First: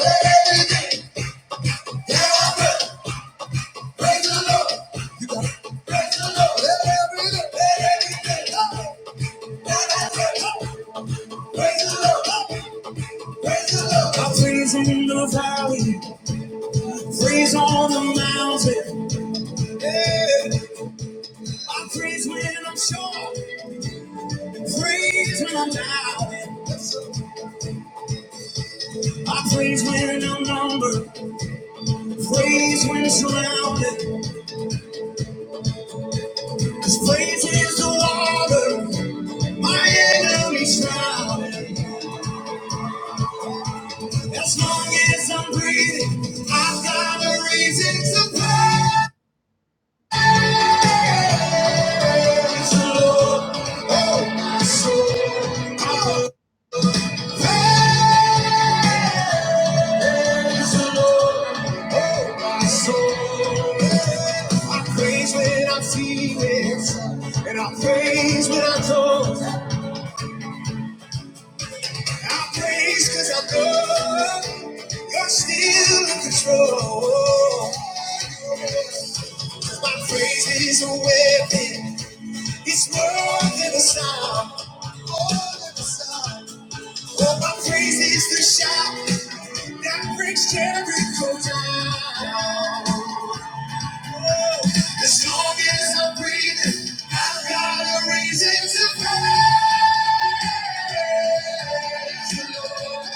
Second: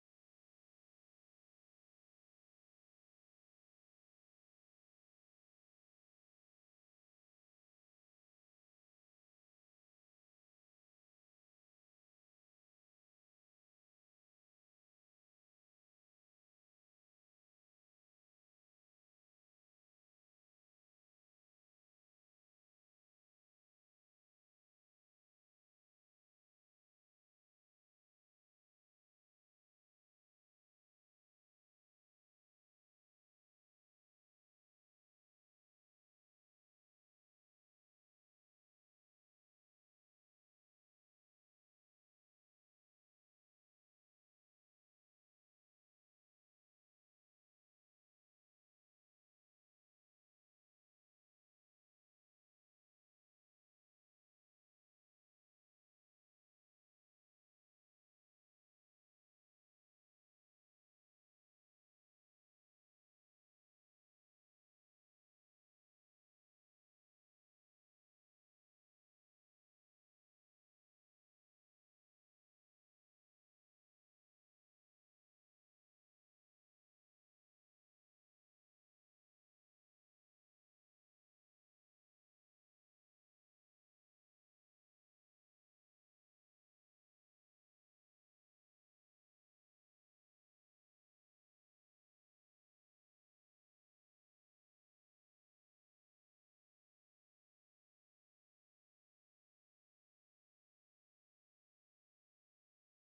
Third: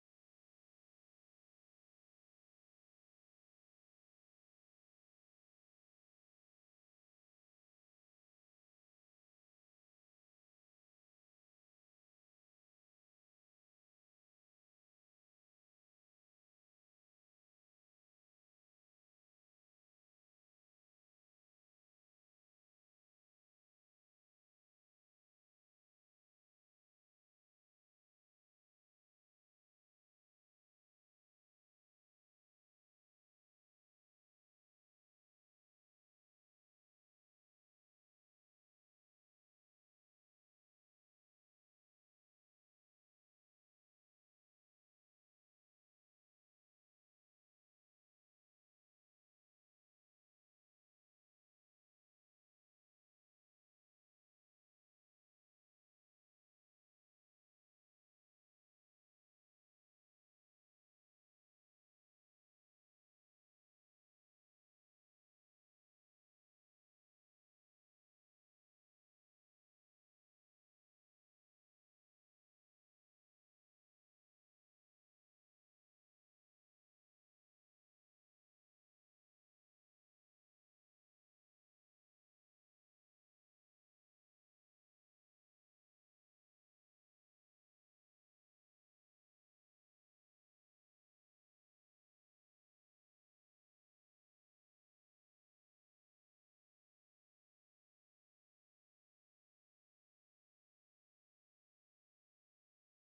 i praise freezing in the valley, praise on the mountain. Yeah. I praise when I'm sure, praise when I'm doubting. I praise when I'm numbered, praise when surrounded. Cause freeze is the water, my enemies drown. As long as I'm breathing, I've got a reason to praise the Lord. Oh, so I'll praise the Lord. Oh, my soul. I praise when I feel it, and I praise when I don't. I praise 'cause I know you're still in control. My praise is a weapon. It's more than a sound. More than a sound. Oh, my praise is the shout that breaks Jericho down. As long as I'm breathing, I've got a reason to praise the Lord.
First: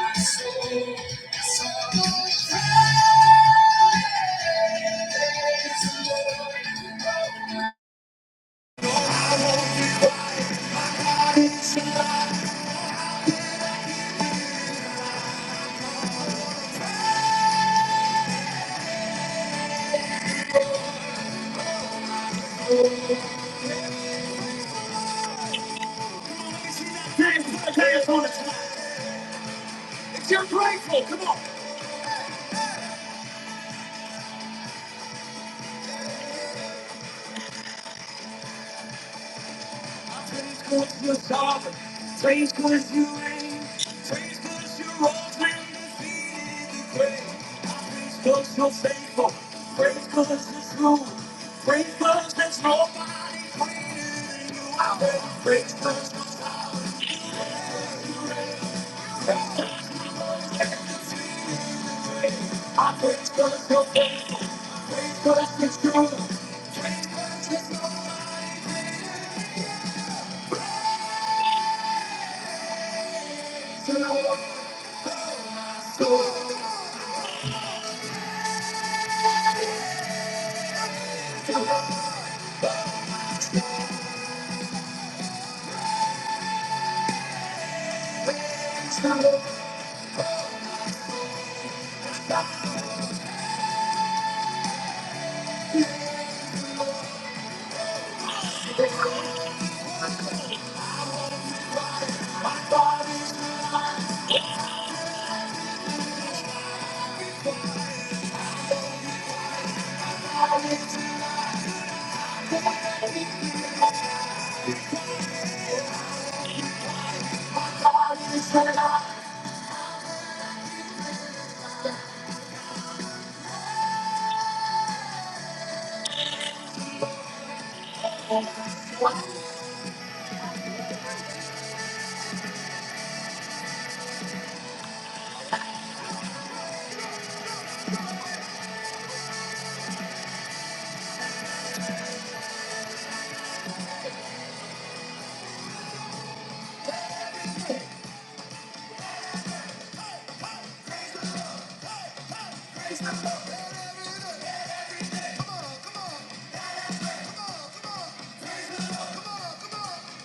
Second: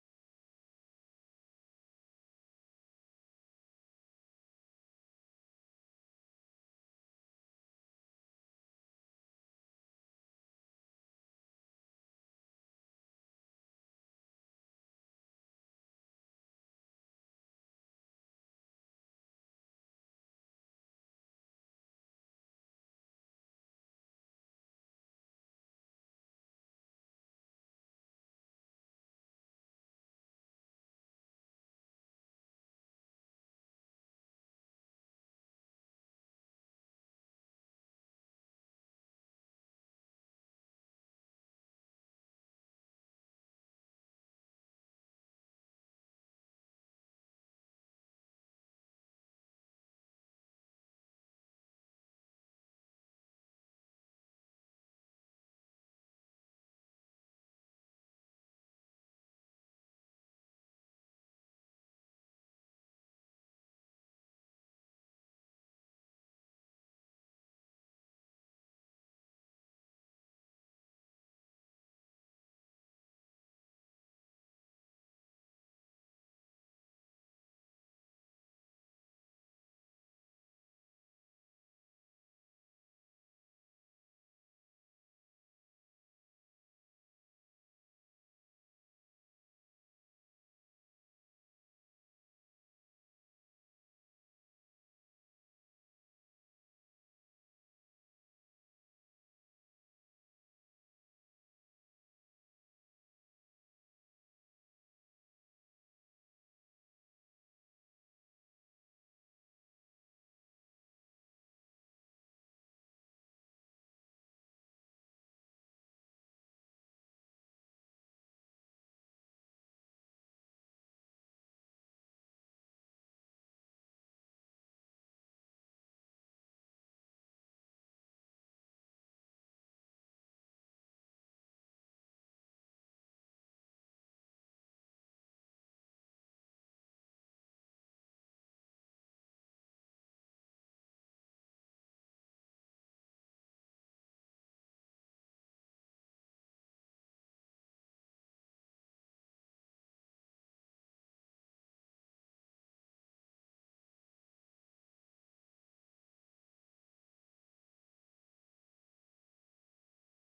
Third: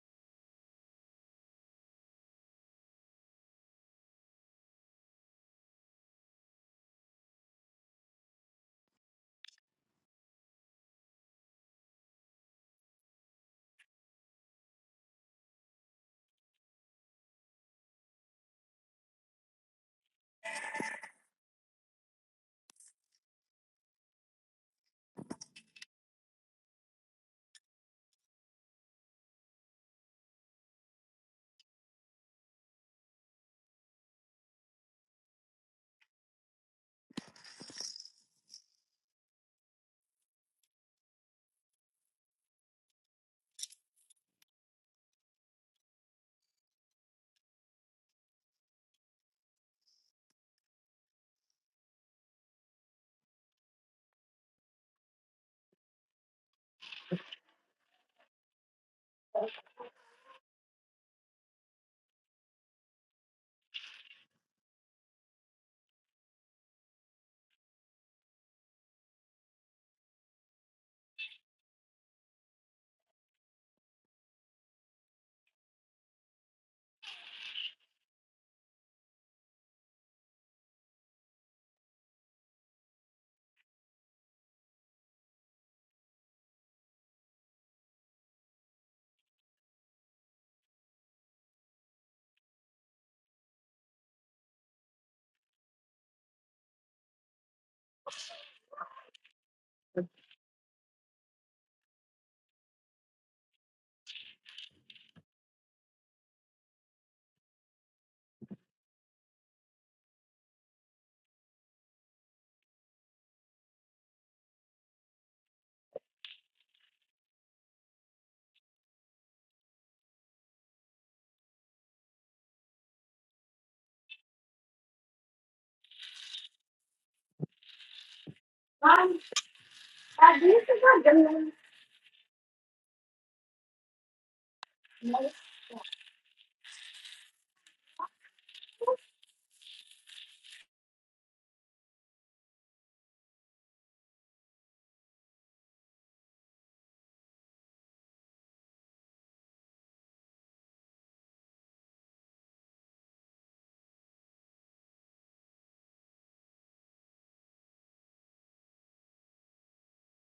My soul, my soul,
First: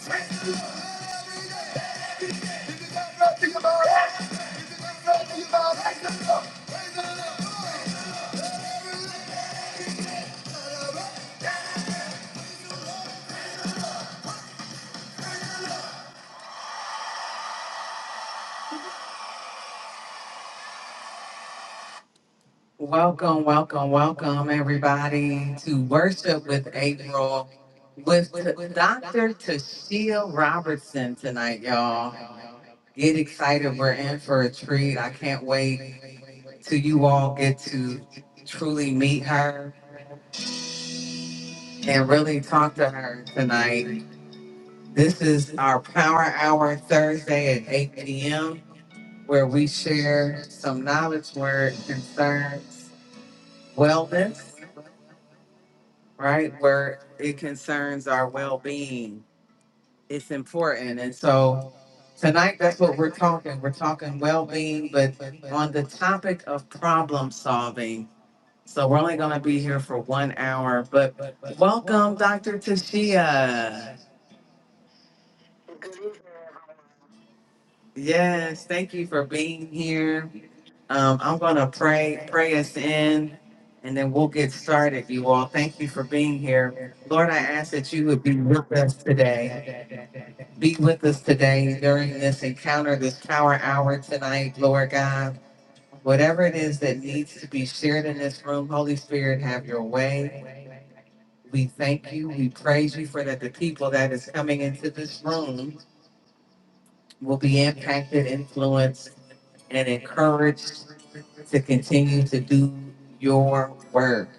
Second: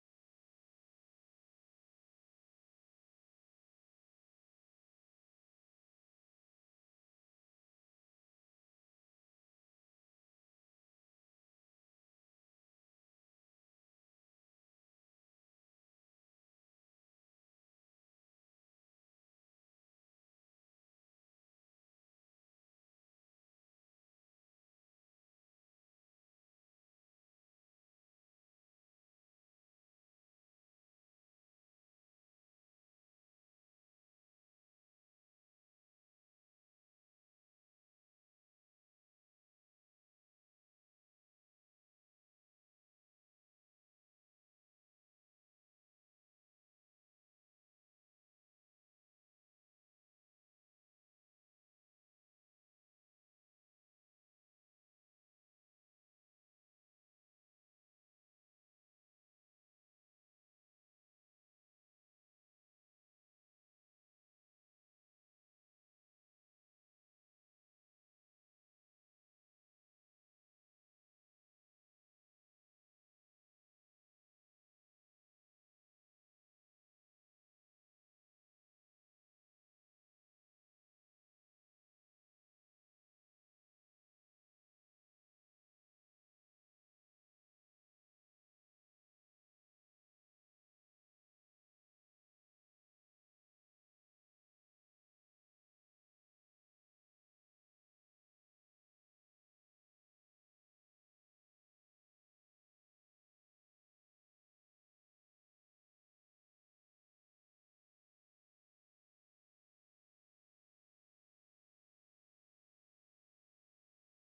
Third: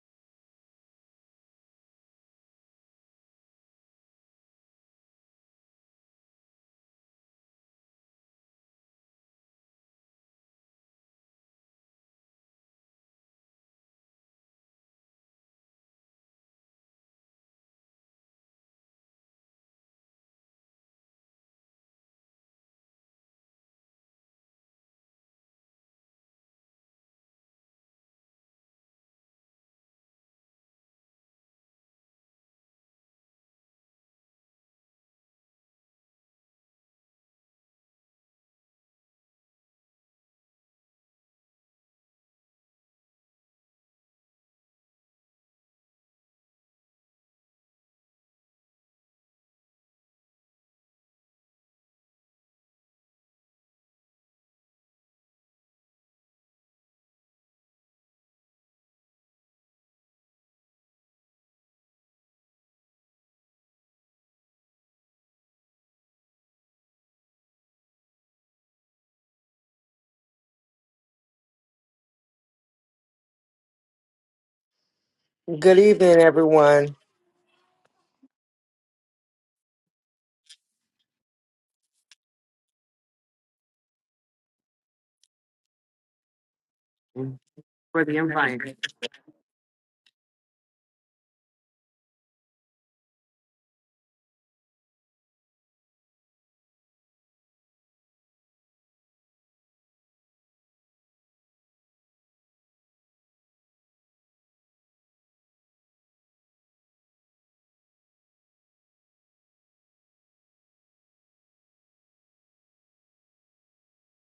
praise the Lord. Welcome, welcome, welcome, everybody, to Worship with April with t- Dr. Tashia Robertson tonight, y'all. Get excited. We're in for a treat. I can't wait till you all get to truly meet her and really talk to her tonight. This is our Power Hour Thursday at 8 p.m., where we share some knowledge, word, concerns, wellness right? Where it concerns our well being. It's important. And so tonight, that's what we're talking. We're talking well being, but on the topic of problem solving. So we're only going to be here for one hour, but welcome, Dr. Tashia. Good evening, everyone. Yes, thank you for being here. Um, I'm going to pray, pray us in, and then we'll get started, you all. Thank you for being here. Lord, I ask that For you the would be with invite. us today. be with us today during this encounter, this power hour tonight, Lord God. Whatever it is that needs to be shared in this room, Holy Spirit, have your way. We thank you. We praise you for that the people that is coming into this room will be impacted, influenced, and encouraged to continue to do your work.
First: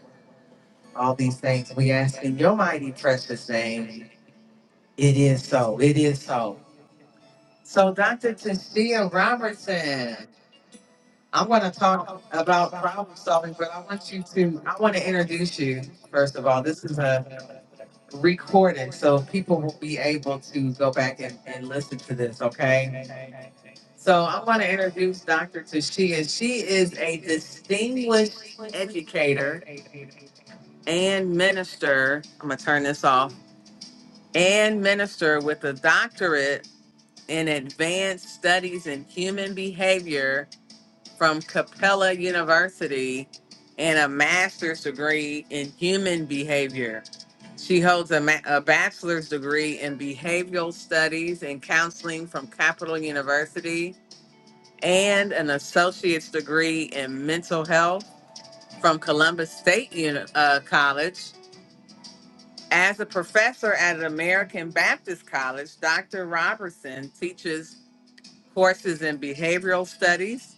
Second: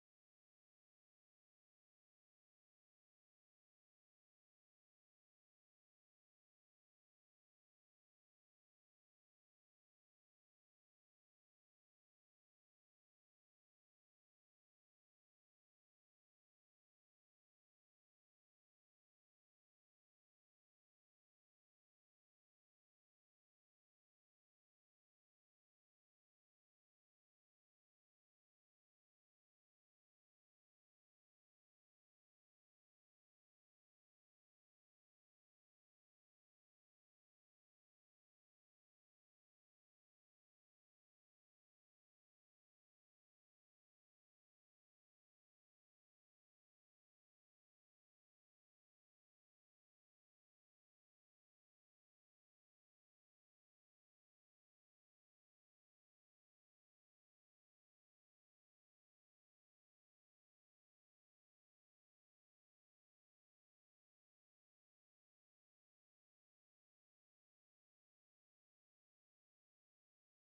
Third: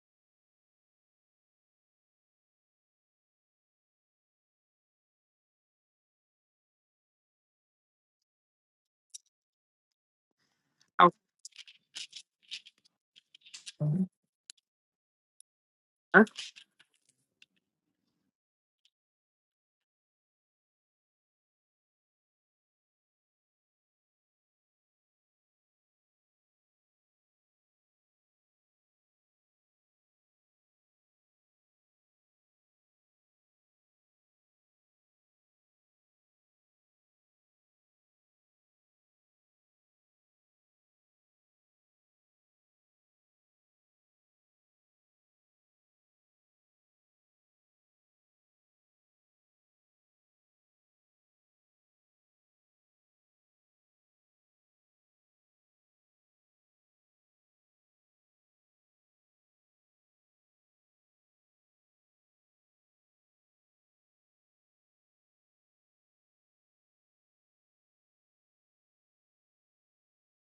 All these things we ask in your mighty precious name. It is so. It is so. So, Dr. Tashia Robertson. Oh, I am going to talk about problem solving, but I want you to, I want to introduce you, uh, first of all. This is a recording, so people will be able to go back and, and listen to this, okay? So I want to introduce Dr. Tashia. She is a distinguished educator and minister. I'm going to turn this off. And minister with a doctorate in advanced studies in human behavior from Capella University and a master's degree in human behavior. She holds a, ma- a bachelor's degree in behavioral studies and counseling from Capital University and an associate's degree in mental health from Columbus State Uni- uh, College. As a professor at an American Baptist College, Dr. Robertson teaches courses in behavioral studies,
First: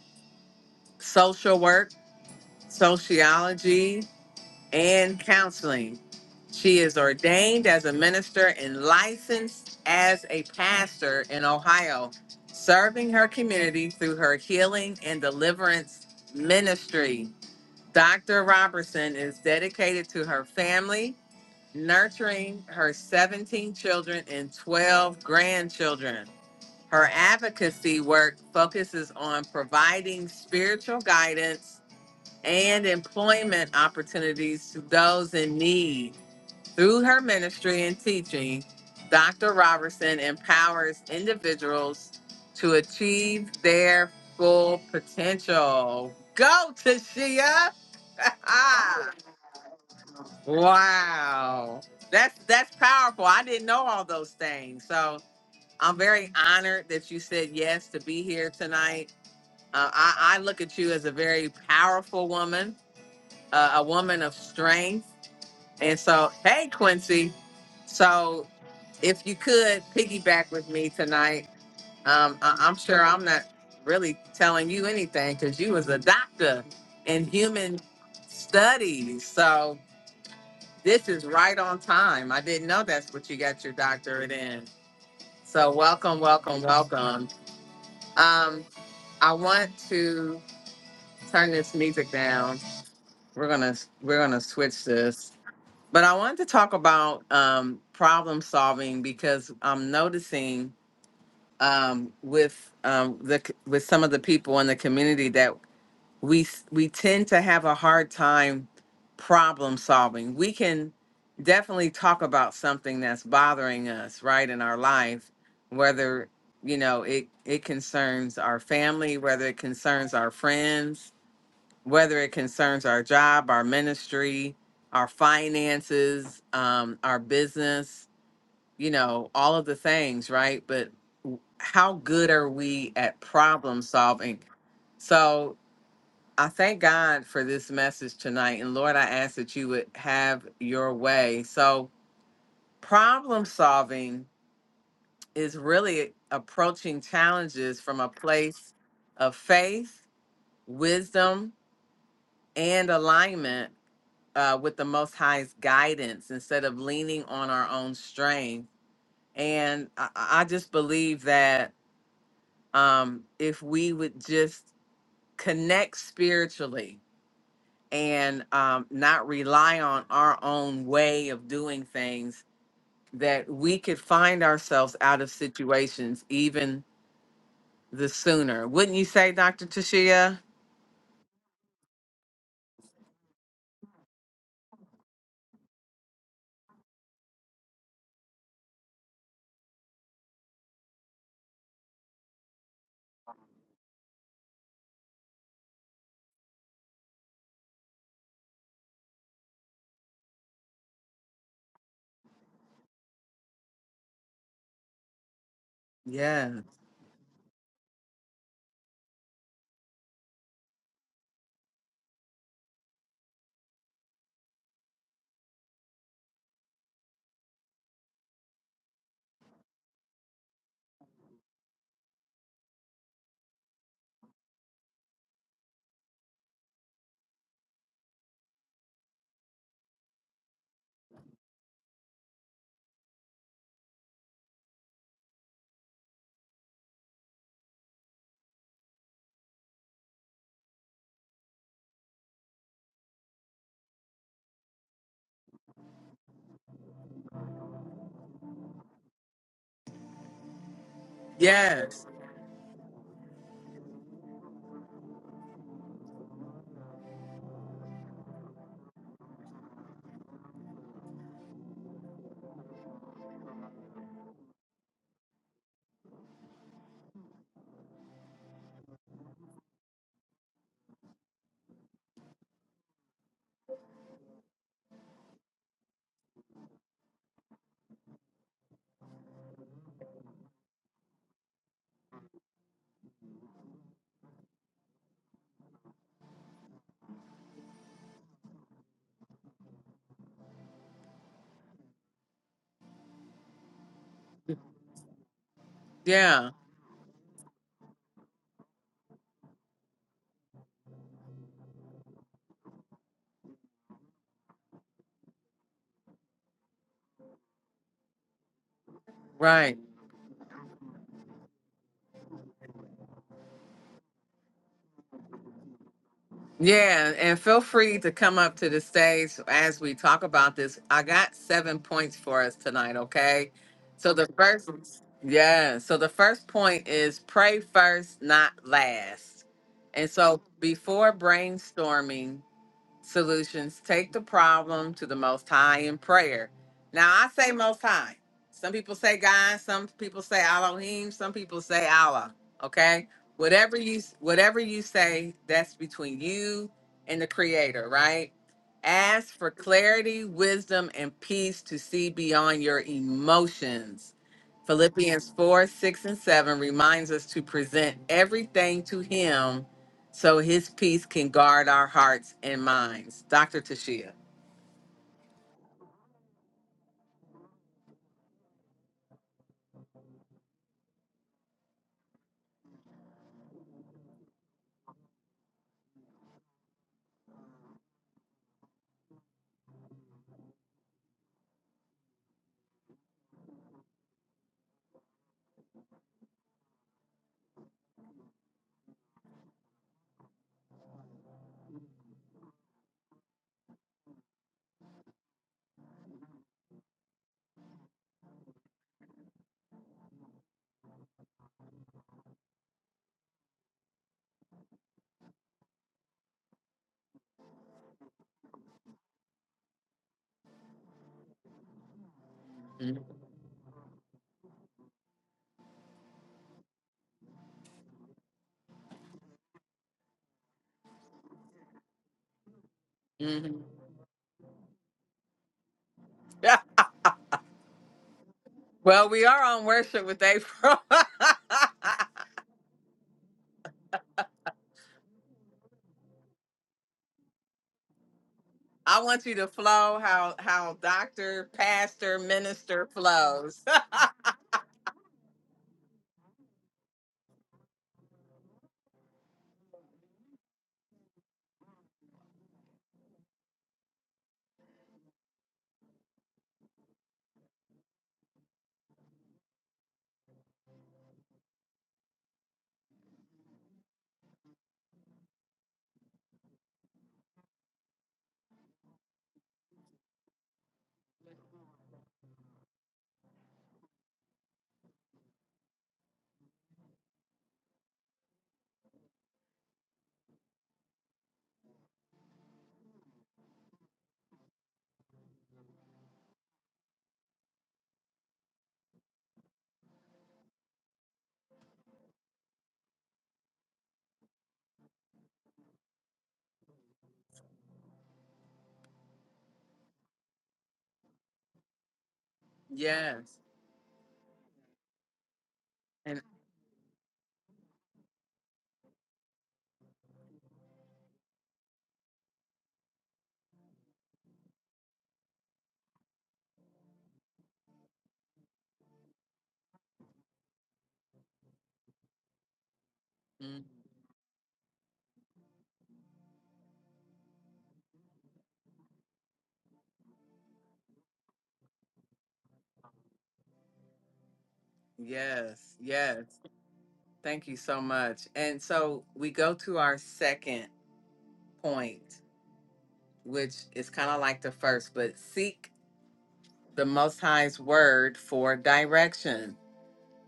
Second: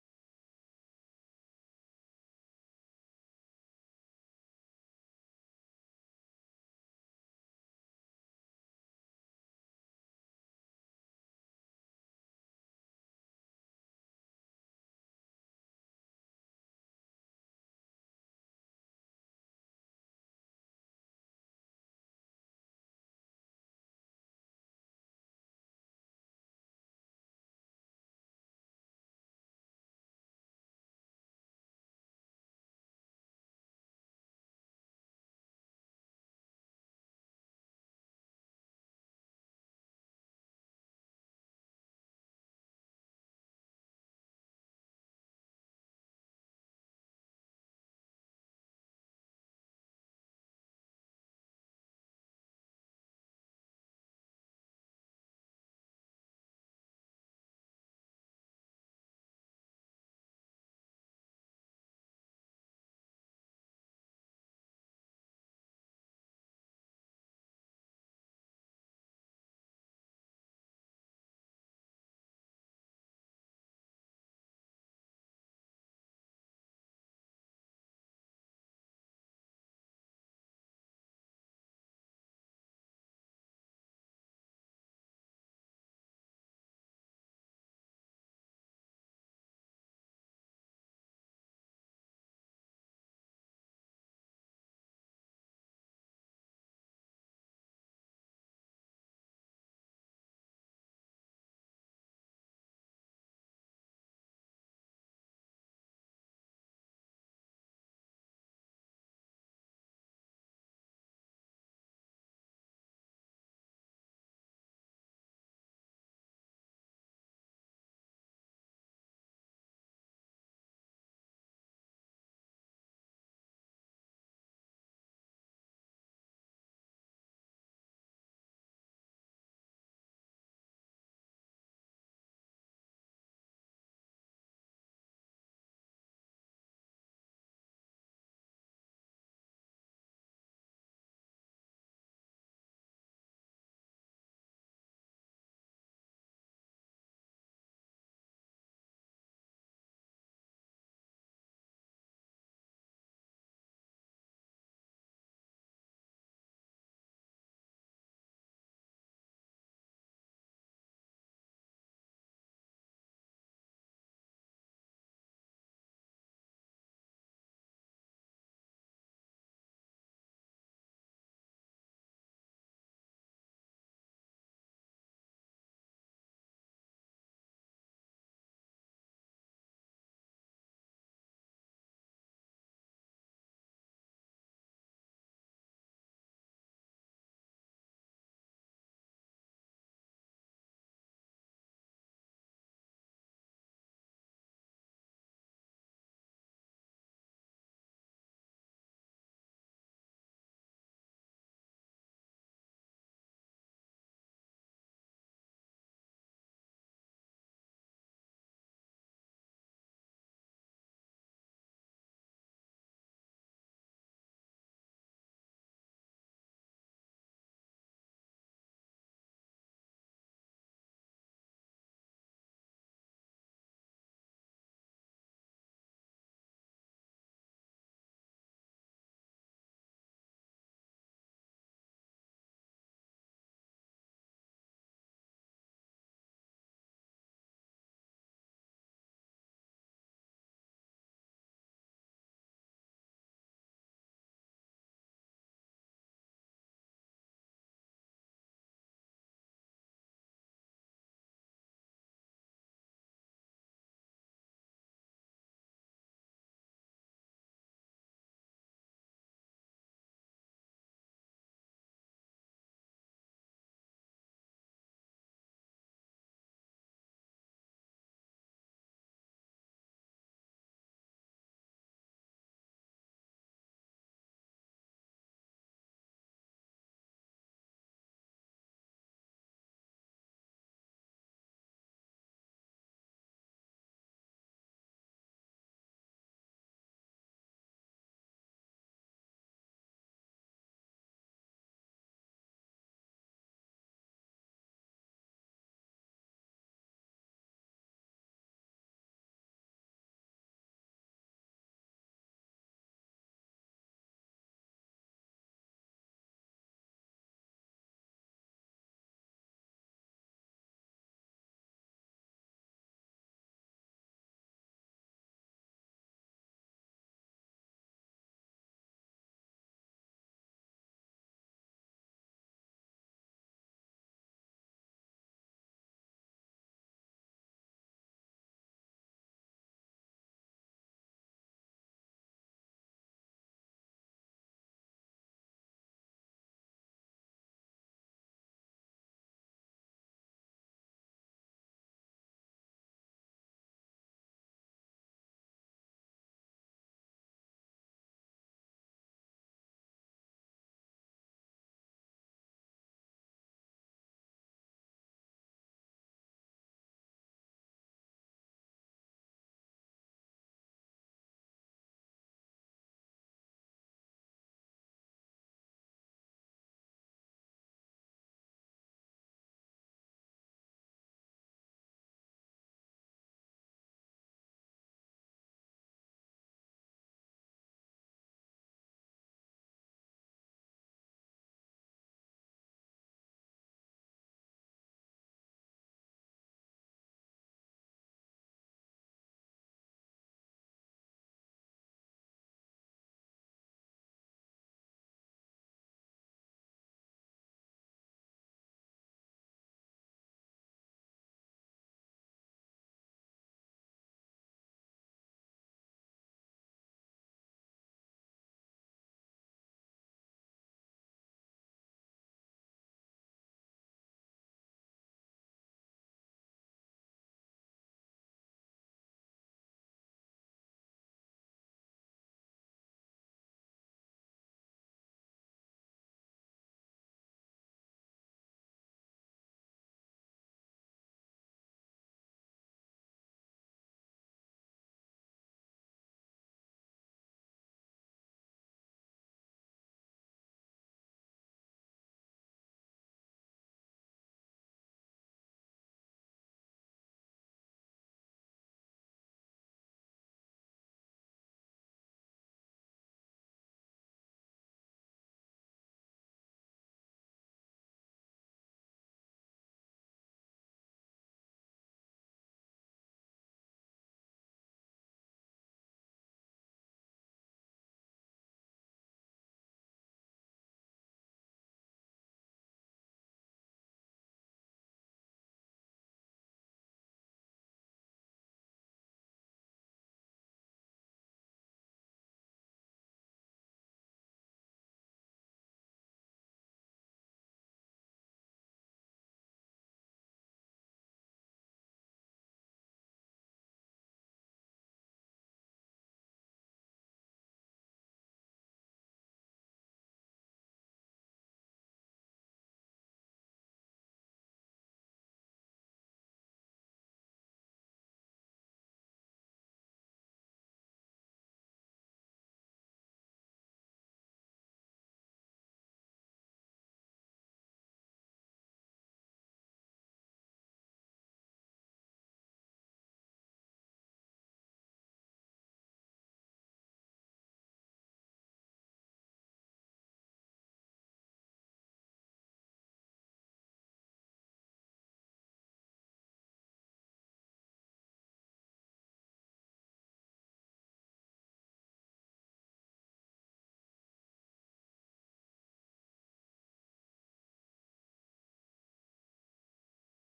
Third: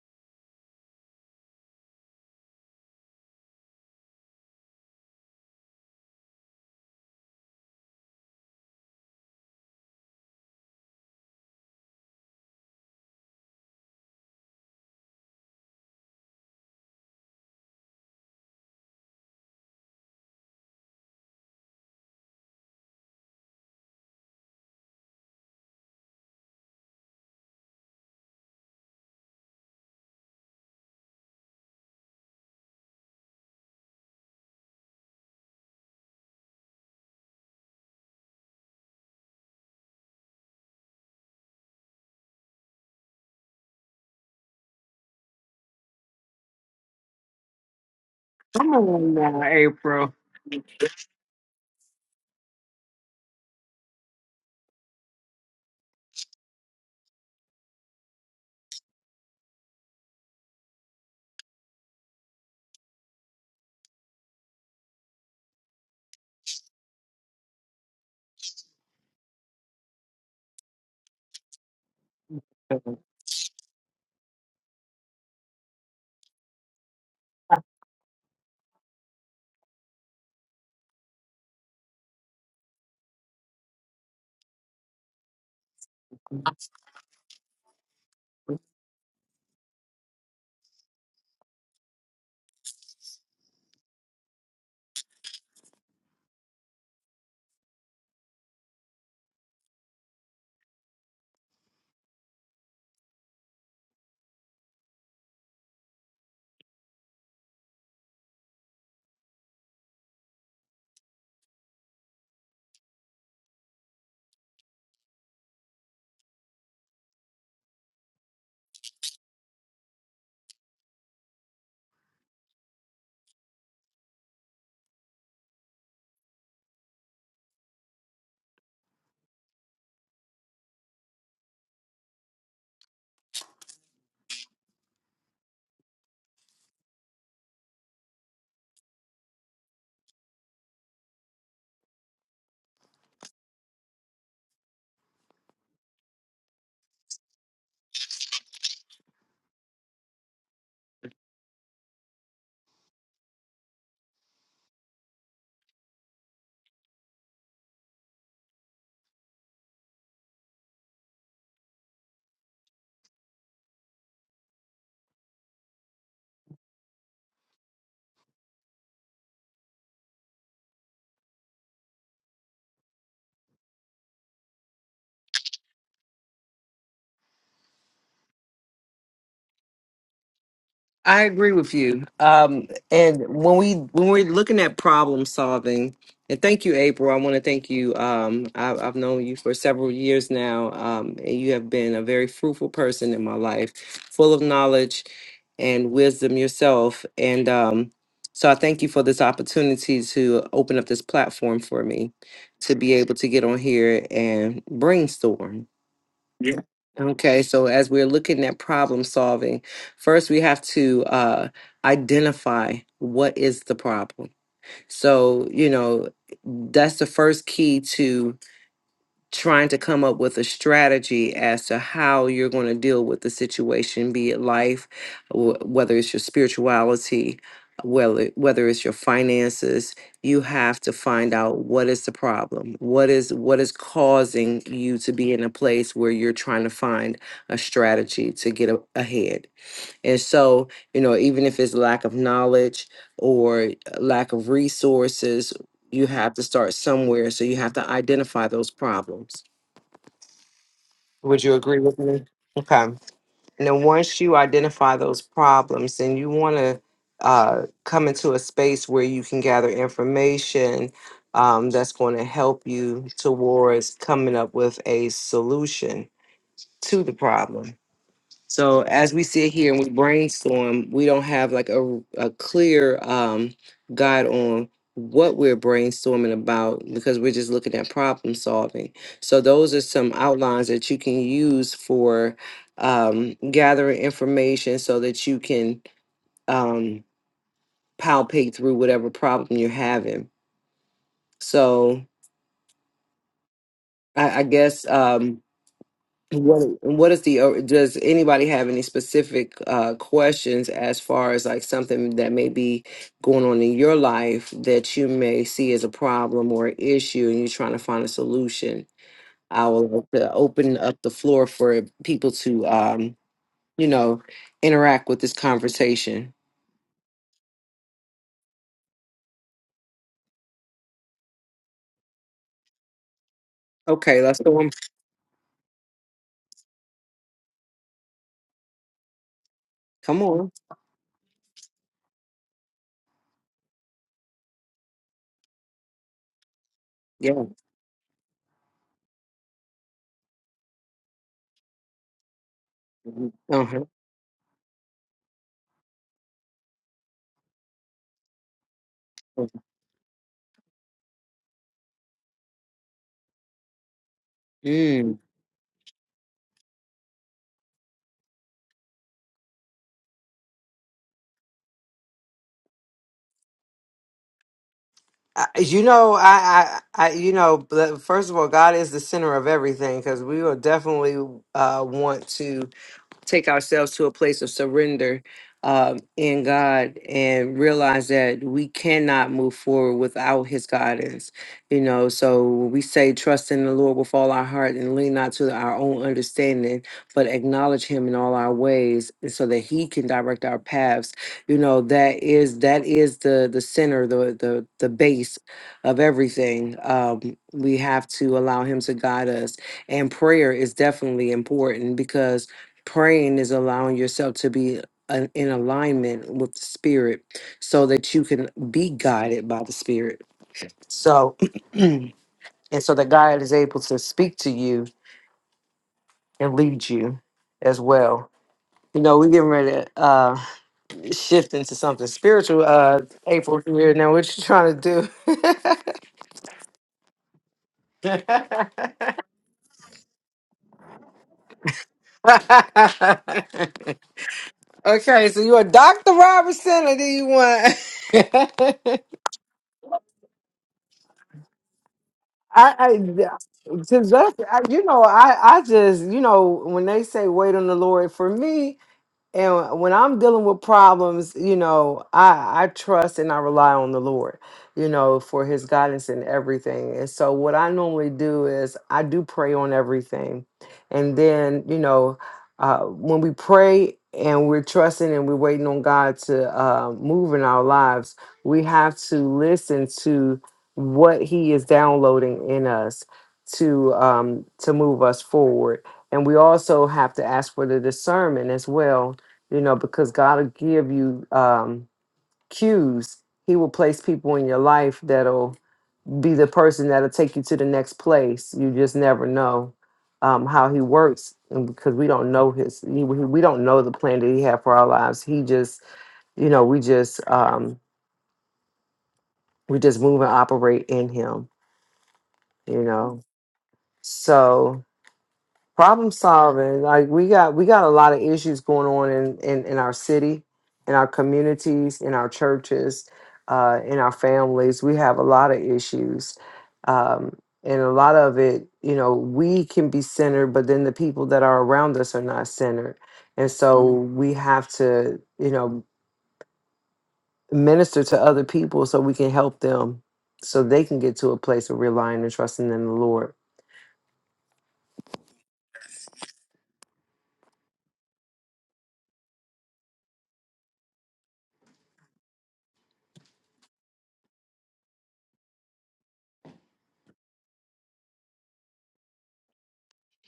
social work, sociology, and counseling. She is ordained as a minister and licensed as a pastor in Ohio, serving her community through her healing and deliverance ministry. Dr. Robertson is dedicated to her family, nurturing her 17 children and 12 grandchildren. Her advocacy work focuses on providing spiritual guidance and employment opportunities to those in need. Through her ministry and teaching, Dr. Robertson empowers individuals to achieve their full potential. Go to Shia. come on now, April. wow. That's that's powerful. I didn't know all those things. So I'm very honored that you said yes to be here tonight. Uh, I, I look at you as a very powerful woman uh, a woman of strength. And so, hey, Quincy. So, if you could piggyback with me tonight, um, I- I'm sure I'm not really telling you anything because you was a doctor in human studies. So this is right on time. I didn't know that's what you got your doctorate in. So welcome, welcome, welcome. Um, I want to turn this music down. We're gonna we're gonna switch this. But I wanted to talk about um, problem solving because I'm noticing um, with um, the c- with some of the people in the community that we s- we tend to have a hard time problem solving. We can definitely talk about something that's bothering us right in our life, whether you know it it concerns our family, whether it concerns our friends, whether it concerns our job, our ministry, our finances, um, our business, you know, all of the things, right? But w- how good are we at problem solving? So I thank God for this message tonight. And Lord, I ask that you would have your way. So, problem solving is really approaching challenges from a place of faith, wisdom, and alignment uh, with the Most High's guidance instead of leaning on our own strength. And I, I just believe that um, if we would just connect spiritually and um, not rely on our own way of doing things, that we could find ourselves out of situations even the sooner. Wouldn't you say, Dr. Tashia? I agree with you. Um, and when we when we're looking at problem solving, and thank you, April. I want to thank you. Um, I, I've known you for several years now, um, and you have been a very fruitful person in my life, full of knowledge and wisdom yourself. And um, so I thank you for this opportunity to open up this platform for me to be able to get on here and brainstorm Yeah. yeah. Okay, so as we're looking at problem solving, first we have to uh, identify what is the problem. So, you know, that's the first key to trying to come up with a strategy as to how you're going to deal with the situation, be it life, wh- whether it's your spirituality, whether whether it's your finances, you have to find out what is the problem, what is what is causing you to be in a place where you're trying to find a strategy to get a- ahead. And so, you know, even if it's lack of knowledge or lack of resources, you have to start somewhere. So you have to identify those problems would you agree with Yes. me? Okay. And then once you identify those problems, then you want to uh, come into a space where you can gather information um, that's going to help you towards coming up with a solution to the problem. So as we sit here and we brainstorm, we don't have like a, a clear um, guide on what we're brainstorming about because we're just looking at problem solving. So those are some outlines that you can use for um, gathering information so that you can um, palpate through whatever problem you're having. So I, I guess um, Yeah. What what is the uh, does anybody have any specific uh questions as far as like something that may be going on in your life that you may see as a problem or issue and you're trying to find a solution? I Right. will like to open up the floor for people to um, you know, interact with this conversation. Yeah, and feel free to come up to the stage as we talk about this. I got seven points for us tonight, okay? So Okay, the let's go on. first, yeah, so the first point is pray first, not last. And Come so on. before brainstorming, solutions. Take the problem to the Most High in prayer. Now, I Yeah. say Most High. Some people say God. Some people say Elohim. Some people say Allah. Okay, Mm-hmm. whatever Uh-huh. you whatever you say, that's between you and the Creator, right? Ask for clarity, wisdom, and peace to see beyond your emotions. Mm. Philippians 4, 6, and 7 reminds us to present everything to Him so his peace can guard our hearts and minds. Dr. Tashia. I- you know I, I i you know but first of all god is the center of everything because we will definitely uh want to take ourselves to a place of surrender um, in God and realize that we cannot move forward without His guidance. You know, so when we say trust in the Lord with all our heart and lean not to our own understanding, but acknowledge Him in all our ways, and so that He can direct our paths. You know, that is that is the the center, the the the base of everything. Um, we have to allow Him to guide us, and prayer is definitely important because praying is allowing yourself to be an, in alignment with the spirit so that you can be guided by the spirit so and so Mhm. that god is able to speak to you and lead you as well you know we're getting ready to uh shift into something spiritual uh april Yeah. here now what you trying to do Well, we are on worship with April. I okay so you're a dr Robinson? or do you want want you to flow how how doctor, pastor, I, minister I flows. th- to just I, you know I I just you know when they say wait on the Lord for me and when I'm dealing with problems, you know, I, I trust and I rely on the Lord, you know, for his guidance in everything. And so what I normally do is I do pray on everything. And then, you know, uh, when we pray and we're trusting and we're waiting on God to uh, move in our lives, we have to listen to what he is downloading in us to um, to move us forward. And we also have to ask for the discernment as well you know, because God will give you um, cues. He will place people in your life that'll be the person that'll take you to the next place. You just never know um, how He works, and because we don't know His, he, we don't know the plan that He had for our lives. He just, you know, we just um, we just move and operate in Him, you know. yes. So problem And solving like we got we got a lot of issues going on in in, in our city in our communities in our churches uh, in our families we have a lot of issues um, and a lot of it you know we can be centered but then the people that are around us are not centered and mm, so Mhm. we have to you know minister to other people so we can help them so they can get to a place of relying and trusting in the lord yes, yes. Thank you so much. And so we go to our second point, which is kind of like the first, but seek the most high's word for direction.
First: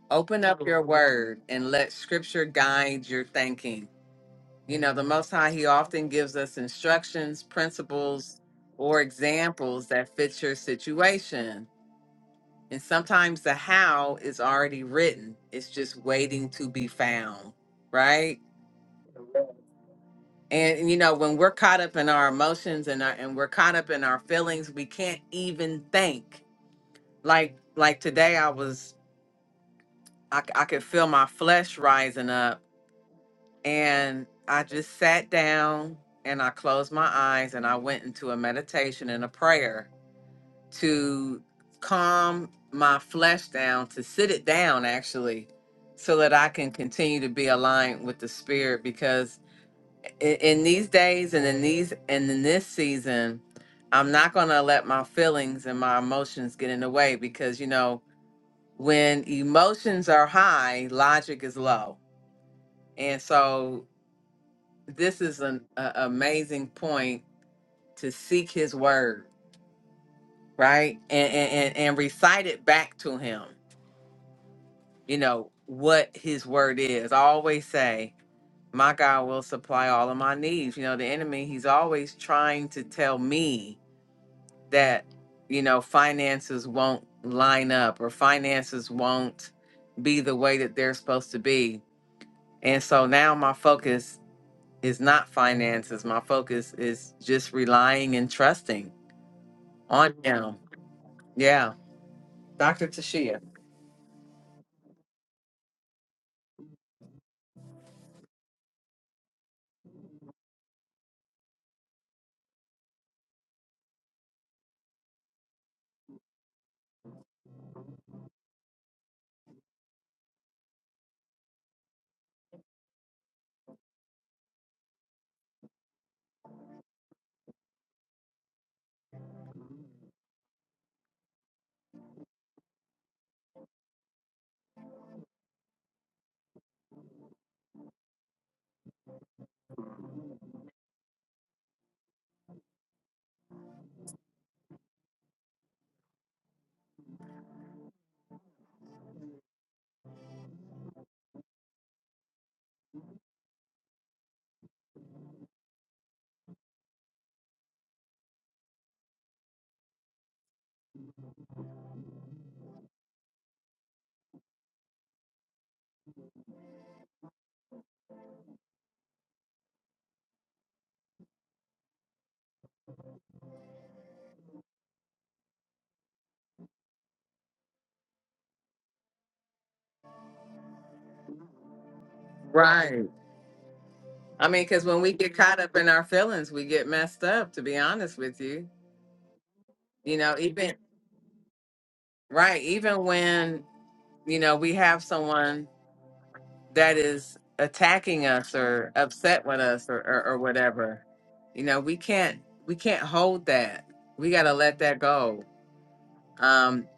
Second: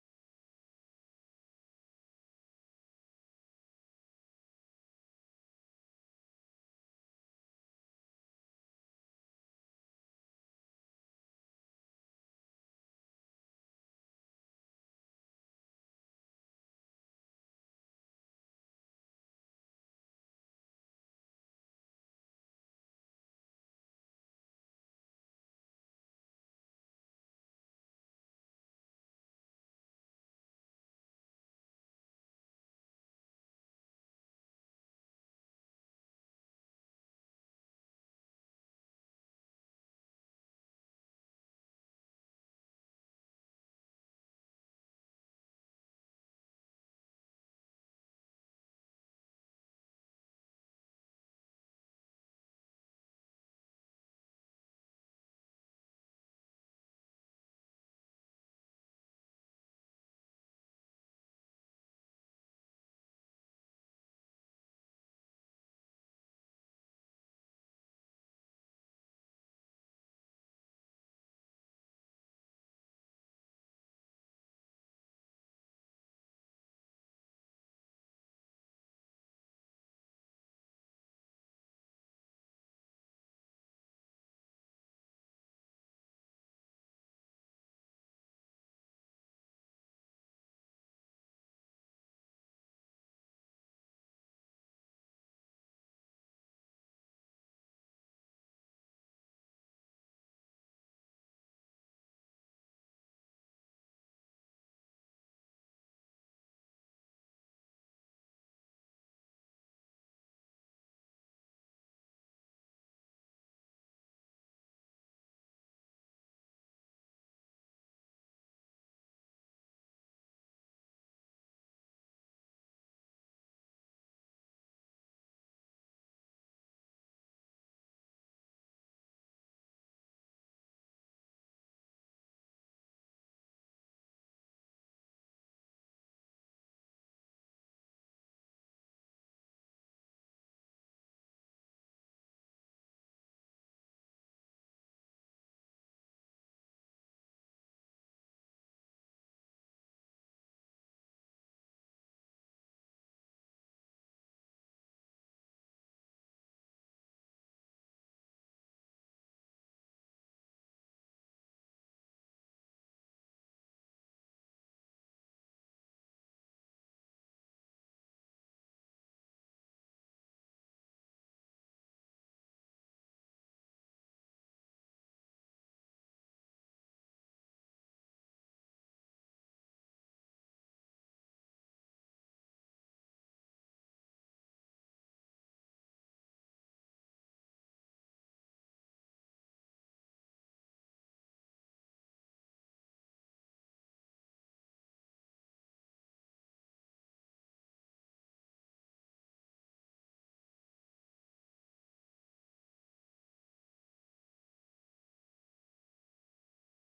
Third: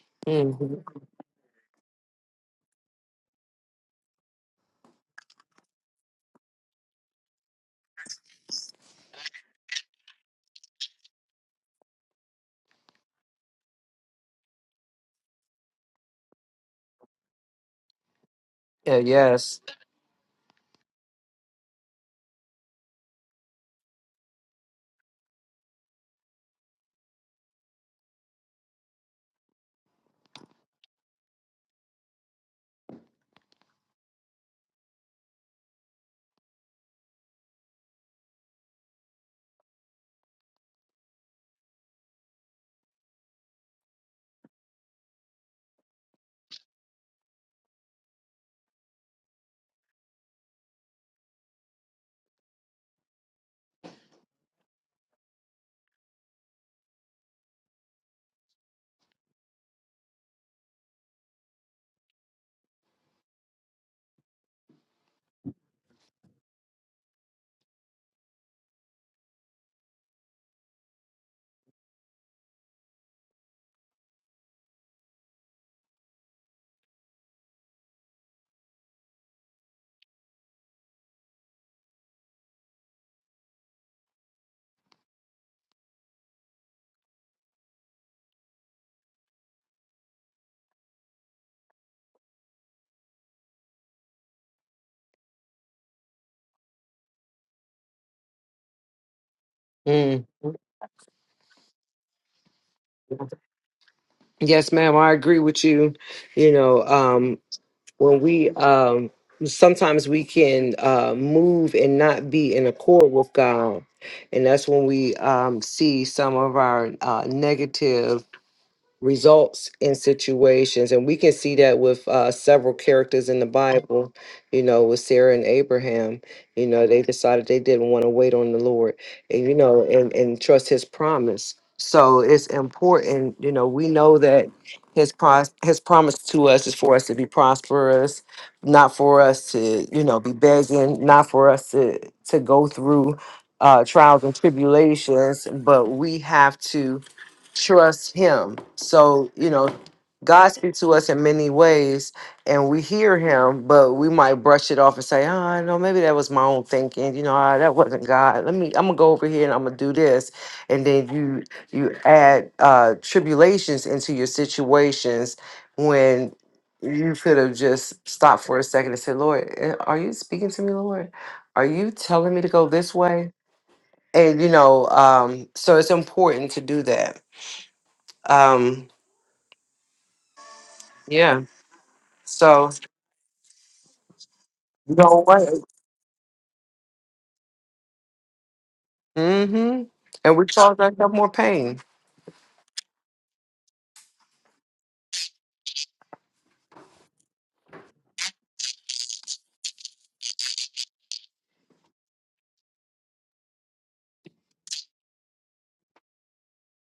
Open up your Mhm. word and let scripture guide your thinking. You know, the Most High, He often gives us instructions, principles, or examples that fit your situation. And sometimes the how is already written, it's just waiting to be found, right? yeah, yes And you know, when we're caught up in our emotions and our, and we're caught up in our feelings, we can't even think. Like like today, I was I, c- I could feel my flesh rising up And I just sat down and I closed my eyes and I went into a meditation and a prayer to calm my flesh down, to sit it down actually, so that I can continue to be aligned with the spirit. Because in, in these days and in these and in this season, I'm not going to let my feelings and my emotions get in the way because, you know, when emotions are high, logic is low. And so this is an a, amazing point to seek his word right and, and and and recite it back to him you know what his word is i always say my god will supply all of my needs you know the enemy he's always trying to tell me that you know finances won't line up or finances won't be the way that they're supposed to be and so now my focus is not finances my focus is just relying and trusting on Mm-hmm. now. Yeah, Dr. Tashia. Yes, ma'am. I agree with you. You know, um, when we um, sometimes we can uh, move and not be in accord with God, and that's when we um, see some of our uh, negative results in situations and we can see that with uh, several characters in the bible you know with sarah and abraham you know they decided they didn't want to wait on the lord and you know and, and trust his promise so it's important you know we know that his pros- his promise to us is for us to be prosperous not for us to you know be begging not for us to to go through uh trials and tribulations but we have to trust him. So, you know, God speaks to us in many ways and we hear him, but we might brush it off and say, oh, no, maybe that was my own thinking. You know, ah, that wasn't God. Let me, I'm gonna go over here and I'm gonna do this. And then you, you add uh, tribulations into your situations when you could have just stopped for a second and said, Lord, eh, are you speaking to me, Lord? Are you telling me to go this way? And, you know, um, so it's important to do that. Um, yeah. So Right. I mean, because you when we know get what? caught up in our feelings, we get messed up, to be honest with you. Mm-hmm. You know, And we even, cause ourselves more pain. right, even when, you know, we have someone that is attacking us or upset with us or, or, or whatever, you know, we can't, we can't hold that. We got to let that go. Um,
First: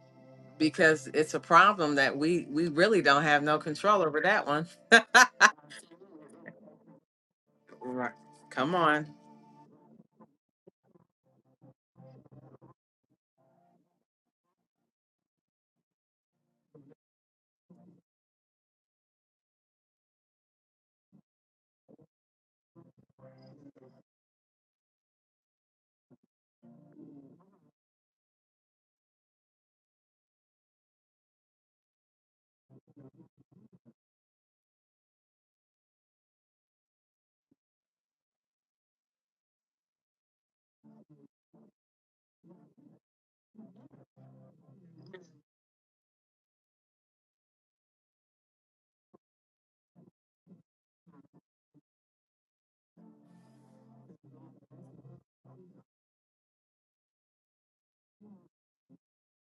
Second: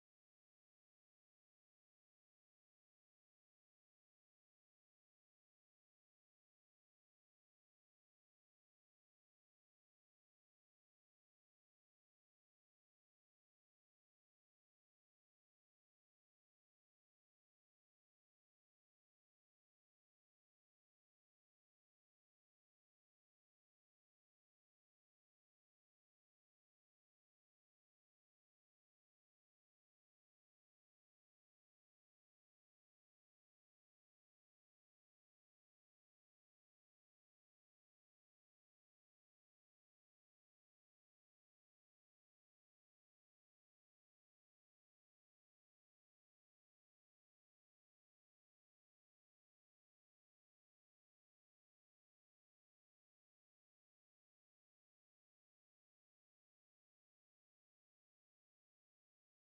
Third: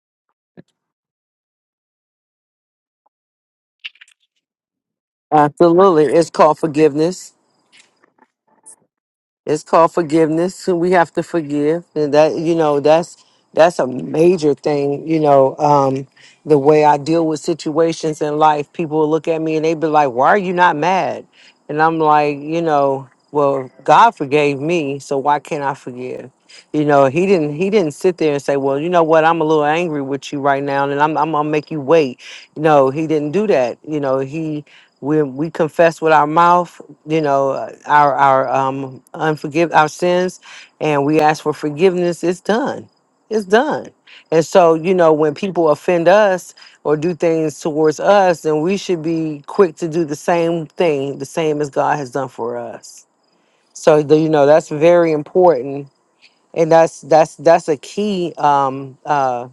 because it's a problem that we, we really don't have no control over that one. Absolutely. It's called forgiveness. right. Come on. It's called forgiveness. so We have to forgive, and that you know that's that's a major thing. You know, um, the way I deal with situations in life, people will look at me and they be like, "Why are you not mad?" And I'm like, you know, well, God forgave me, so why can't I forgive? You know, he didn't he didn't sit there and say, "Well, you know what? I'm a little angry with you right now, and I'm I'm gonna make you wait." No, he didn't do that. You know, he when we confess with our mouth you know uh, our our um unforgive our sins and we ask for forgiveness it's done it's done and so you know when people offend us or do things towards us then we should be quick to do the same thing the same as god has done for us so the, you know that's very important and that's that's that's a key um uh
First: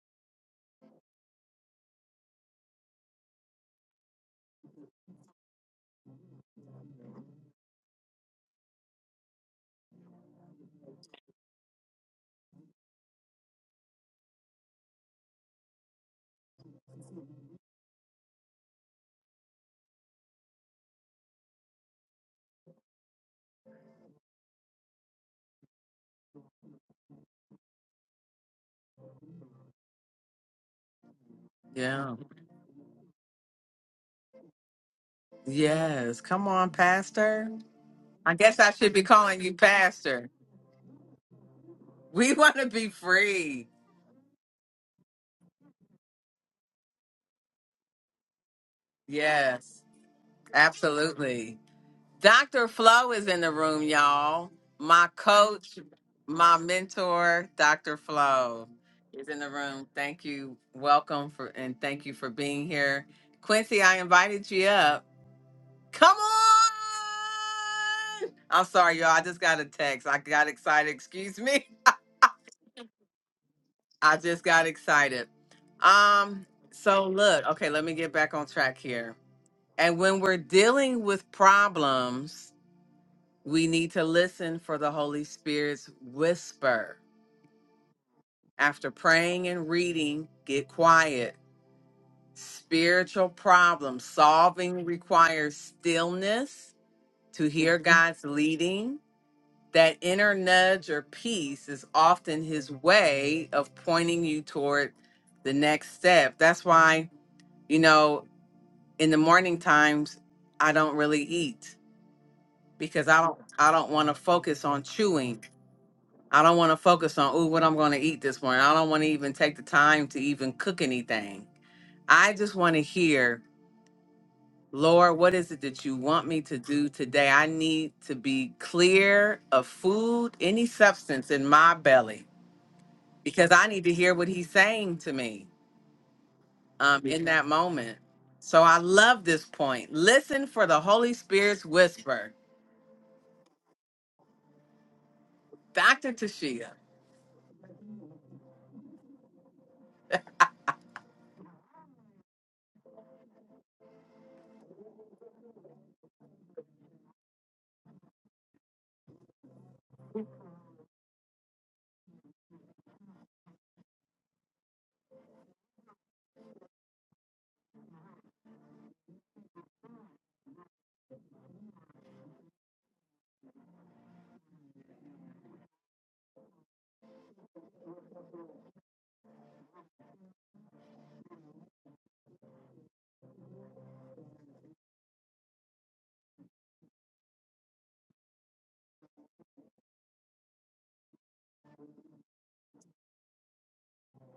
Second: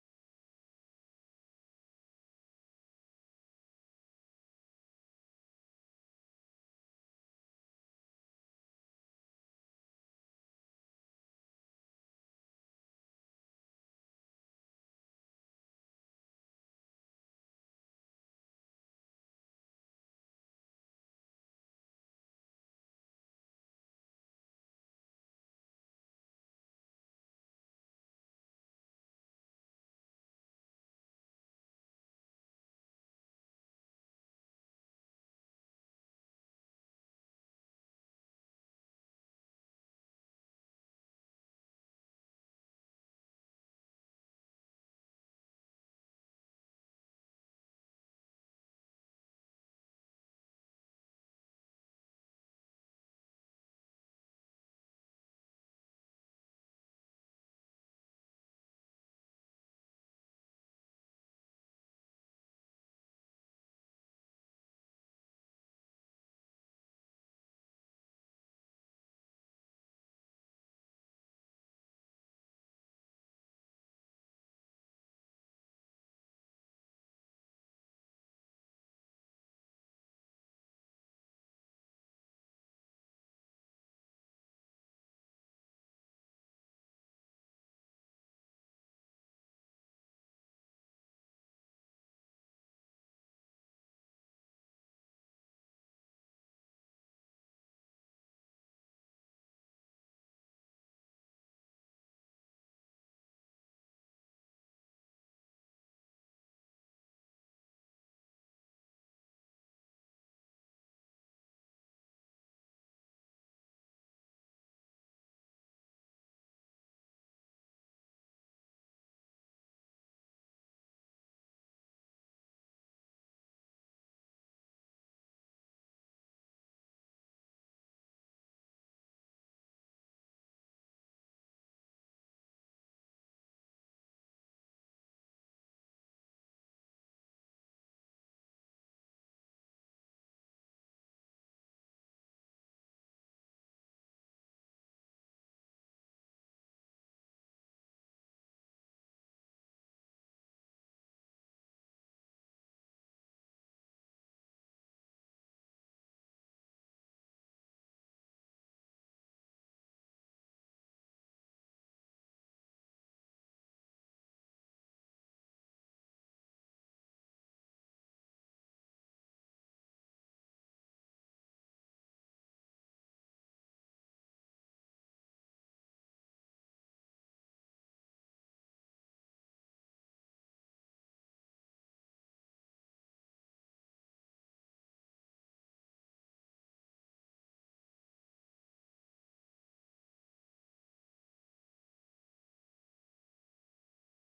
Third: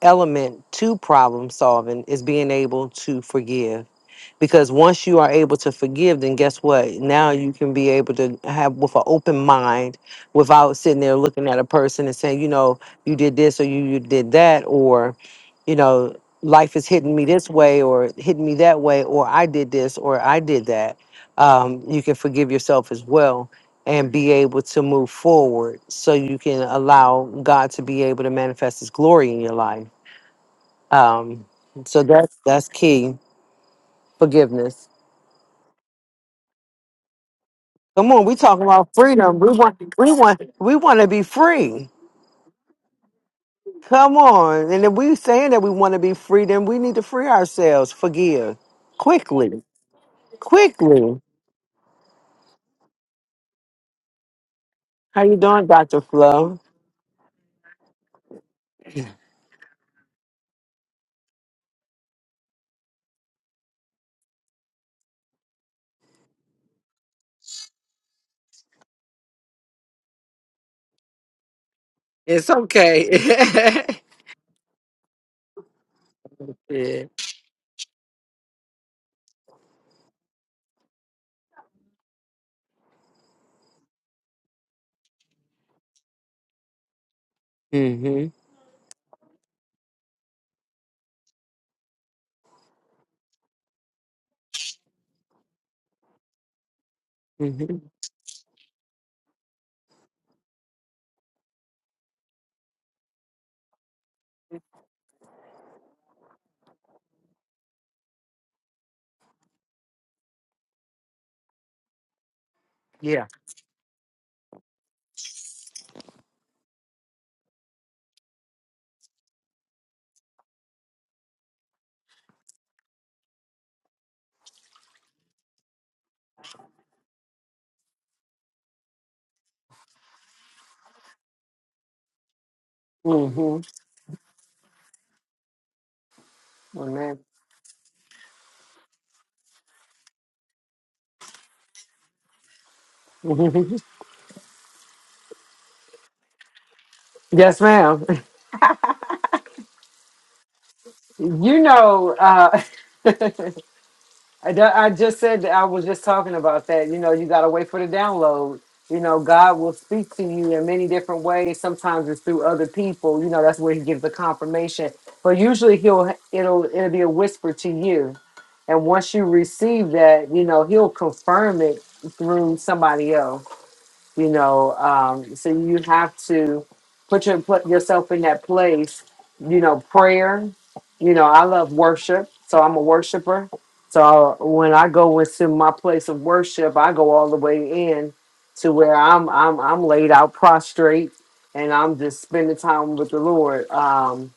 element to problem solving is being able to forgive because once you are able to forgive then guess what now you can be able to have with an open mind without sitting there looking at a person and saying you know you did this or you, you did that or you know life is hitting me this way or hitting me that way or i did this or i did that um, you can forgive yourself as well and be able to move forward so you can allow god to be able to manifest his glory in your life um, so that's that's key forgiveness Yes, come on, Pastor. Come on, I we guess talking I about should be freedom. calling We you want, we Pastor. want, we want to be free. We want to be free. Come on, and if we saying that we want to be free, then we need to free ourselves. Forgive quickly, Yes, quickly. absolutely. Dr. Flo is in the room, y'all. My How you doing, coach, Doctor my Flo? mentor, Dr. Flo is in the room. Thank you. Welcome for and thank you for being here. Quincy, I invited you up. Come on. I'm sorry, y'all. I just got a text. I got excited. Excuse me. It's okay. I just got excited. Um, yeah. so look, okay, let me get back on track here. And when we're dealing with problems, we need to listen for the Holy Spirit's whisper. Mm Mhm. After praying and reading, get quiet. Spiritual problem solving requires stillness to Mm hear Mhm. Mhm. God's leading. That inner nudge or peace is often his way of pointing you toward the next step. That's why you know in the morning times i don't really eat because i Yeah. don't i don't want to focus on chewing i don't want to focus on ooh what i'm going to eat this morning i don't want to even take the time to even cook anything i just want to hear lord what is it that you want me to do today i need to be clear of food any substance in my belly Mm because Mhm. i need to hear what he's saying to me um, Amen. in Yeah. that moment so I love this point. Listen for the Holy Spirit's whisper. Mhm. Dr. Tashia. Yes, ma'am. You know. uh I, d- I just said that I was just talking about that. You know, you got to wait for the download. You know, God will speak to you in many different ways. Sometimes it's through other people. You know, that's where He gives the confirmation. But usually He'll it'll it'll be a whisper to you, and once you receive that, you know He'll confirm it through somebody else you know um, so you have to put your put yourself in that place you know prayer you know i love worship so i'm a worshiper so when i go into my place of worship i go all the way in to where i'm i'm, I'm laid out prostrate and i'm just spending time with the lord Um,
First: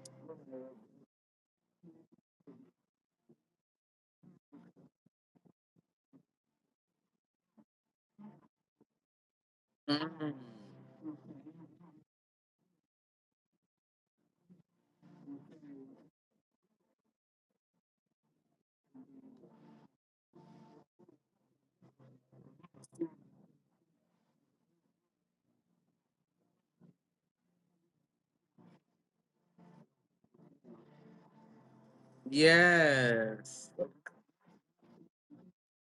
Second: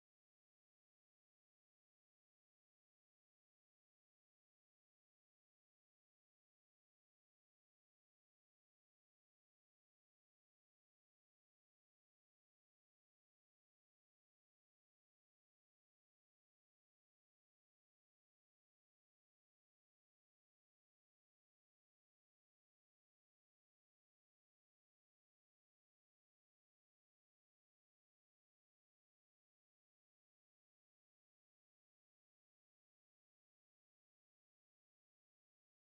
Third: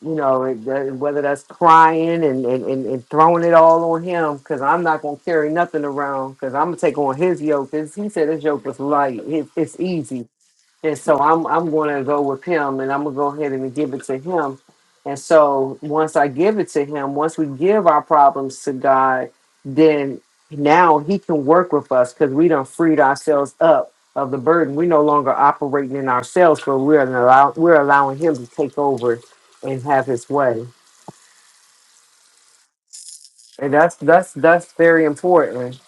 you know, it- that- whether that's crying and, and, and, and throwing it all on him, because I'm not going to carry nothing around, because I'm going to take on his yoke. 'cause he said his yoke was light, it, it's easy. Mm, And so I'm I'm going to go with him, and I'm gonna go ahead and give it to him. And so once I give it to him, once we give our problems to God, then now He can work with us because we done freed ourselves up of the burden. We're no longer operating in ourselves, but we're allow we're allowing Him to take over and have His way. yes. And that's that's that's very important.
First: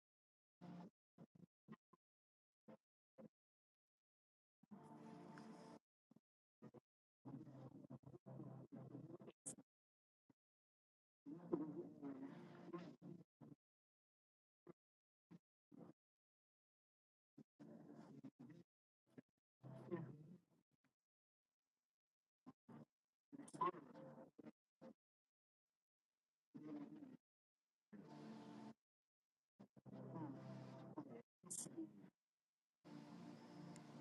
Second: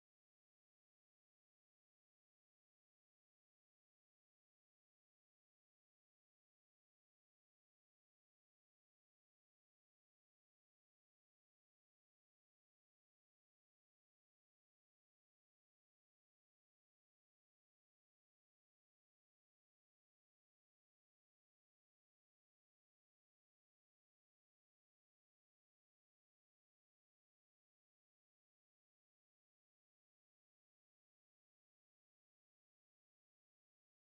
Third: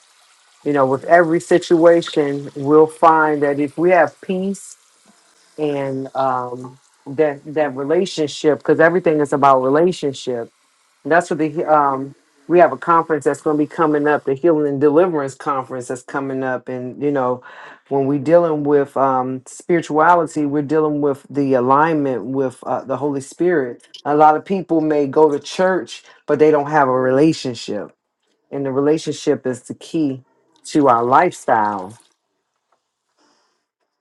You know, with every situation, we'll find that if we have peace and um, that that relationship because everything is about relationship. And that's what the um, we have a conference that's going to be coming up, the Healing and Deliverance Conference that's coming up, and you know when we're dealing with um, spirituality, we're dealing with the alignment with uh, the Holy Spirit. A lot of people may go to church, but they don't have a relationship, and the relationship is the key to our lifestyle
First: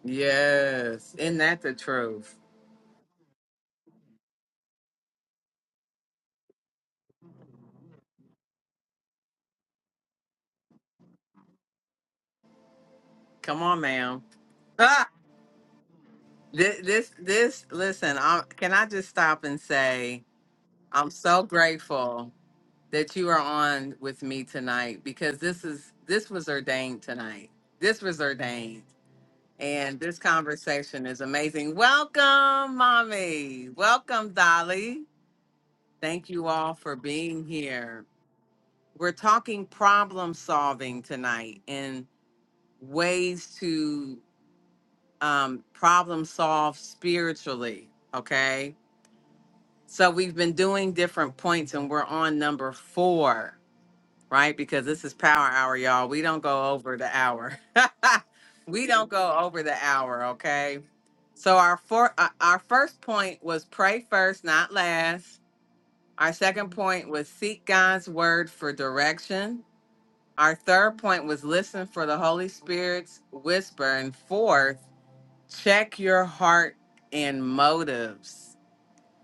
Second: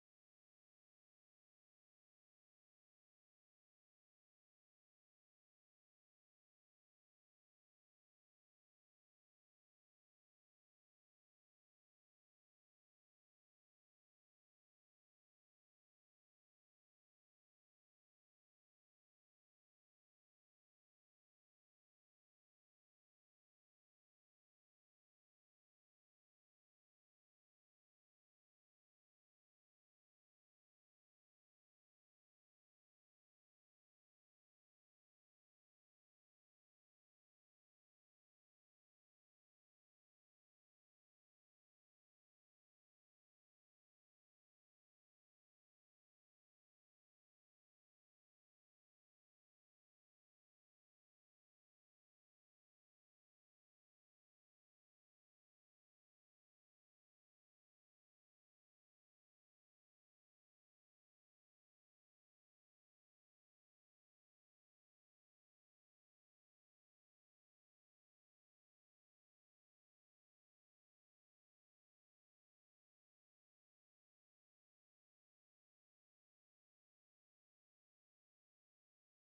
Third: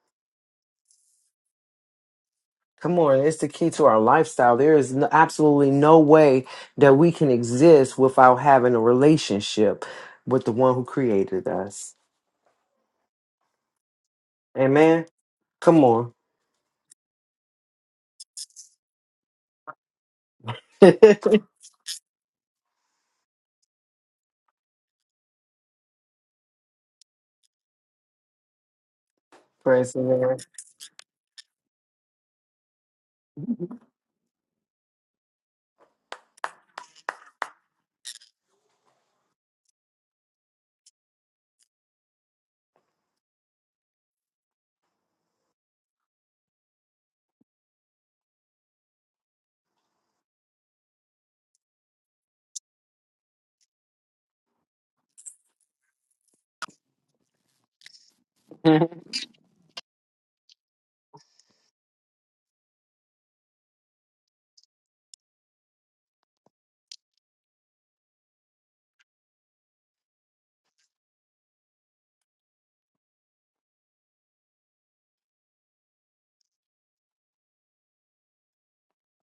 Yes. Isn't that the truth? Come on, it's the key to our lifestyle. There is n absolutely no way that we can exist without having a relationship with the one who created us. Come on, ma'am. Amen. Ah, Come on. this, this, this, listen, I, can I just stop and say, I'm Praise so grateful that you are on with me tonight because this is, this was ordained tonight. This was ordained. And the this Lord. conversation is amazing. Welcome, mommy. Welcome, Dolly. Thank you all for being here. we're talking problem solving tonight and ways to um, problem solve spiritually. Okay. So we've been doing different points and we're on number four, right? Because this is power hour, y'all. We don't go over the hour. we don't go over the hour. Okay. So our four, uh, our first point was pray first, not last. Our second point was seek God's word for direction. Our third point was listen for the Holy Spirit's whisper. And fourth, check your heart and motives.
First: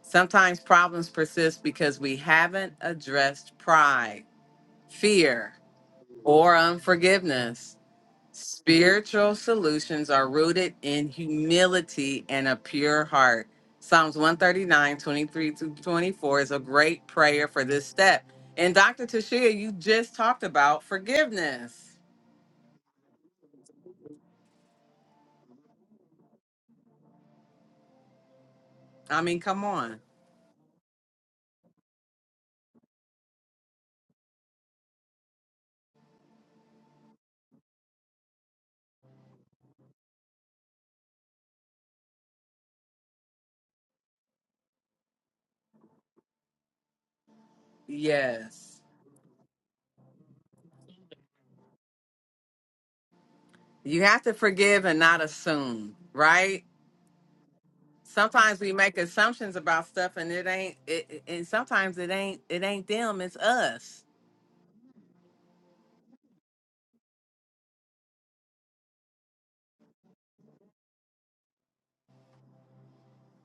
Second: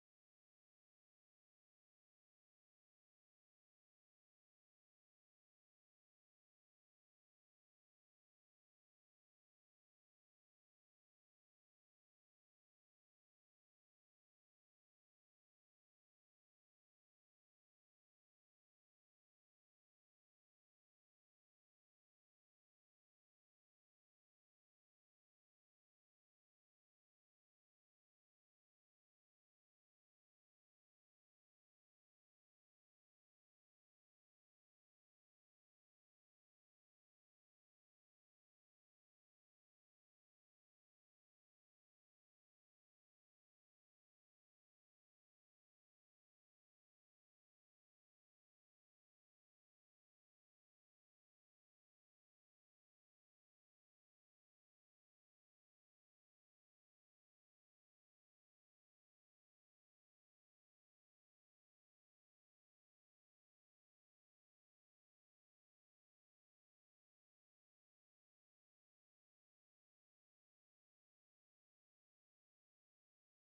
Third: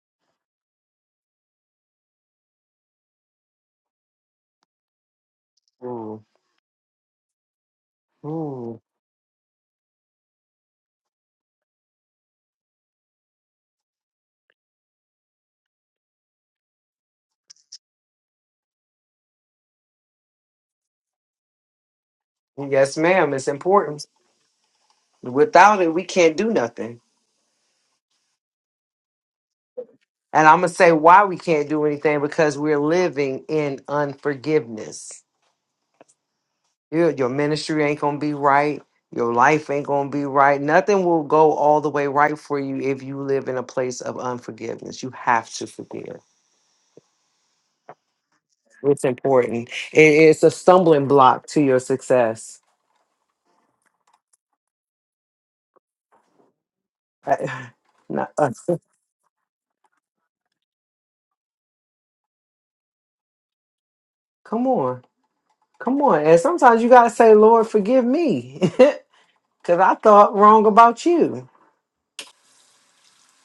Sometimes problems persist because we haven't addressed pride, fear, Ooh, or unforgiveness. ooh. Spiritual solutions are rooted in humility and a pure heart. Psalms one thirty nine twenty three 23 to 24 is a great prayer for this step. And Dr. Tashia, you just talked about forgiveness. Yes, ma'am. It's important. Without it, we can't do nothing. I mean, come on. And I'm going to say why we can't do anything because we're living in unforgiveness. Your, your ministry ain't going to be right. Your life ain't going to be right. Nothing will go all the way right for you if you live in a place of unforgiveness. You have to forgive. Yes. It's important. It- it's a stumbling block to your success. You have to forgive and not assume, right? I- no, uh, Sometimes we make assumptions about stuff and it ain't it it- and sometimes it ain't it ain't them, it's us. come on. Come on. And sometimes you got to say, Lord, forgive me because I thought wrong about you.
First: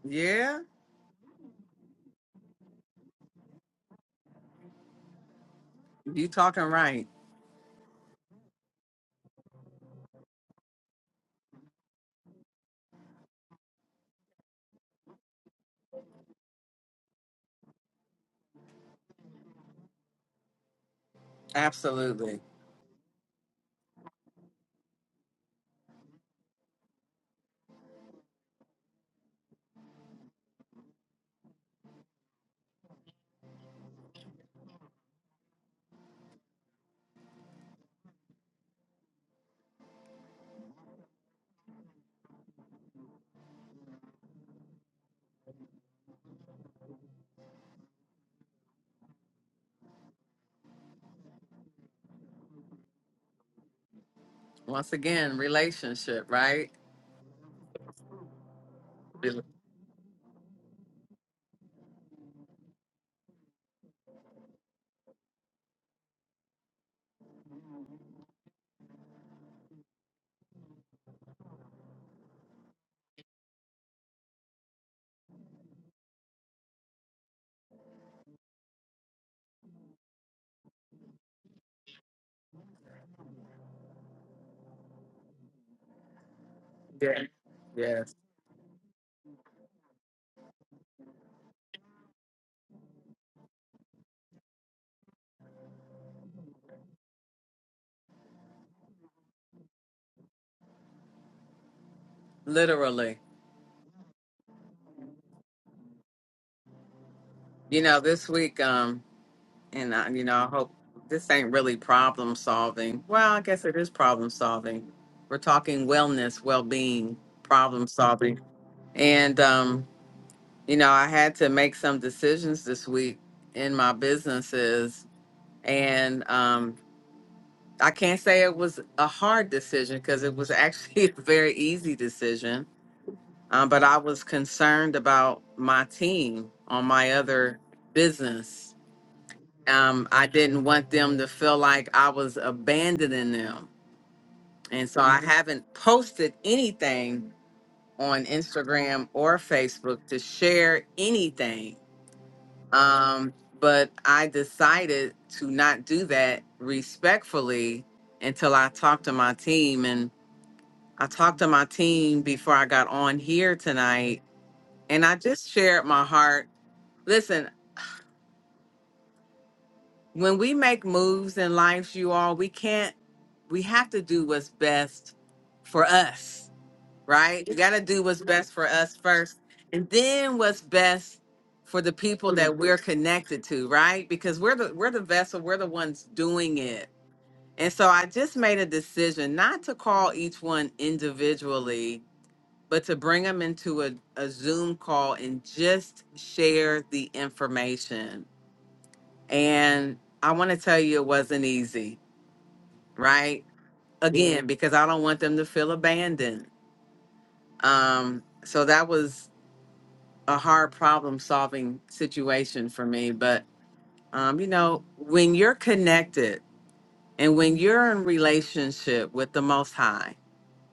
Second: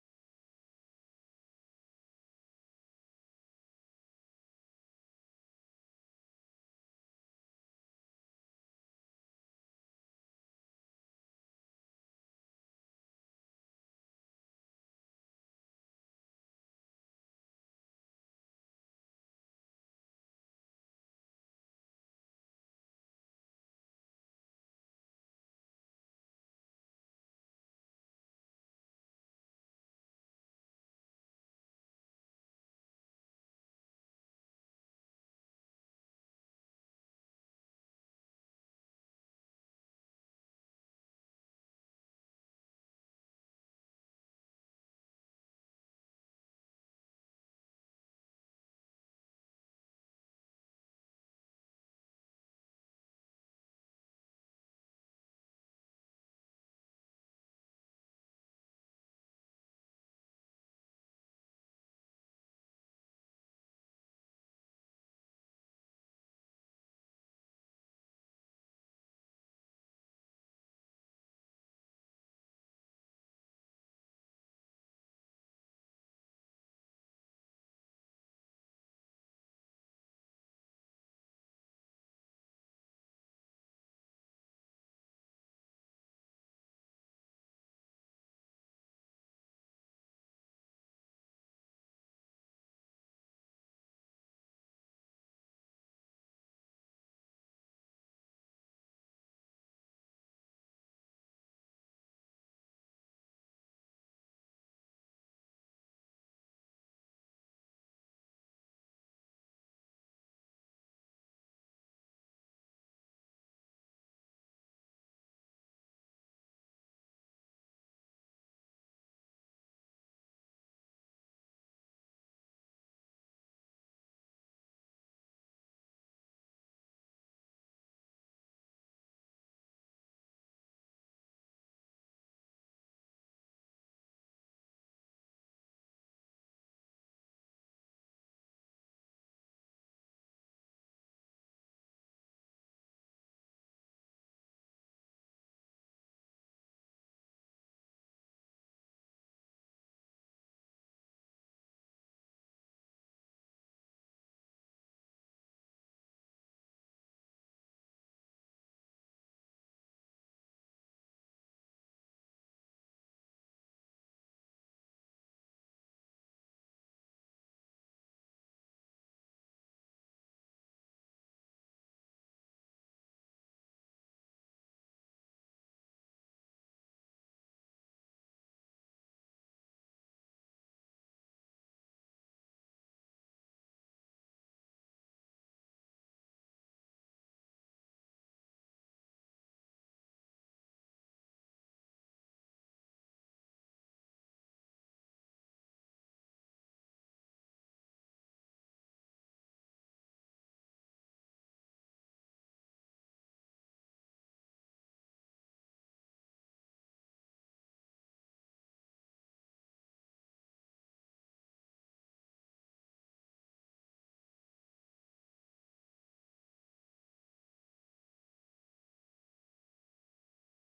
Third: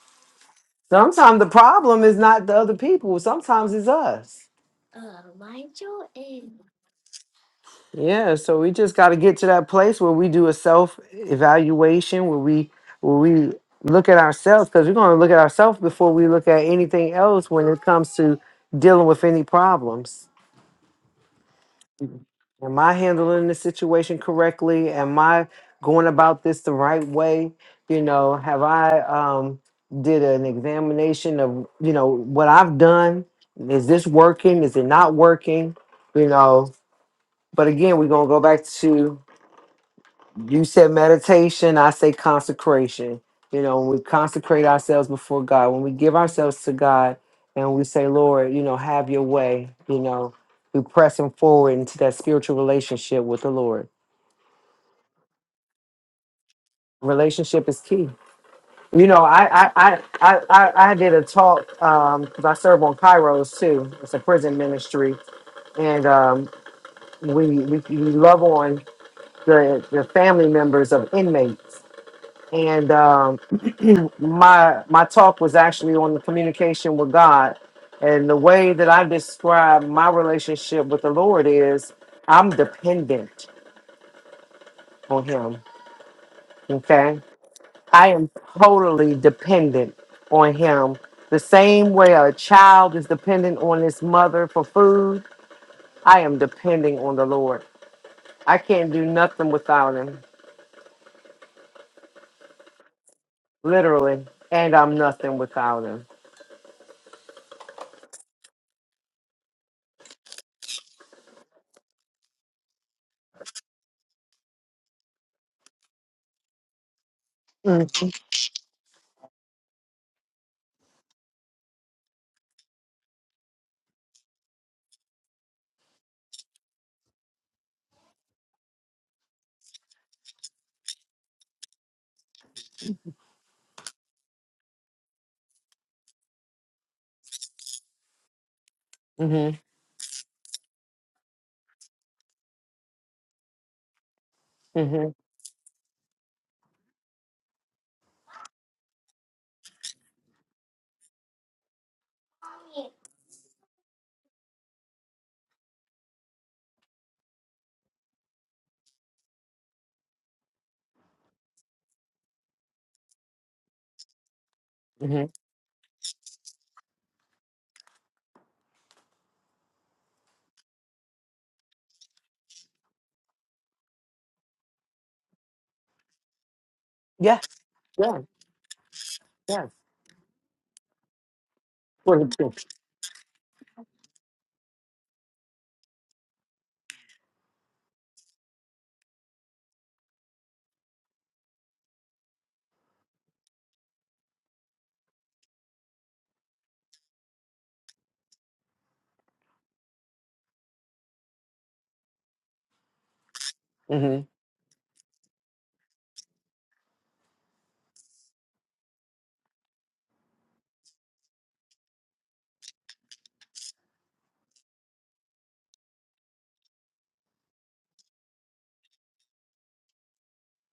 Yeah? Sometimes the problem is not the other people, sometimes it's us. You talking right. Yeah, so we just got to get to that place where we do a self evaluation, where we where we look at ourselves, because we're going to look at ourselves before we look at anything else when it comes to dealing with any problems. Absolutely. Am I handling the situation correctly? Am I going about this the right way? You know, have I um, did an examination of you know what I've done? Is this working? Is it not working? You know, but again, we're gonna go back to You said meditation, I say consecration. You know, when we consecrate ourselves before God, when we give ourselves to God and we say, Lord, you know, have your way, you know, we pressing forward into that spiritual relationship with the Lord. Once again, relationship, right? Relationship is key. You know, Rel- I I I I, I I did a talk because I serve on Kairos too. It's a prison ministry, and um, we, we we love on the the family members of inmates and um, my my talk was actually on the communication with God, and the way that I describe my relationship with the Lord is I'm dependent on Him. Okay, I am totally dependent on Him. The same way a child is dependent on his mother for food, I am depending on the Lord. I can't do nothing without Him, Literally. literally, and I'm nothing without Him. You know, this week um and I, you know, I hope this ain't really problem solving. Well, I guess it is problem solving. We're talking wellness, well-being, problem Mm, solving And um, you know, I had to make some decisions this week in my businesses, and um, I can't say it was a hard decision because it was actually a very easy decision. Um, but I was concerned about my team on my other business. mhm, Um, I didn't want them to feel like I was abandoning them, and so mhm, I Mhm. haven't posted anything on Instagram or Facebook to share anything Um, but I decided to not do that respectfully until I talked to my team. And I talked to my team before I got on here tonight. And I mhm. just shared my heart. Listen, when we make moves in life, you all, we can't, we have to do what's best for us Yeah, right? We got to do yeah. what's best for us first, Yeah. and then what's best for the people Mm-hmm. that we're connected to, right? Because we're the we're the vessel, we're the ones doing it. And so I just made a decision not to call each one individually, but to bring them into a, a Zoom call and just share the information. And I want to tell you it wasn't easy, right? Again, because I don't want them to feel abandoned. Um, so that was a hard problem solving situation for me but um, you know when you're connected and when you're in relationship with the most high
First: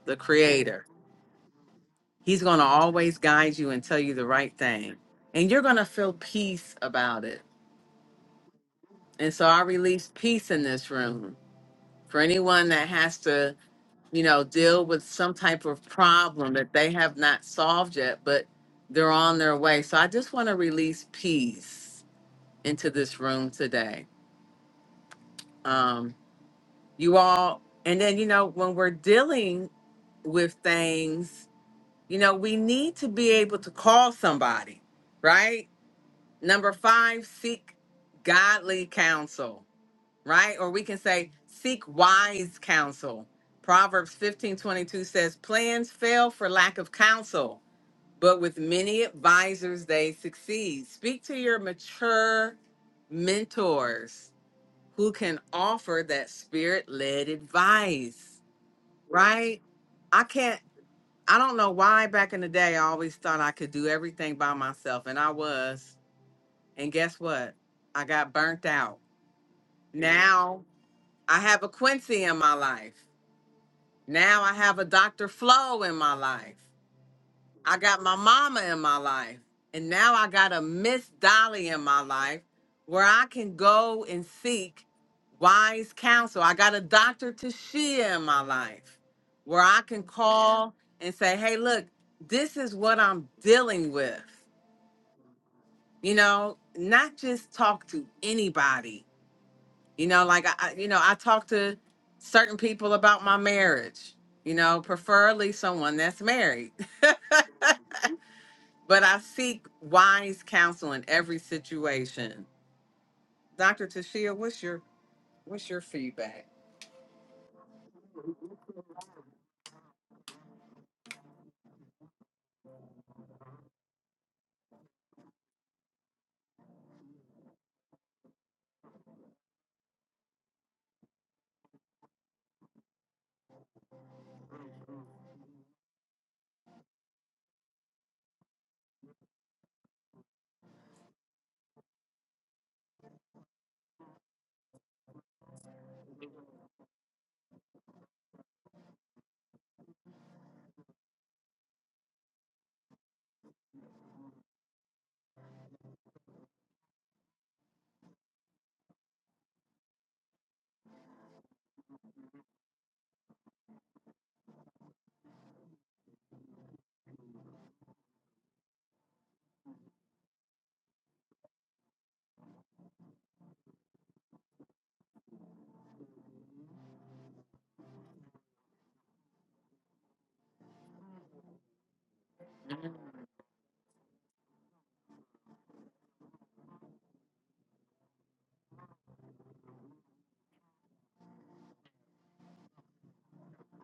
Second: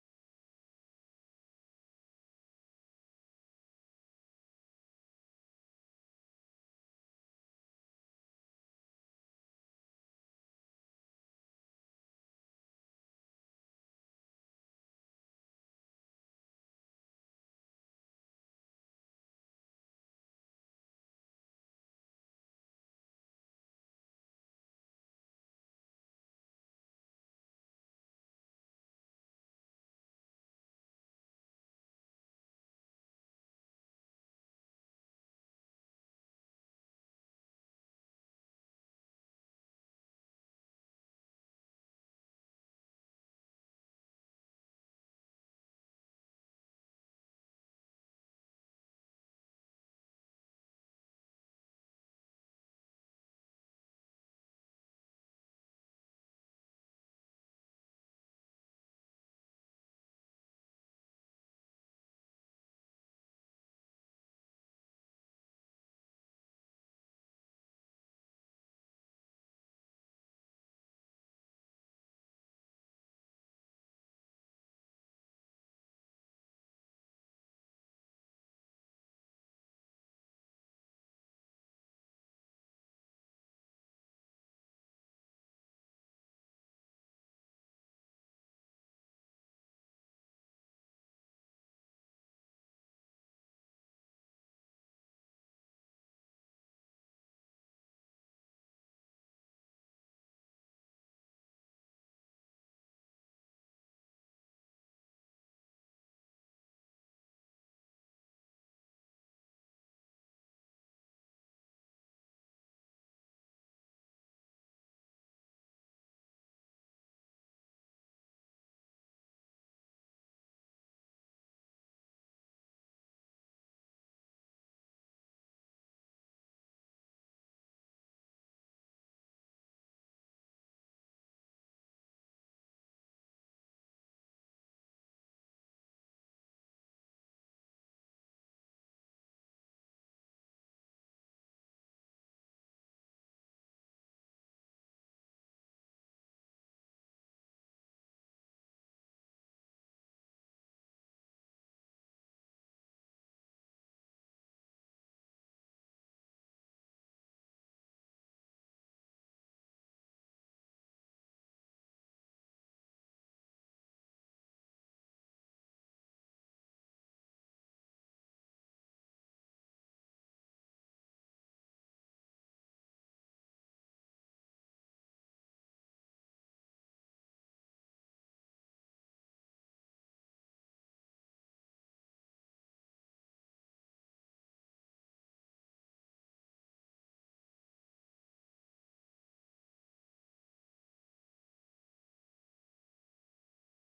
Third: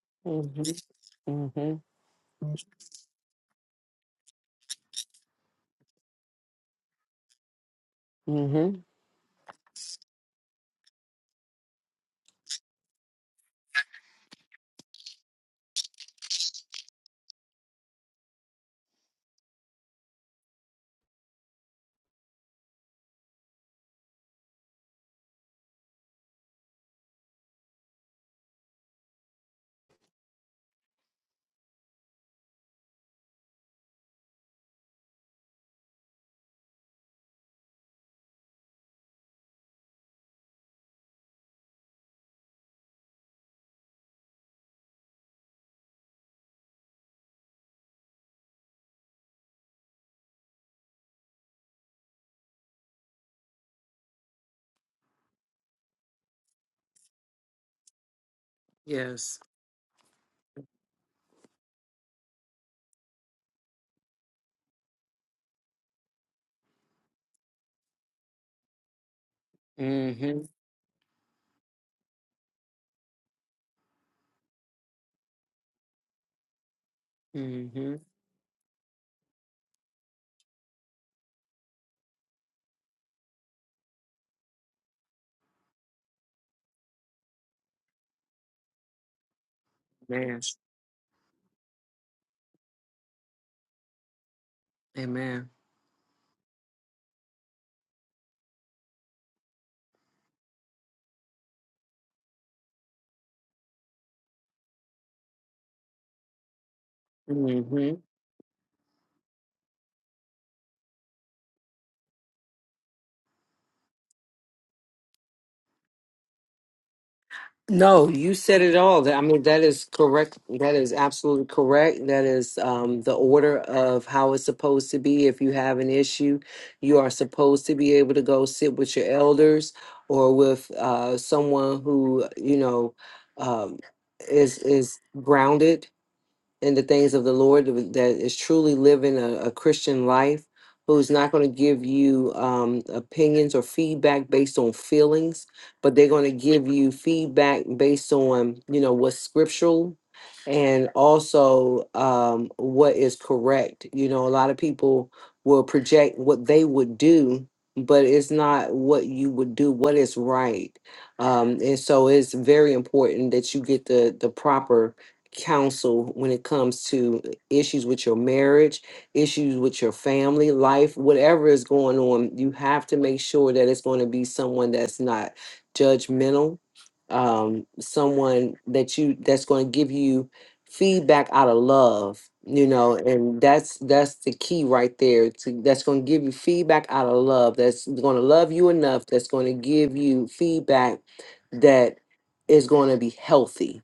the Mm-hmm. creator Mm-hmm. he's going to always guide you and tell you the right thing and you're going to feel peace about it Mm-hmm. and so i release peace in this room for anyone that has to you know deal with some type of problem that they have not solved yet but they're on their way so i just want to release peace into this room today um you all and then you know when we're dealing with things you know we need to be able to call somebody right number five seek godly counsel right or we can say seek wise counsel proverbs 15 22 says plans fail for lack of counsel but with many advisors they succeed speak to your mature mentors who can offer that spirit led advice, Yes. right? I can't, I don't know why back in the day I always thought I could do everything by myself, and I was. And guess what? I got burnt out. Now I have a Quincy in my life. Now I have a Dr. Flo in my life. Mm-hmm. I hmm got my mama in my life, and now I got a Miss Dolly in my life where I can go and seek wise counsel. I got a Dr. Tashia in my life where I can Man. call and say, hey, look, this is what I'm dealing with. Amen. You know, not just talk to anybody. You know, like I, I- you know, I talk to certain people about my marriage. You know, preferably someone that's married. Mm-hmm. But I seek wise counsel in every situation. Dr. Tashia, what's your what's your feedback? No, you said it all. That- I mean, that is correct. That is absolutely correct. That is um, the order of how it's supposed to be. If you have an issue, you are supposed to be able to go sit with your elders or with uh, someone who you know um, is is grounded in the things of the Lord that is truly living a, a Christian life, who's not going to give you um, opinions or feedback based on feelings, but they're going to give you feedback based on you know what's scriptural and also um, what is correct. You know, a lot of people will project what they would do. But it's not what you would do, what is right. Um, and so it's very important that you get the the proper counsel when it comes to issues with your marriage, issues with your family life, whatever is going on, you have to make sure that it's going to be someone that's not judgmental, um, someone that you that's going to give you feedback out of love, you know, and that's that's the key right there. To, that's going to give you feedback out of love. That's going to love you enough. That's going to give you feedback that is going to be healthy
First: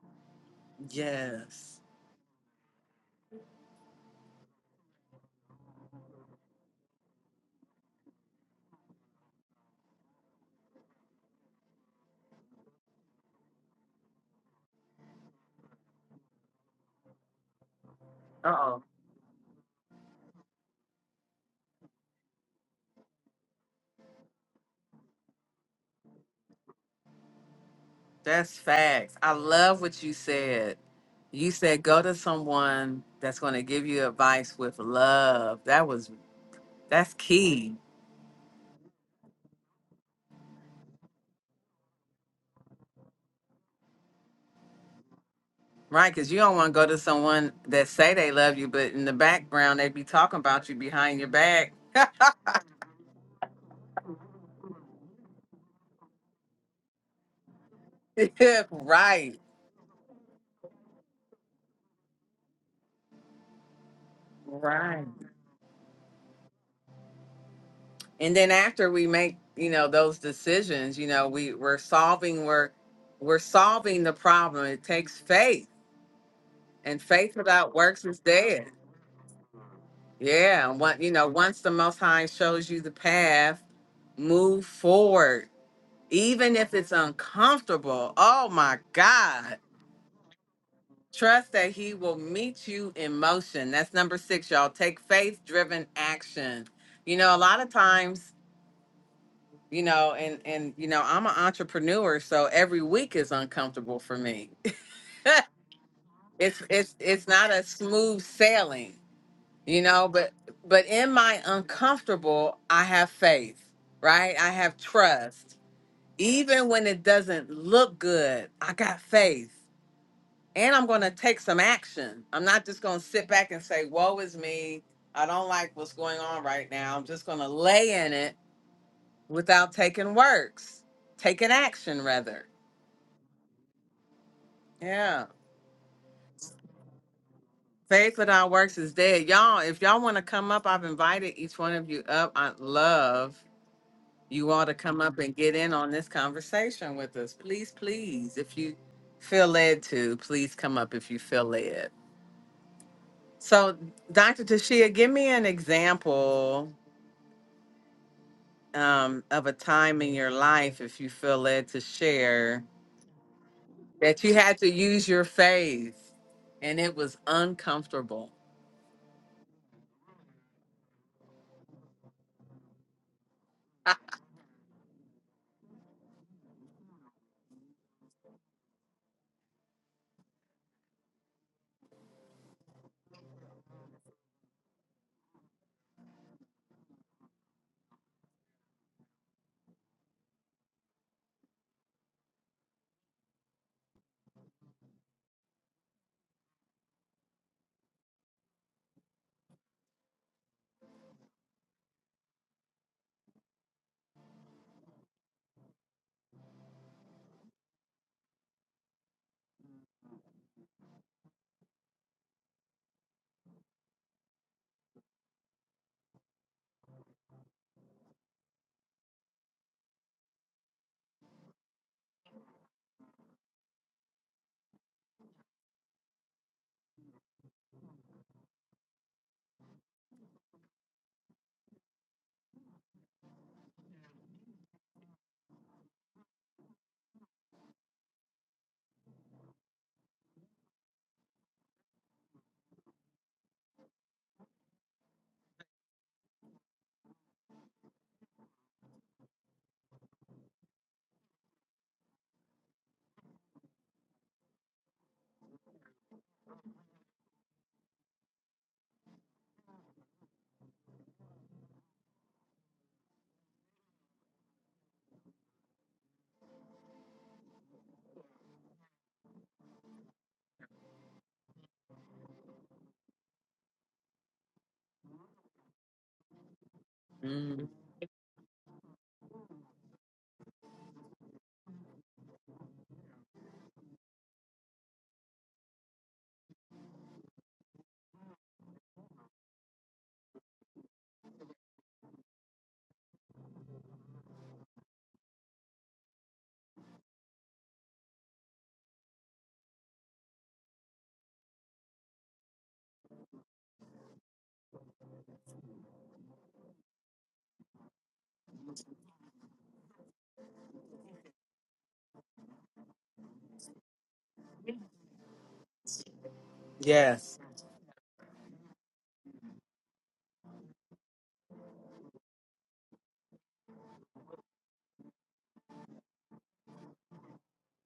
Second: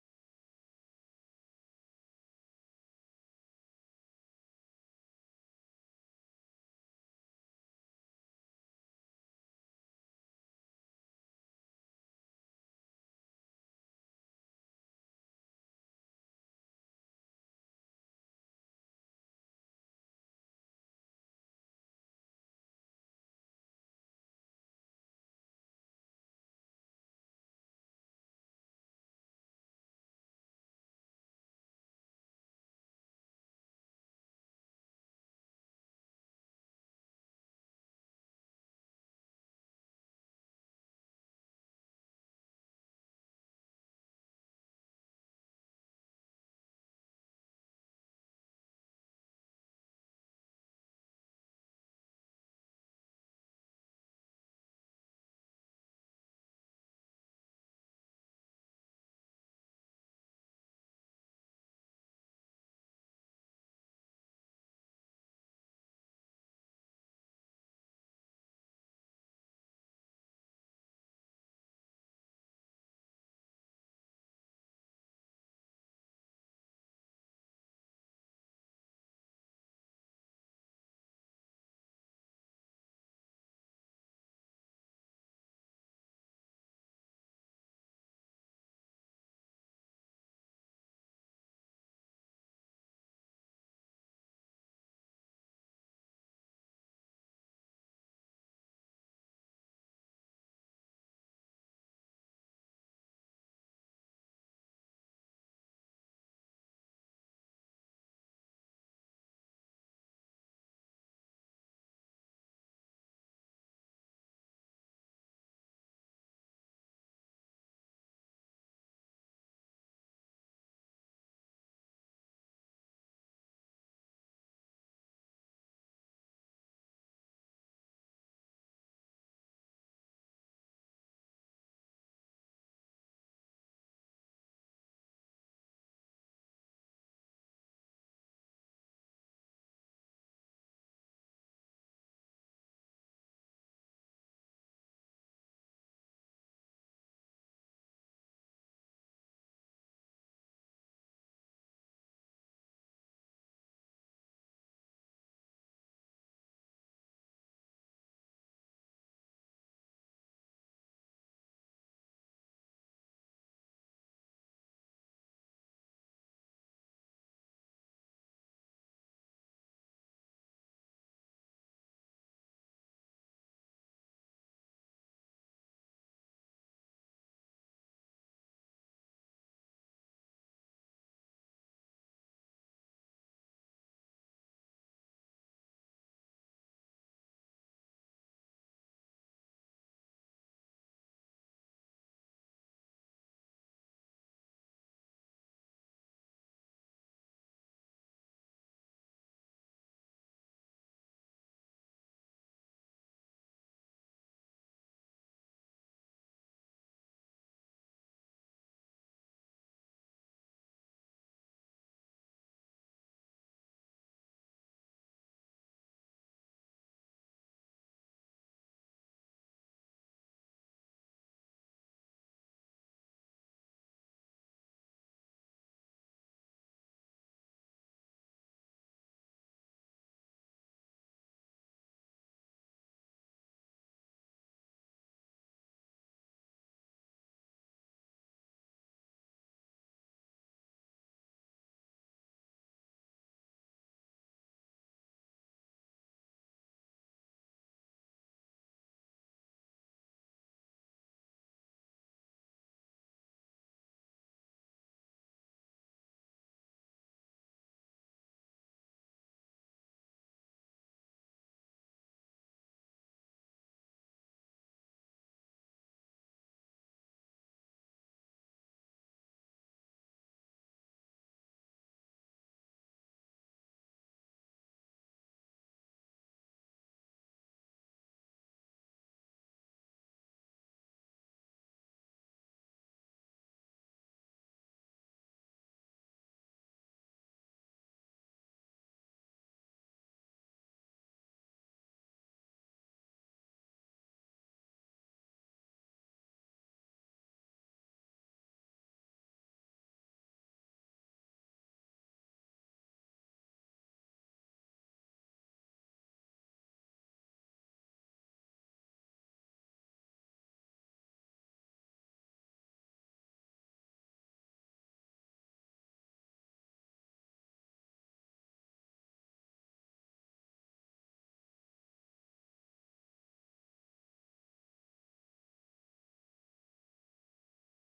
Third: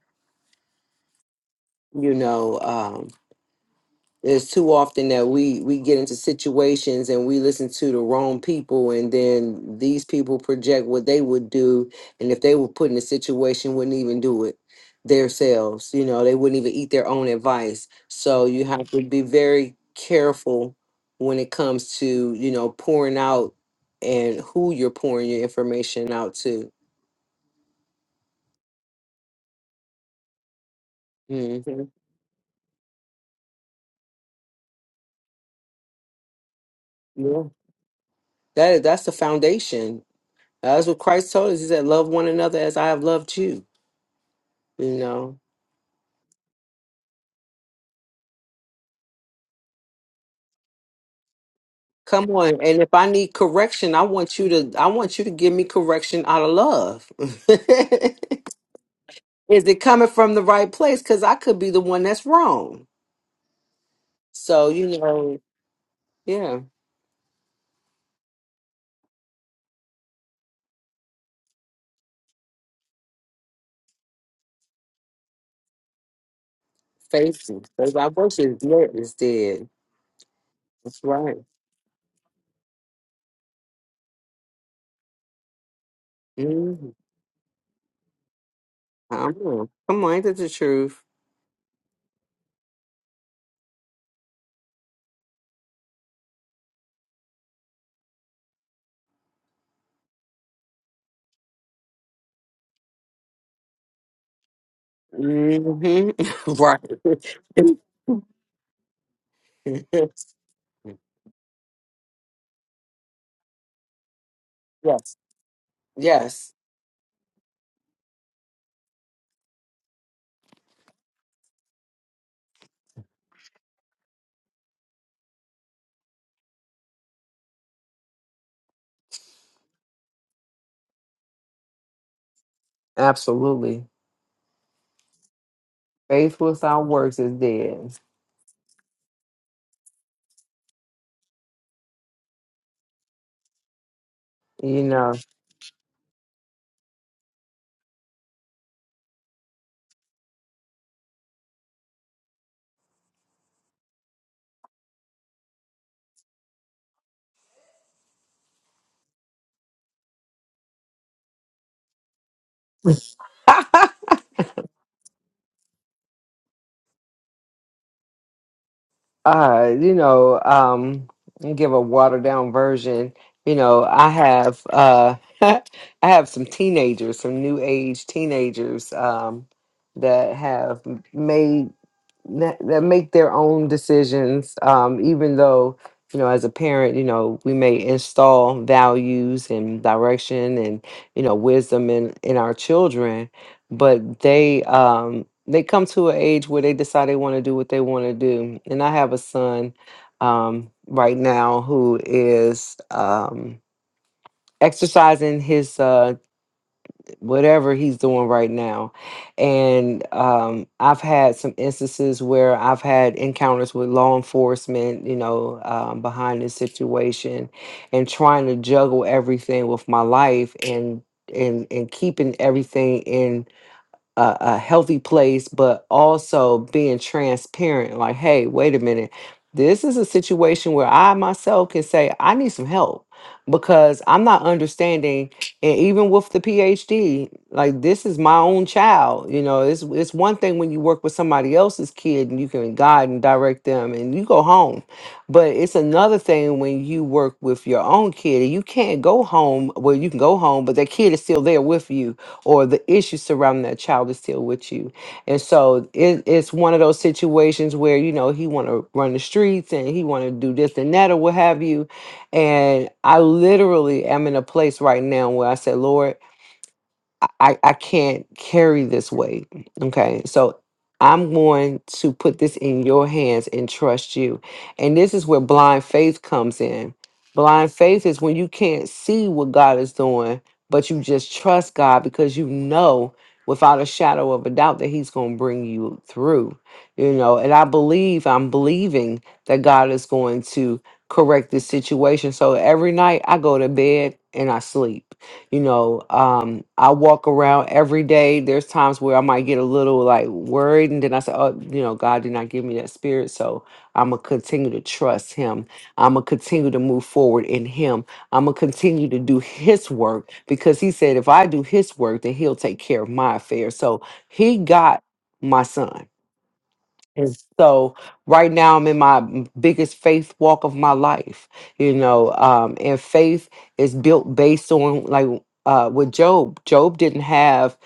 Yes. you know um it's too often that we we get into situations and we listen to the wrong people and then these people project what they would do and if they were put in a situation wouldn't even do it themselves you know they wouldn't even eat their own advice so you Uh-oh. have to be very careful when it comes to you know pouring out and who you're pouring your information out to That's facts. I love what you said. You hmm said go to someone that's going to give you advice with love. That was that's yeah key. that that's the foundation That's what Christ told us. He said, Love one another as I have loved you. You know. Right, because you don't want to go to someone that say they love you, but in the background they be talking about you behind your back. Come on. And if I need correction, I want you to I want you to give me correction out of love. right. Is it coming from the right place? Because I could be the one that's wrong. So, you Right. know, yeah. and then after we make you know those decisions you know we we're solving we're we're solving the problem it takes faith and faith Faith without faith works by is works is dead dead is dead. yeah and That's what you know right. once the most high shows you the path move forward even if Mm-hmm. it's uncomfortable oh my Come god on. Come on, ain't that the truth? trust that he will meet you in motion that's number six y'all take faith driven action you know a lot of times you know and and you know i'm an entrepreneur so every week is uncomfortable for me Mm-hmm. it's it's right. it's not a smooth sailing you know but yes. but in my uncomfortable i have faith right i have Yes. trust Yes. even when it doesn't look good i got faith and i'm going to take some action i'm not just going to sit back and say woe is me i don't like what's going on right now i'm just going to lay in it without taking works taking action rather Absolutely. Yeah. faith without works is dead. Faith without works is dead. Y'all, if y'all want to come up, I've invited each one of you up. I'd love you all to You come know, up and get in on this conversation with us. Please, please, if you feel led to, please come up if you feel led. So, Dr. Tashia, give me an example um, of a time in your life, if you feel led to share, that you had to use your faith and it was uncomfortable. uh, you know, um, give a watered down version. You know, I have, uh, I have some teenagers, some new age teenagers, um, that have made that, that make their own decisions um, even though you know as a parent you know we may install values and direction and you know wisdom in in our children but they um they come to an age where they decide they want to do what they want to do and i have a son um right now who is um exercising his uh whatever he's doing right now. And um, I've had some instances where I've had encounters with law enforcement, you know, um, behind this situation and trying to juggle everything with my life and and and keeping everything in a, a healthy place, but also being transparent. Like, hey, wait a minute. This is a situation where I myself can say, I need some help because I'm not understanding. And even with the PhD, like this is my own child. You know, it's it's one thing when you work with somebody else's kid and you can guide and direct them and you go home. But it's another thing when you work with your own kid and you can't go home. Well, you can go home, but that kid is still there with you or the issues surrounding that child is still with you. And so it, it's one of those situations where, you know, he want to run the streets and he want to do this and that or what have you. And I literally am in a place right now where I said, Lord, I, I I can't carry this weight. Okay. So I'm going to put this in your hands and trust you. And this is where blind faith comes in. Mm. Blind faith is when you can't see what God is doing, but you just trust God because you know without a shadow of a doubt that He's going to bring you through. You know, and I believe, I'm believing that God is going to correct this situation. So every night I go to bed and I sleep you know um i walk around every day there's times where i might get a little like worried and then i say oh you know god did not give me that spirit so i'm gonna continue to trust him i'm gonna continue to move forward in him i'm gonna continue to do his work because he said if i do his work then he'll take care of my affairs so he got my son and Yes. so right now I'm in my biggest faith walk of my life, you know, um, and faith is built based on like uh, with Job. Job didn't have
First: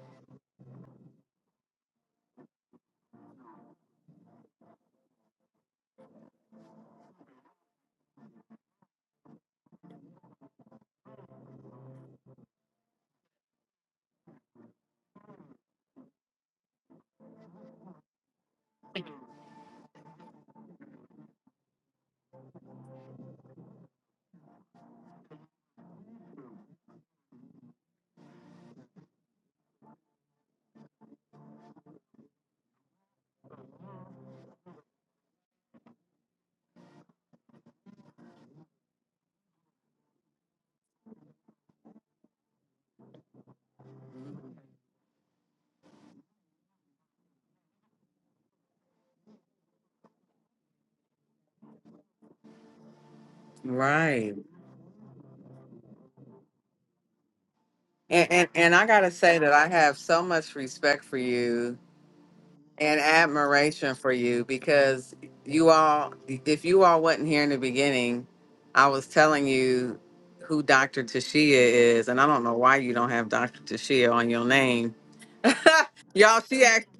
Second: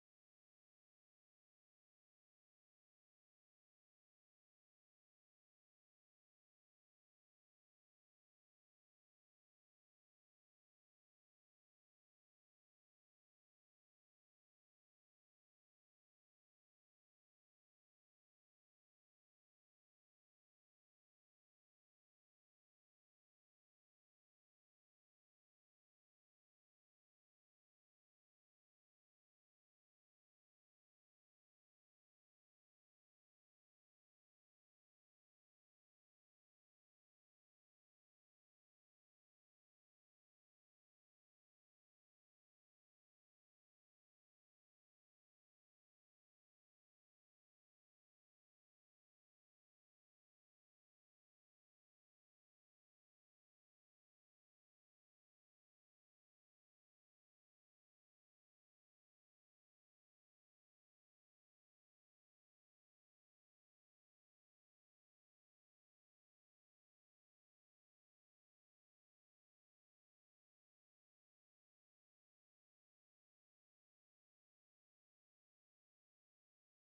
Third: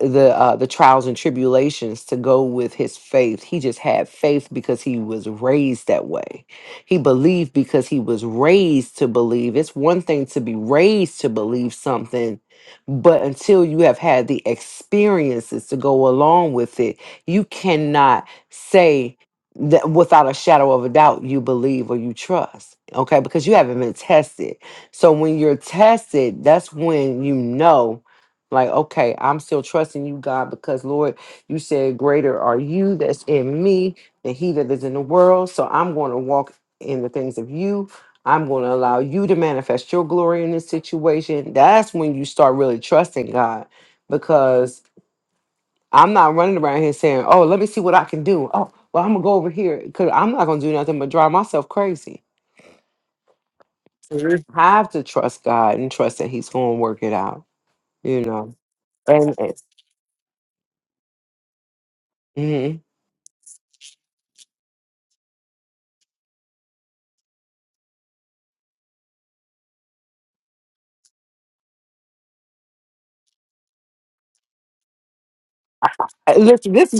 the uh, the trials and tribulations to go with his faith. He just had faith because he was raised that way. He believed because he was raised to believe. It's one thing to be raised to believe something, but until you have had the experiences to go along with it, you cannot say that without a shadow of a doubt you believe or you trust okay because you haven't been tested so when you're tested that's when you know like okay i'm still trusting you god because lord you said greater are you that's in me than he that is in the world so i'm going to walk in the things of you i'm going to allow you to manifest your glory in this situation that's when you start really trusting god because I'm not running around here saying, "Oh, let me see what I can do." Oh, well, I'm gonna go over here because I'm not gonna do nothing but drive myself crazy. Right. Mhm. have to trust God and trust that He's going to work it out. You And, and know, and I gotta and say that I have so much respect for you Mhm. and admiration for you because you all, if you all wasn't here in the beginning, I was telling you who Dr. Tashia is, and I don't know why you don't have Dr. Tashia on your name. Uh, Y'all, she listen, act this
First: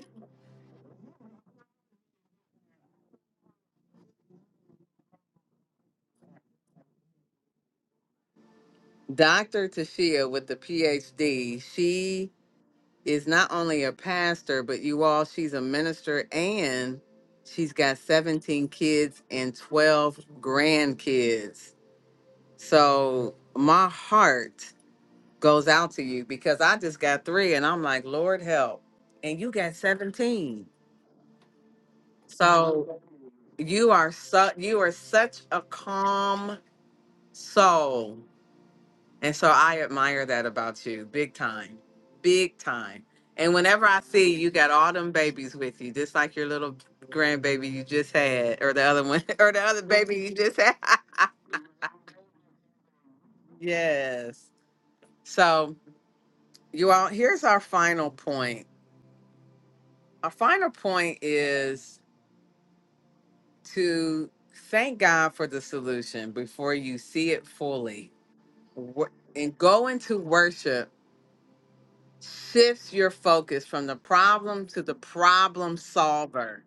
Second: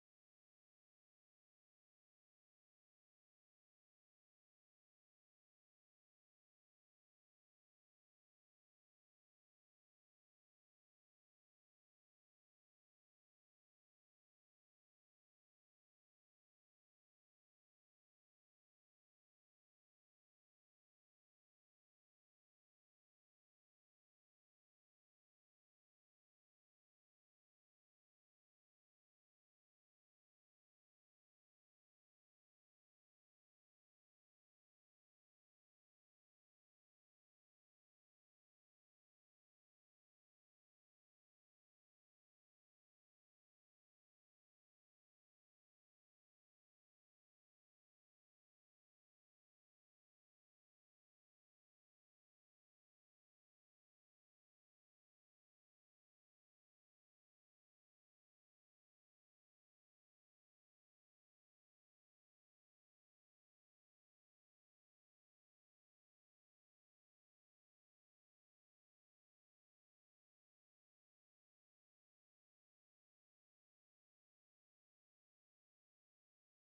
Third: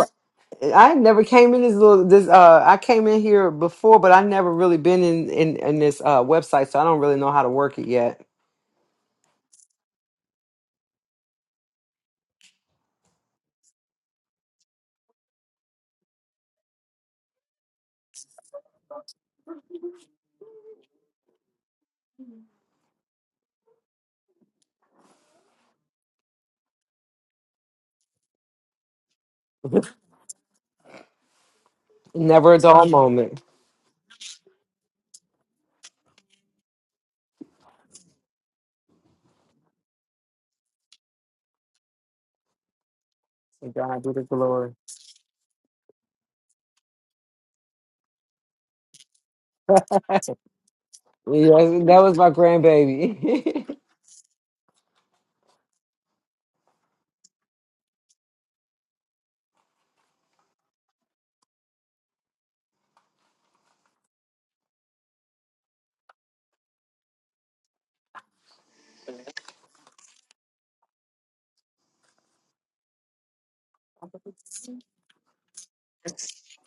I never came in this little this. Uh, I came in here before, but I never really been in in, in this uh, website, so I don't really know how to work it yet. Dr. Tashia with the PhD. She is not only a pastor, but you all, she's a minister and she's got 17 kids and 12 grandkids. So my heart goes out to you because I just got three and I'm like, Lord help. And you got 17. Never a dull So moment. you are so you are such a calm soul. And so I admire that about you, big time, big time. And To whenever I God be the see you you got glory. all them babies with you, just like your little grandbaby you just had, or the other one, or the other baby you just had. Yeah, that was my grandbaby. yes. So you all, here's our final point. Our final point is to thank God for the solution before you see it fully, Wo- and go into worship shifts your focus from the problem to the problem solver,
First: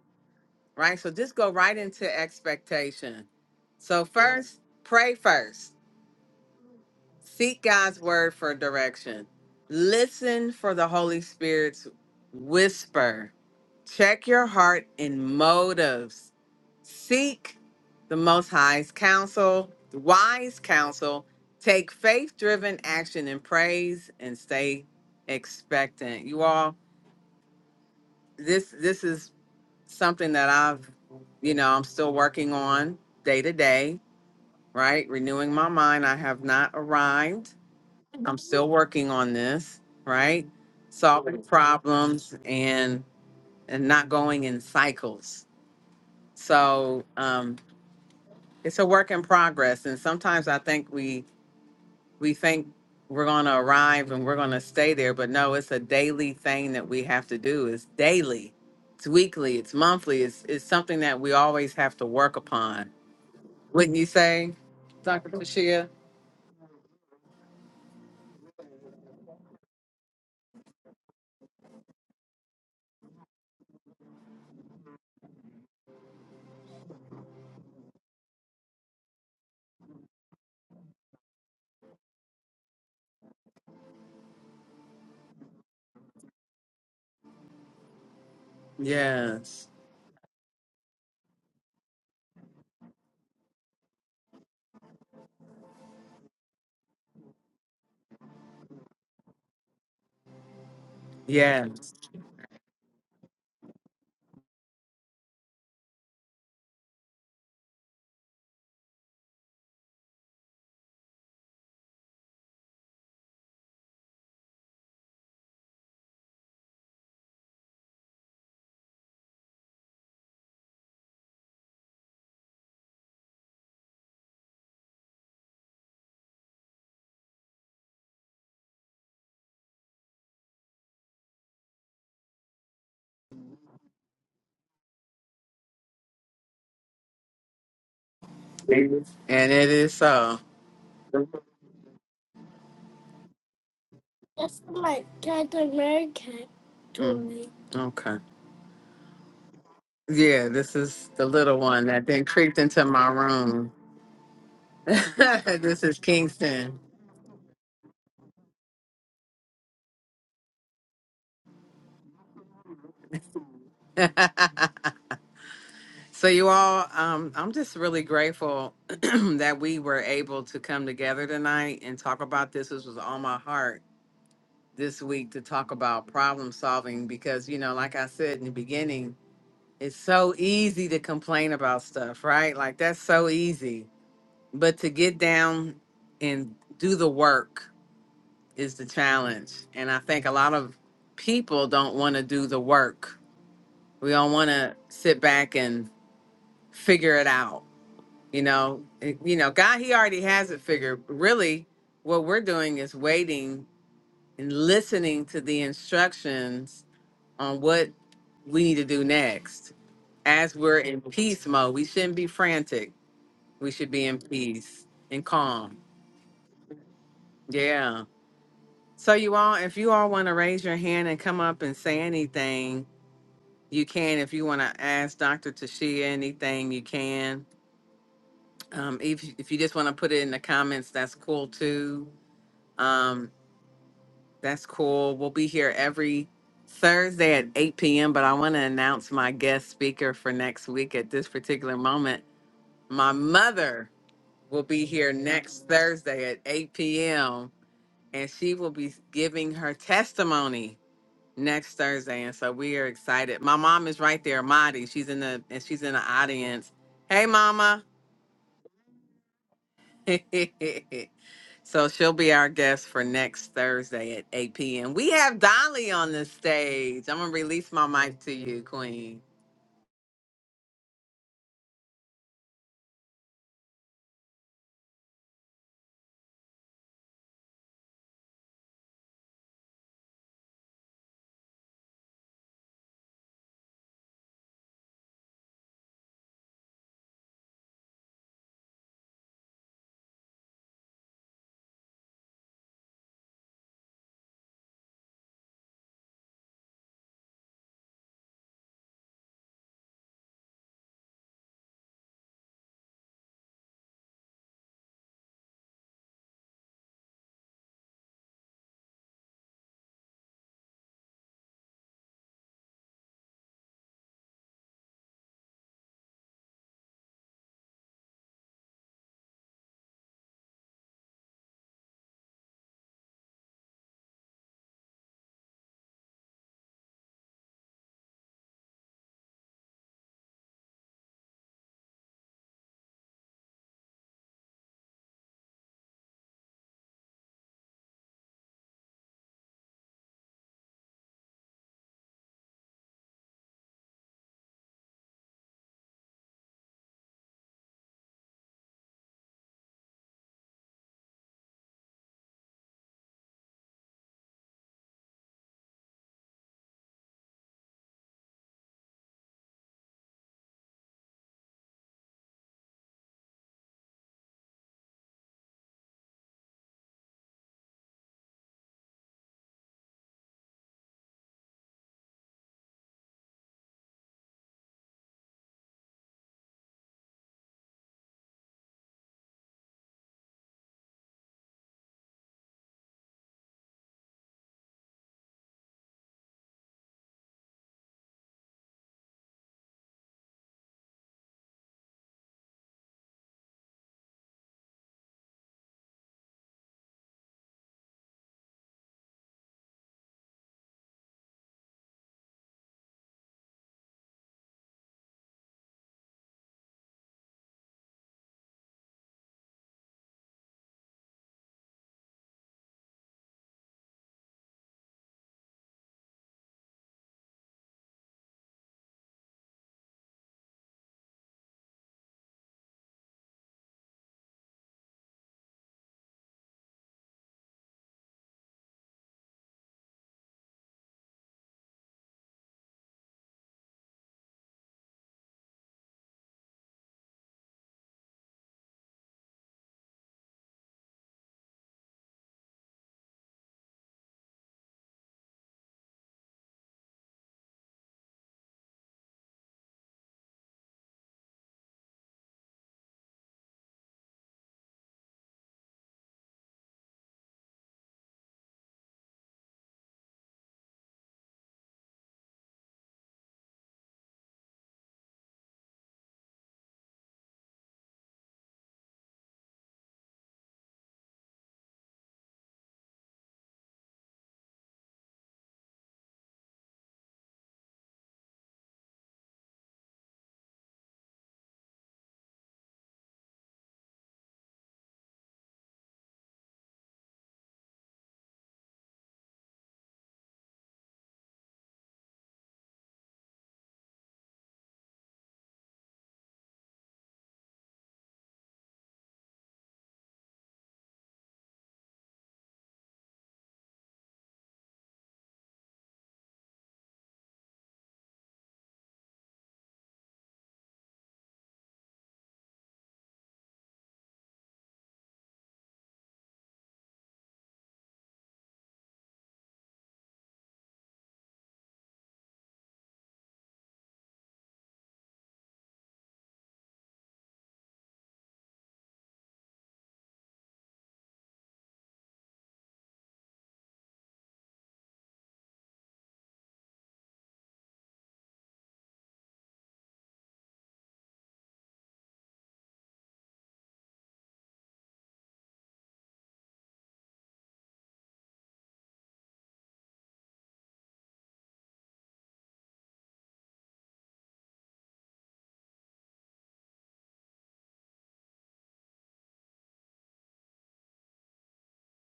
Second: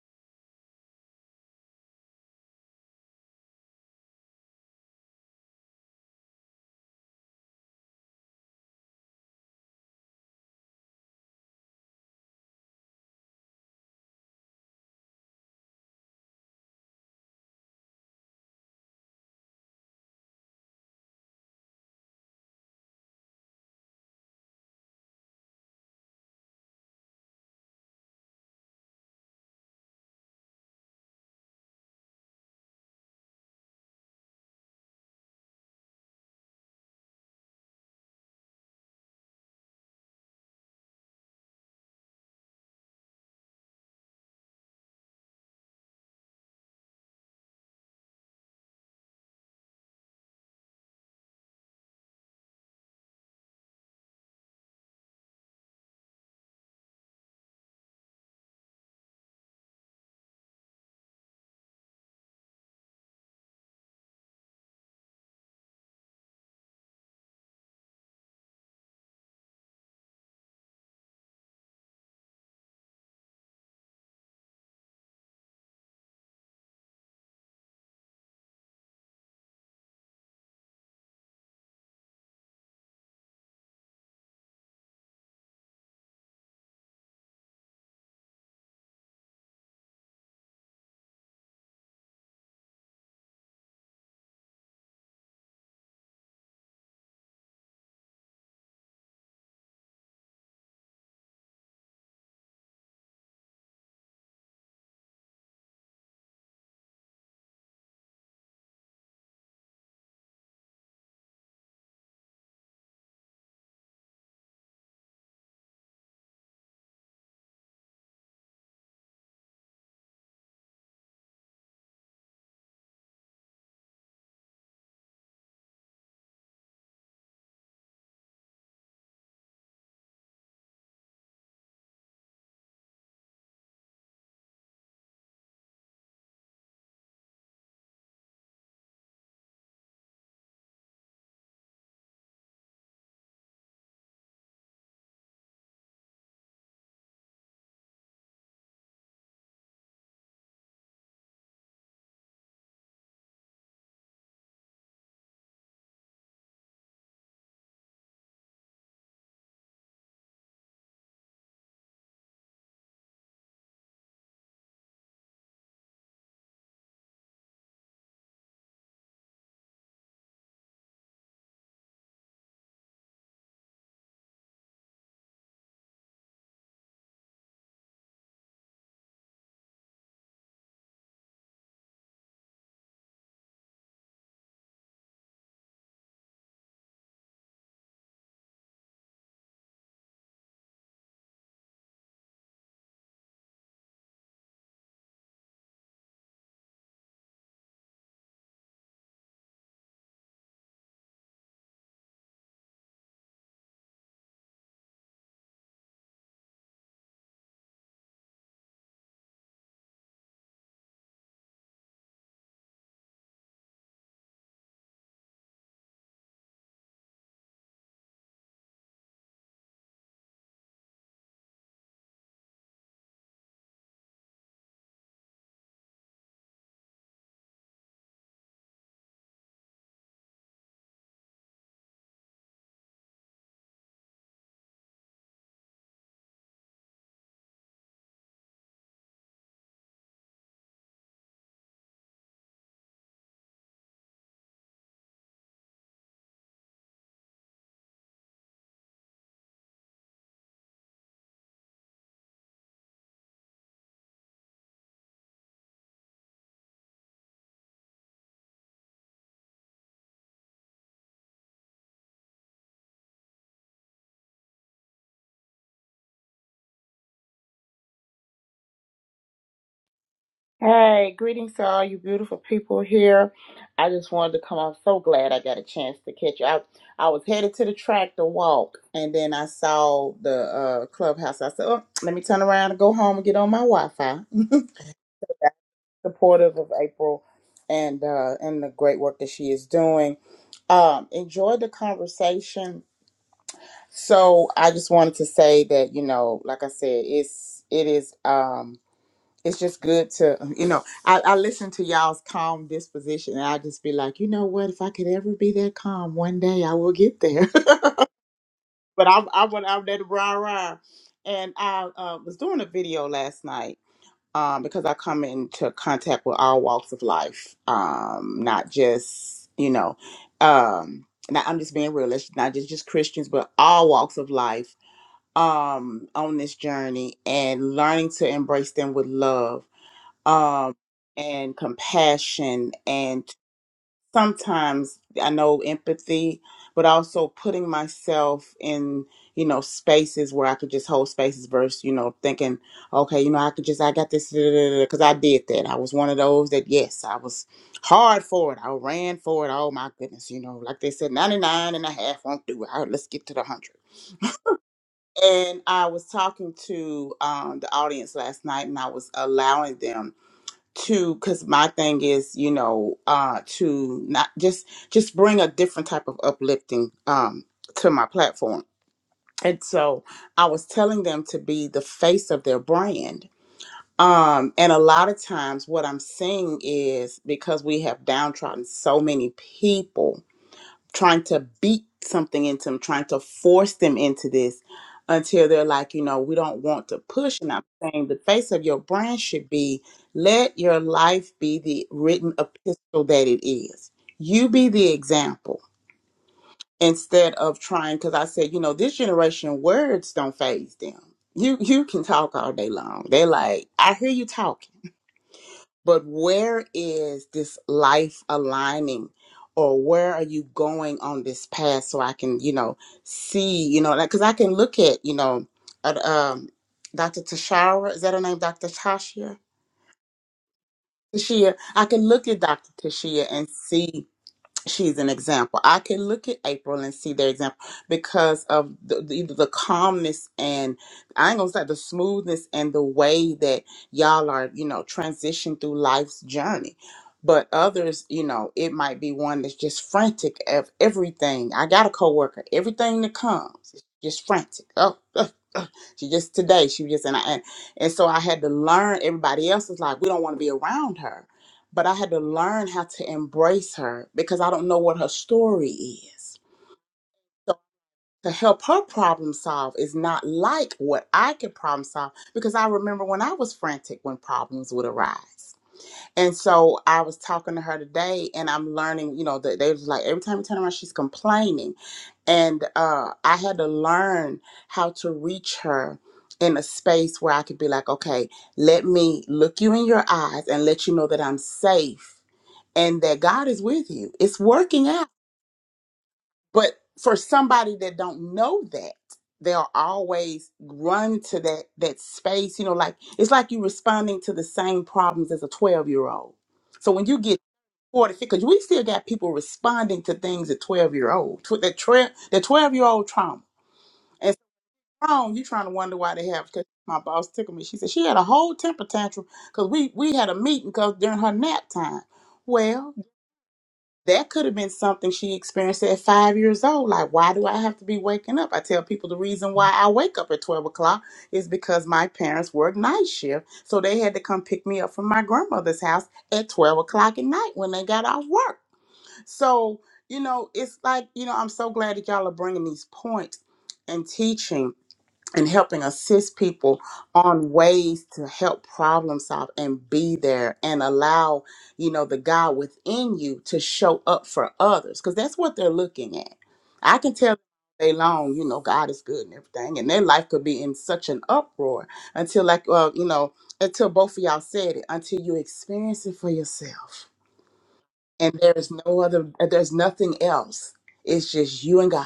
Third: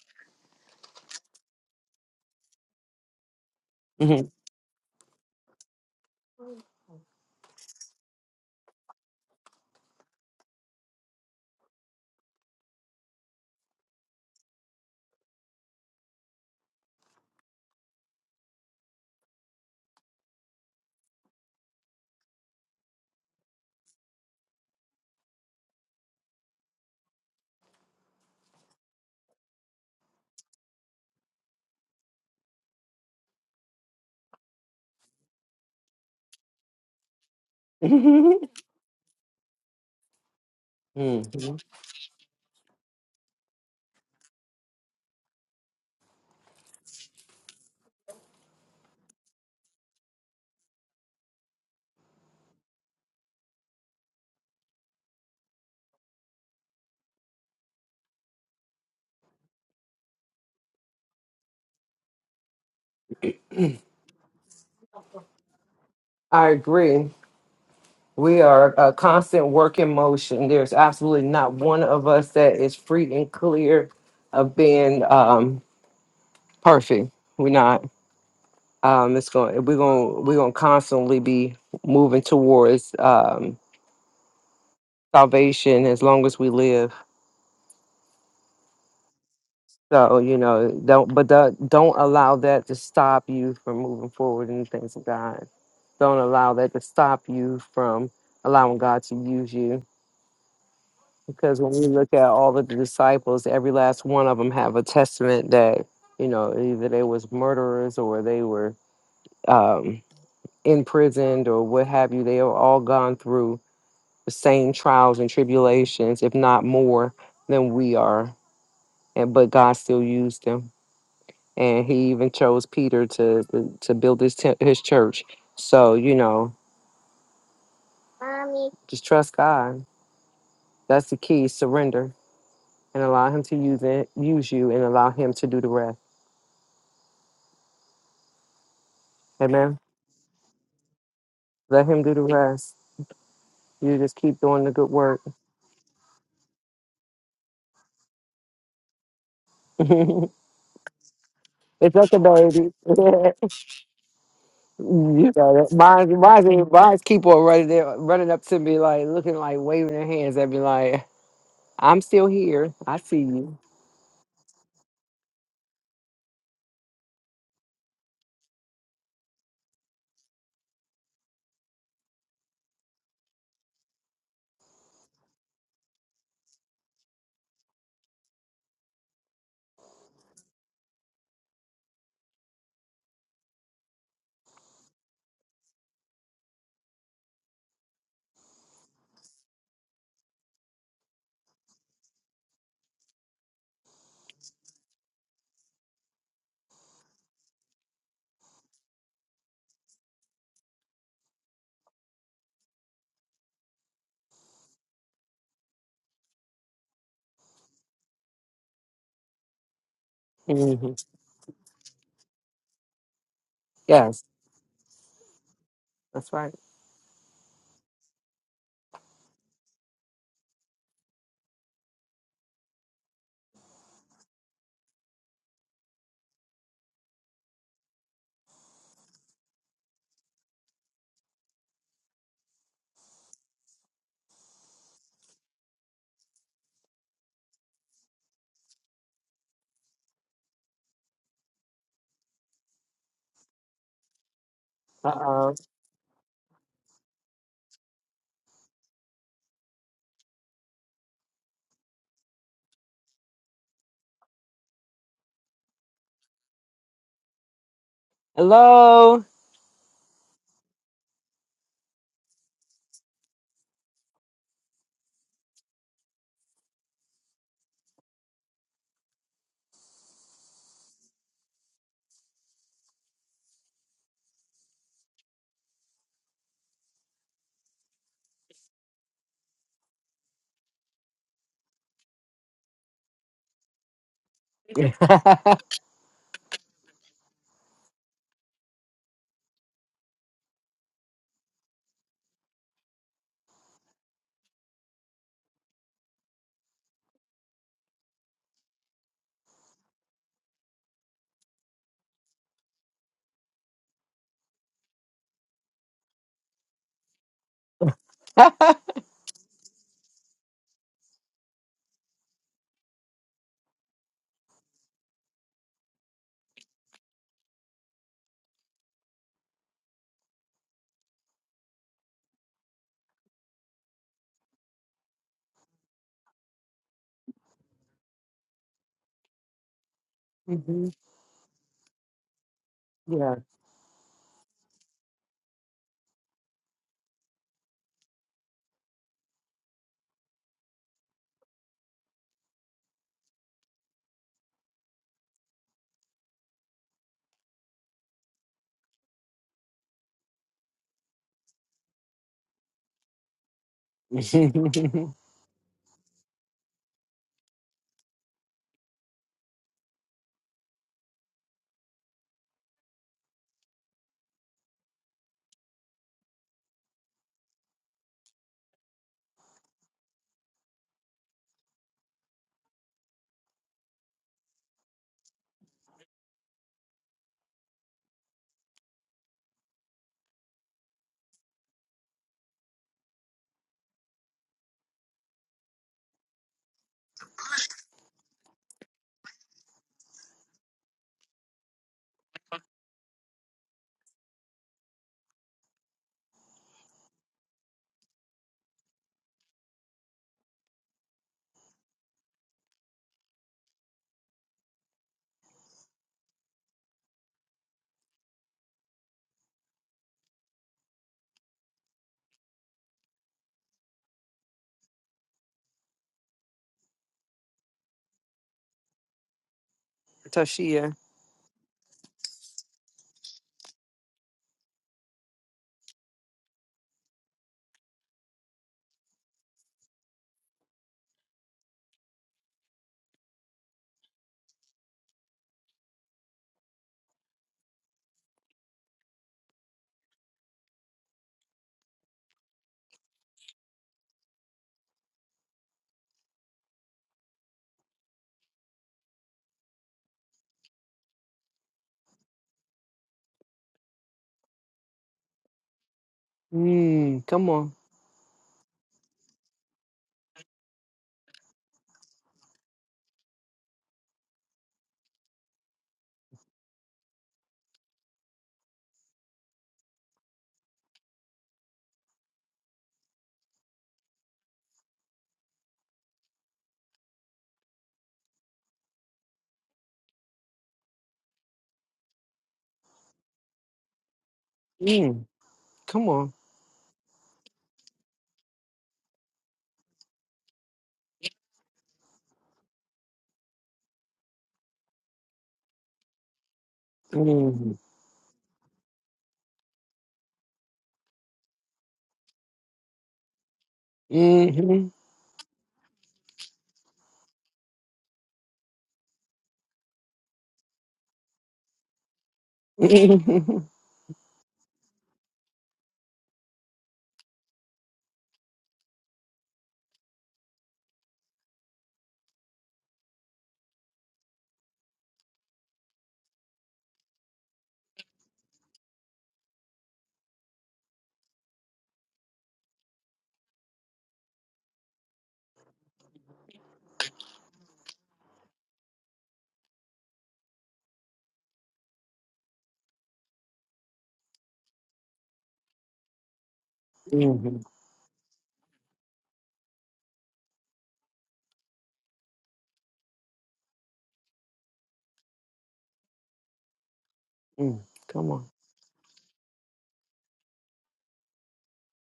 right? So just go right into expectation. So, first, pray first, seek God's word for direction, listen for the Holy Spirit's whisper, check your heart and motives, seek the Most High's counsel, wise counsel, take faith driven action and praise, and stay expectant. You all this this is something that I've you know I'm still working on day to day, right? Renewing my mind. I have not arrived. I'm still working on this, right? Mhm. Solving problems and and not going in cycles. So um, it's a work in progress, and sometimes I think we we think we're going to arrive and we're going to stay there but no it's a daily thing that we have to do it's daily it's weekly it's monthly it's, it's something that we always have to work upon wouldn't you say dr Tashia? I agree. We are a constant work in motion. There's absolutely not one of us that is free and clear of being um, perfect. We're not. Um, it's going. We're going. We're going to constantly be moving towards um, salvation as long as we live. yes So you know, don't. But that, don't allow that to stop you from moving forward in the things of God. Don't allow that to stop you from allowing God to use you because when we yes look at all of the disciples, every last one of them have a testament that you know either they was murderers or they were um, imprisoned or what have you. They have all gone through the same trials and tribulations, if not more than we are, and but God still used them, and He even chose Peter to to, to build his tent, his church. So you know, just trust God. That's the key. Surrender and allow Him to use it, use you, and allow Him to do the rest. and it Amen. is so Let him do the rest. You just keep doing the good work. Mm, okay it's yeah this is the little one that okay, then creeped baby. into my room you got it. this is Mine's, mine's, kingston mine's keep on running there, running up to me, like looking like waving their hands at me, like, I'm still here. I see you. So, you all, um, I'm just really grateful that we were able to come together tonight and talk about this. This was on my heart this week to talk about problem solving because, you know, like I said in the beginning, it's so easy to complain about stuff, right? Like, that's so easy. But to get down and do the work is the challenge. And I think a lot of people don't want to do the work, we don't want to sit back and figure it out You know, It- you know, God, He already has it figured. Really, what we're doing is waiting and listening to the instructions on what we need to do next. As we're hmm in peace mode, we shouldn't be frantic. We should be in Yes, peace and calm. that's right. Yeah. So you all, if you all want to raise your hand and come up and say anything, you can. If you want to ask Dr. Tashia anything, you can. Um, if if you just want to put it in the comments, that's cool too. Um, That's cool. We'll be here every Thursday at 8 p.m. But I want to announce my guest speaker for next week at this particular moment. My mother will be Uh here oh. next Thursday at 8 p.m. and she will be giving her testimony next Thursday. And so we are excited. My mom is right there, Madi. She's in the and she's in the audience. Hey, mama. Hello. so she'll be our guest for next Thursday at 8 p.m. We have Dolly on the stage. I'm gonna release my mic to you, Queen. Hey, greetings to all you beautiful people here. I just wanted to come. I'm so glad I got a chance to catch you. I, I was headed to the track to walk, and then I saw the uh, clubhouse. I said, oh, let me turn around and go home and get on my Wi Fi. Supportive of April and uh, and the great work that she is doing. Um, enjoyed the conversation. So I just wanted to say that, you know, like I said, it's it is. Um, it's just good to um, you know I, I listen to y'all's calm disposition and i just be like you know what if i could ever be that calm one day i will get there but i'm i went out there to rah rah and i uh, was doing a video last night um, because i come into contact with all walks of life um, not just you know um, now i'm just being realistic not just just christians but all walks of life um, on this journey and learning to embrace them with love um, Mhm. and compassion and Yeah. sometimes I know empathy, but also putting myself in, you know, spaces where I could just hold spaces versus, you know, thinking, okay, you know, I could just, I got this, because I did that. I was one of those that, yes, I was hard for it. I ran for it. Oh my goodness, you know, like they said, 99 won't do it. All right, let's get to the 100 and I was talking to um, the audience last night, and I was allowing them to because my thing is you know uh to not just just bring a different type of uplifting um to my platform and so i was telling them to be the face of their brand um and a lot of times what i'm seeing is because we have downtrodden so many people trying to beat something into them, trying to force them into this until they're like, you know, we don't want to push. And I'm saying the face of your brand should be let your life be the written epistle that it is. You be the example instead of trying, because I said, you know, this generation words don't phase them. You you can talk all day long. They're like, I hear you talking. But where is this life aligning? Or where are you going on this path so I can, you know, see, you know, like, cause I can look at, you know, at, um, Dr. Tashara, is that her name? Dr. Tashia? Tashia. Tashia. I can look at Dr. Tashia and see she's an example. I can look at April and see their example because of the, the, either the calmness and I ain't gonna say the smoothness and the way that y'all are, you know, transition through life's journey. But others, you know, it might be one that's just frantic of everything. I got a coworker, everything that comes is just frantic. Oh, she just today, she was just and I and, and so I had to learn. Everybody else is like, we don't want to be around her but I had to learn how to embrace her because I don't know what her story is. Mm, come So on. to help her problem solve is not like what I could problem solve because I remember when I was frantic when problems would arise. And so I was talking to her today and I'm learning, you know, that they was like every time we turn around, she's complaining. And uh, I had to learn how to reach her in a space where I could be like, okay, let me look you in your eyes and let you know that I'm safe and that God is with you. It's working out. Mm, come on. But for somebody that don't know that, they'll always run to that that space, you know, like it's like you are responding to the same problems as a 12-year-old. So when you get Mm-hmm. 40, because we still got people responding to things at 12 year old, tw- that 12 that 12 year old trauma. And Mm-hmm. so wrong, you are trying to wonder why they have because my boss tickled me. She said she had a whole temper tantrum because we we had a meeting because during her nap time. Well. that could have been something she experienced at five years old. Like, why do I have to be waking up? I tell people the reason why I wake up at 12 o'clock is because my parents work night shift. So they had to come pick me up from my grandmother's house at 12 o'clock at night when they got off work. So, you know, it's like, you know, I'm so glad that y'all are bringing these points and teaching and helping assist people on ways to help problem solve and be there and allow you know the god within you to show up for others because that's what they're looking at i can tell they long you know god is good and everything and their life could be in such an uproar until like well you know until both of y'all said it until you experience it for yourself Come and on. there's no other there's nothing else it's just you and god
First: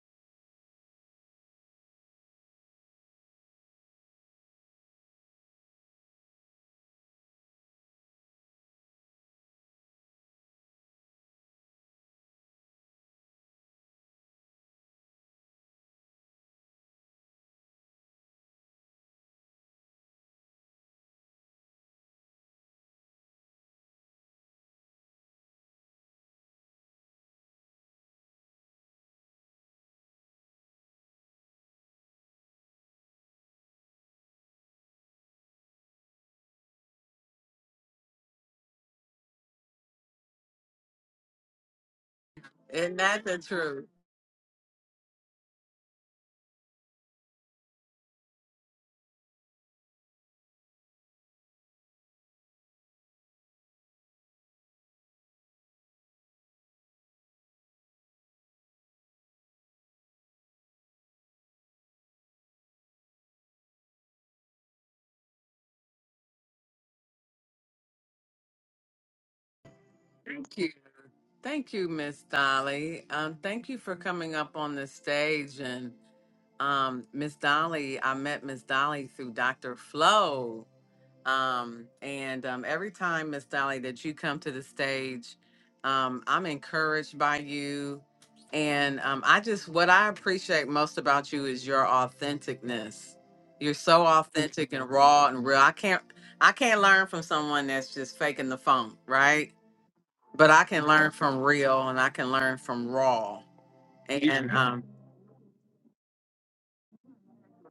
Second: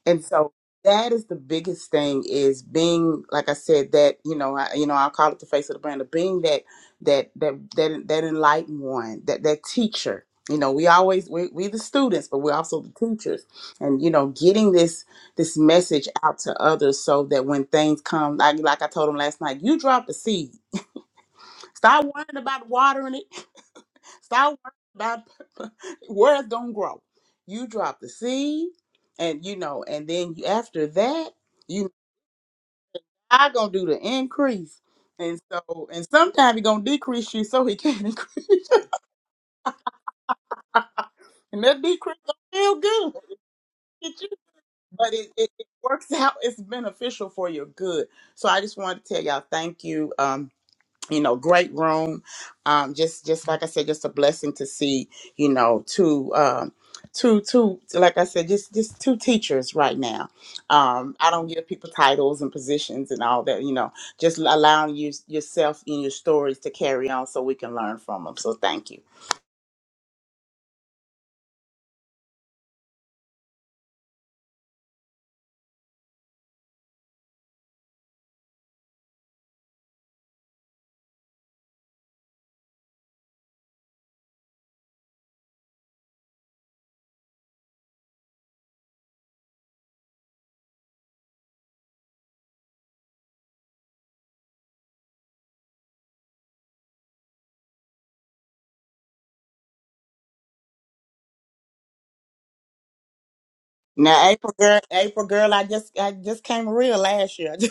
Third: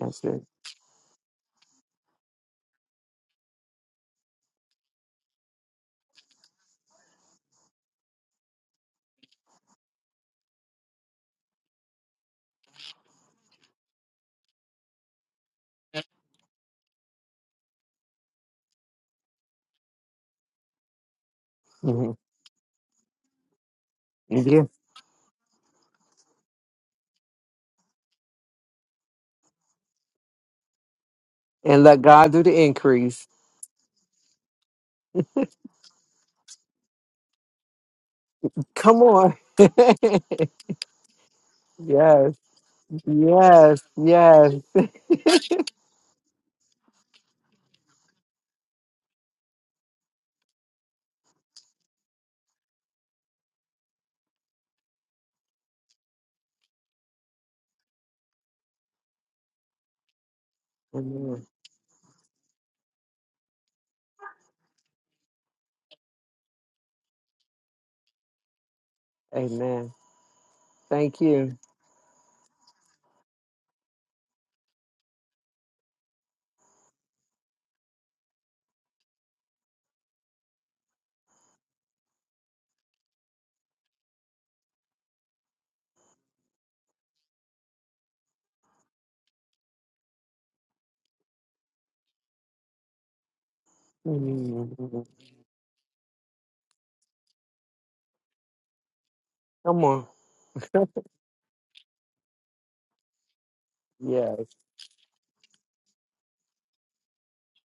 That's and it. so that is the biggest thing is being, like I said, that you know, I, you know, I call it the face of the brand of being that that that that that enlightened one, that that teacher. You know, we always we we the students, but we're also the teachers, and you know, getting this this message out to others so that when things come, like like I told them last night, you drop the seed. Stop hmm worrying about watering it. Stop Yeah. worrying about where it's gonna grow. You drop the seed, and you know, and then after that. And let God do the increase. God gonna do the increase. And so, and sometimes he gonna decrease you so he can increase you. Come on. And that decrease yes. gonna feel Isn't good. that the Yes. truth? Get you. Yes. But it, it, it works out, it's beneficial for your good. So I just wanted to tell y'all thank you. Um you know great room um just just like i said just a blessing to see you know two um two two like i said just just two teachers right now um i Amen. don't give people titles and positions and all that you know just allowing you yourself and your stories to carry on so we can learn from them so thank you Amen. Thank you. Thank you. Thank you, Miss Dolly. Um, thank you for coming up on the stage and um Miss Dolly, I met Miss Dolly through Dr. Flo. Um, and um, every time, Miss Dolly, that you come to the stage, um, I'm encouraged by you. And um, I just, what I appreciate most about you is your authenticness. You're so authentic and Mhm. raw and real. I can't, I can't learn from someone that's just faking the funk, right? Come on. But I can learn from real, and I can learn from raw. now Yes. And april girl um, april girl i just i just came real last year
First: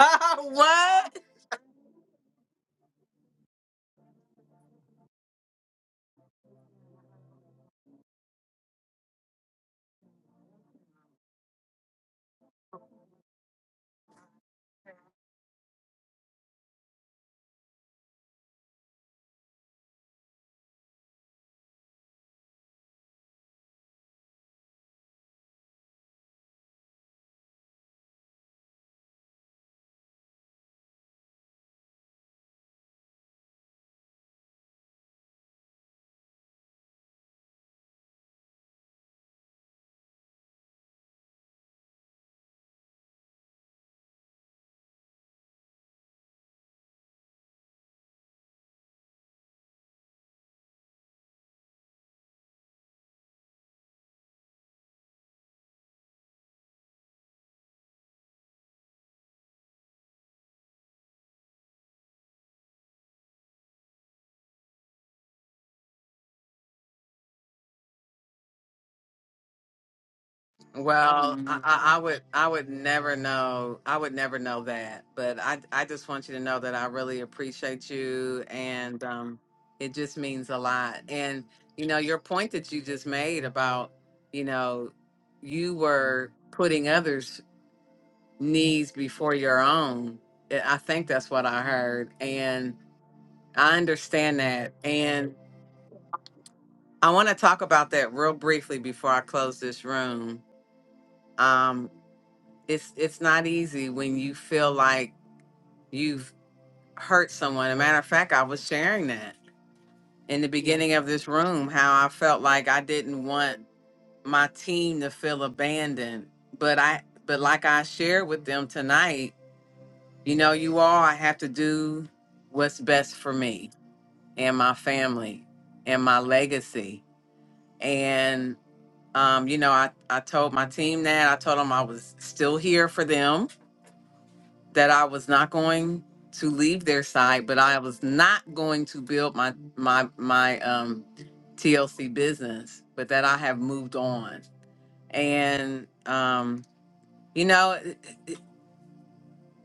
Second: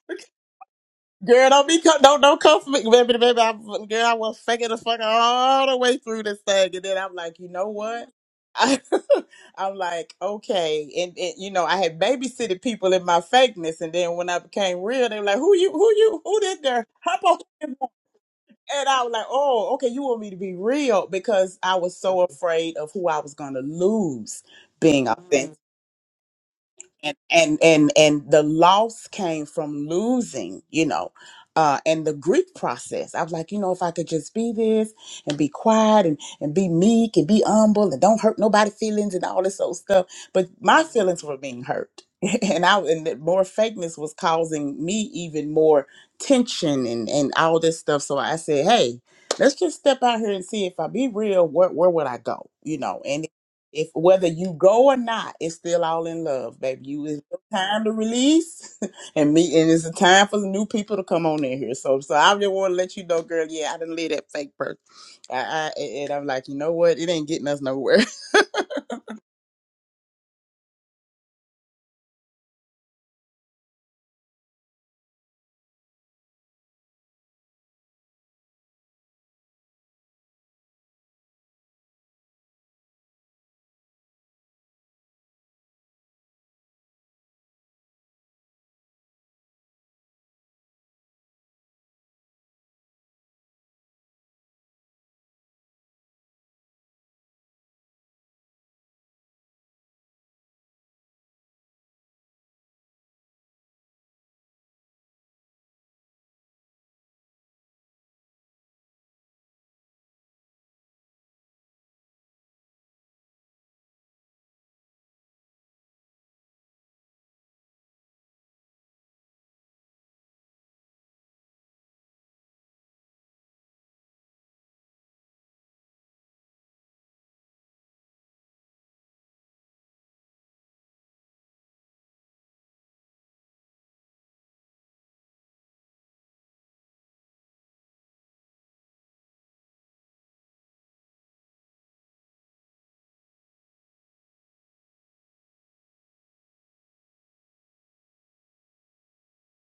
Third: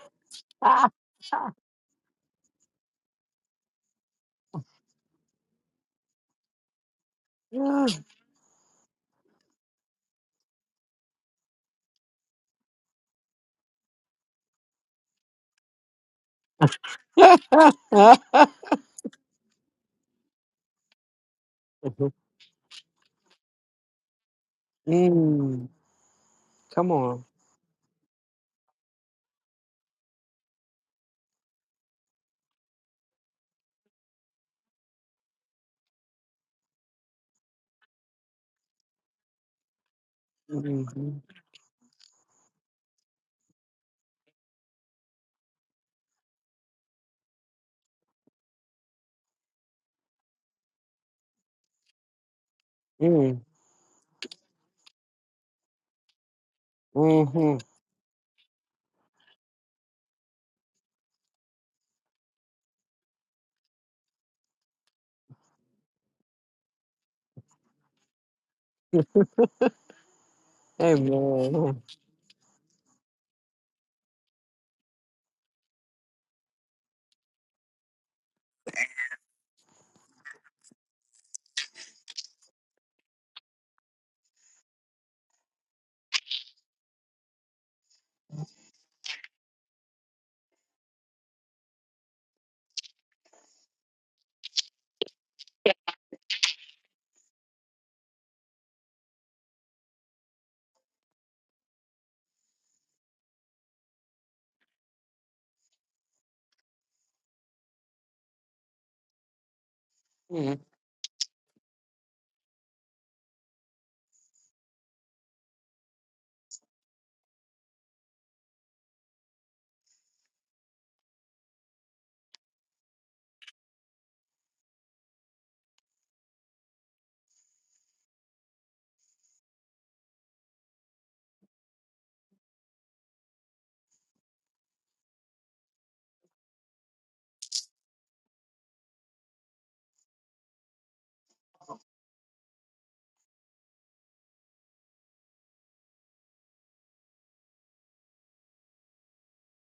what? Girl, don't be co- don't don't come for me, baby, baby. I, girl, I was faking the fuck all the way through this thing, and then I'm like, you know what? I, am like, okay, and, and you know, I had babysitted people in my fakeness, and then when I became real, they were like, who you, who you, who did there? Hop on, in there." and I was like, oh, okay, you want me to be real because I was so afraid of who I was gonna lose being authentic Mm. Come and on. and and and the loss came from losing you know uh and the grief process i was like you know if i could just be this and be quiet and and be meek and be humble and don't hurt nobody's feelings and all this old stuff but my Mm-hmm. feelings were being hurt and i and that more fakeness was causing me even more tension and and all this stuff so i said hey let's just step out here and see if i be real where, where would i go you know Mm-hmm. if whether you go or not, it's still all in love, baby. You it's your Mm-hmm. time to release, and me, and it's a time for the new people to come on in here. So, so I just want to let you know, girl. Yeah, I didn't live that fake person, I, I, and I'm like, you know what? It ain't getting us nowhere. Well, I, Amen. I, I would I would never know I would never know that, but I I just want you to know that I really appreciate you, and um, it just means a lot. And you know your point that you just made about you know you were putting others' needs before your own. I I think that's what I heard, and I understand that. And I want to talk about that real briefly before I close this room. Um, it's it's not easy when you feel like you've hurt someone. a matter of fact, I was sharing that in the Mm-hmm. beginning of this room how I felt like I didn't want my team to feel abandoned, but I but like I shared with them tonight, you know, you all I have to do what's best for me and my family and my legacy. And um, you know, I, I told my team that I told them I was still here for them that I was not going to leave their side, but I was not going to build my my my um, TLC business, but that I have moved on. And um, you know,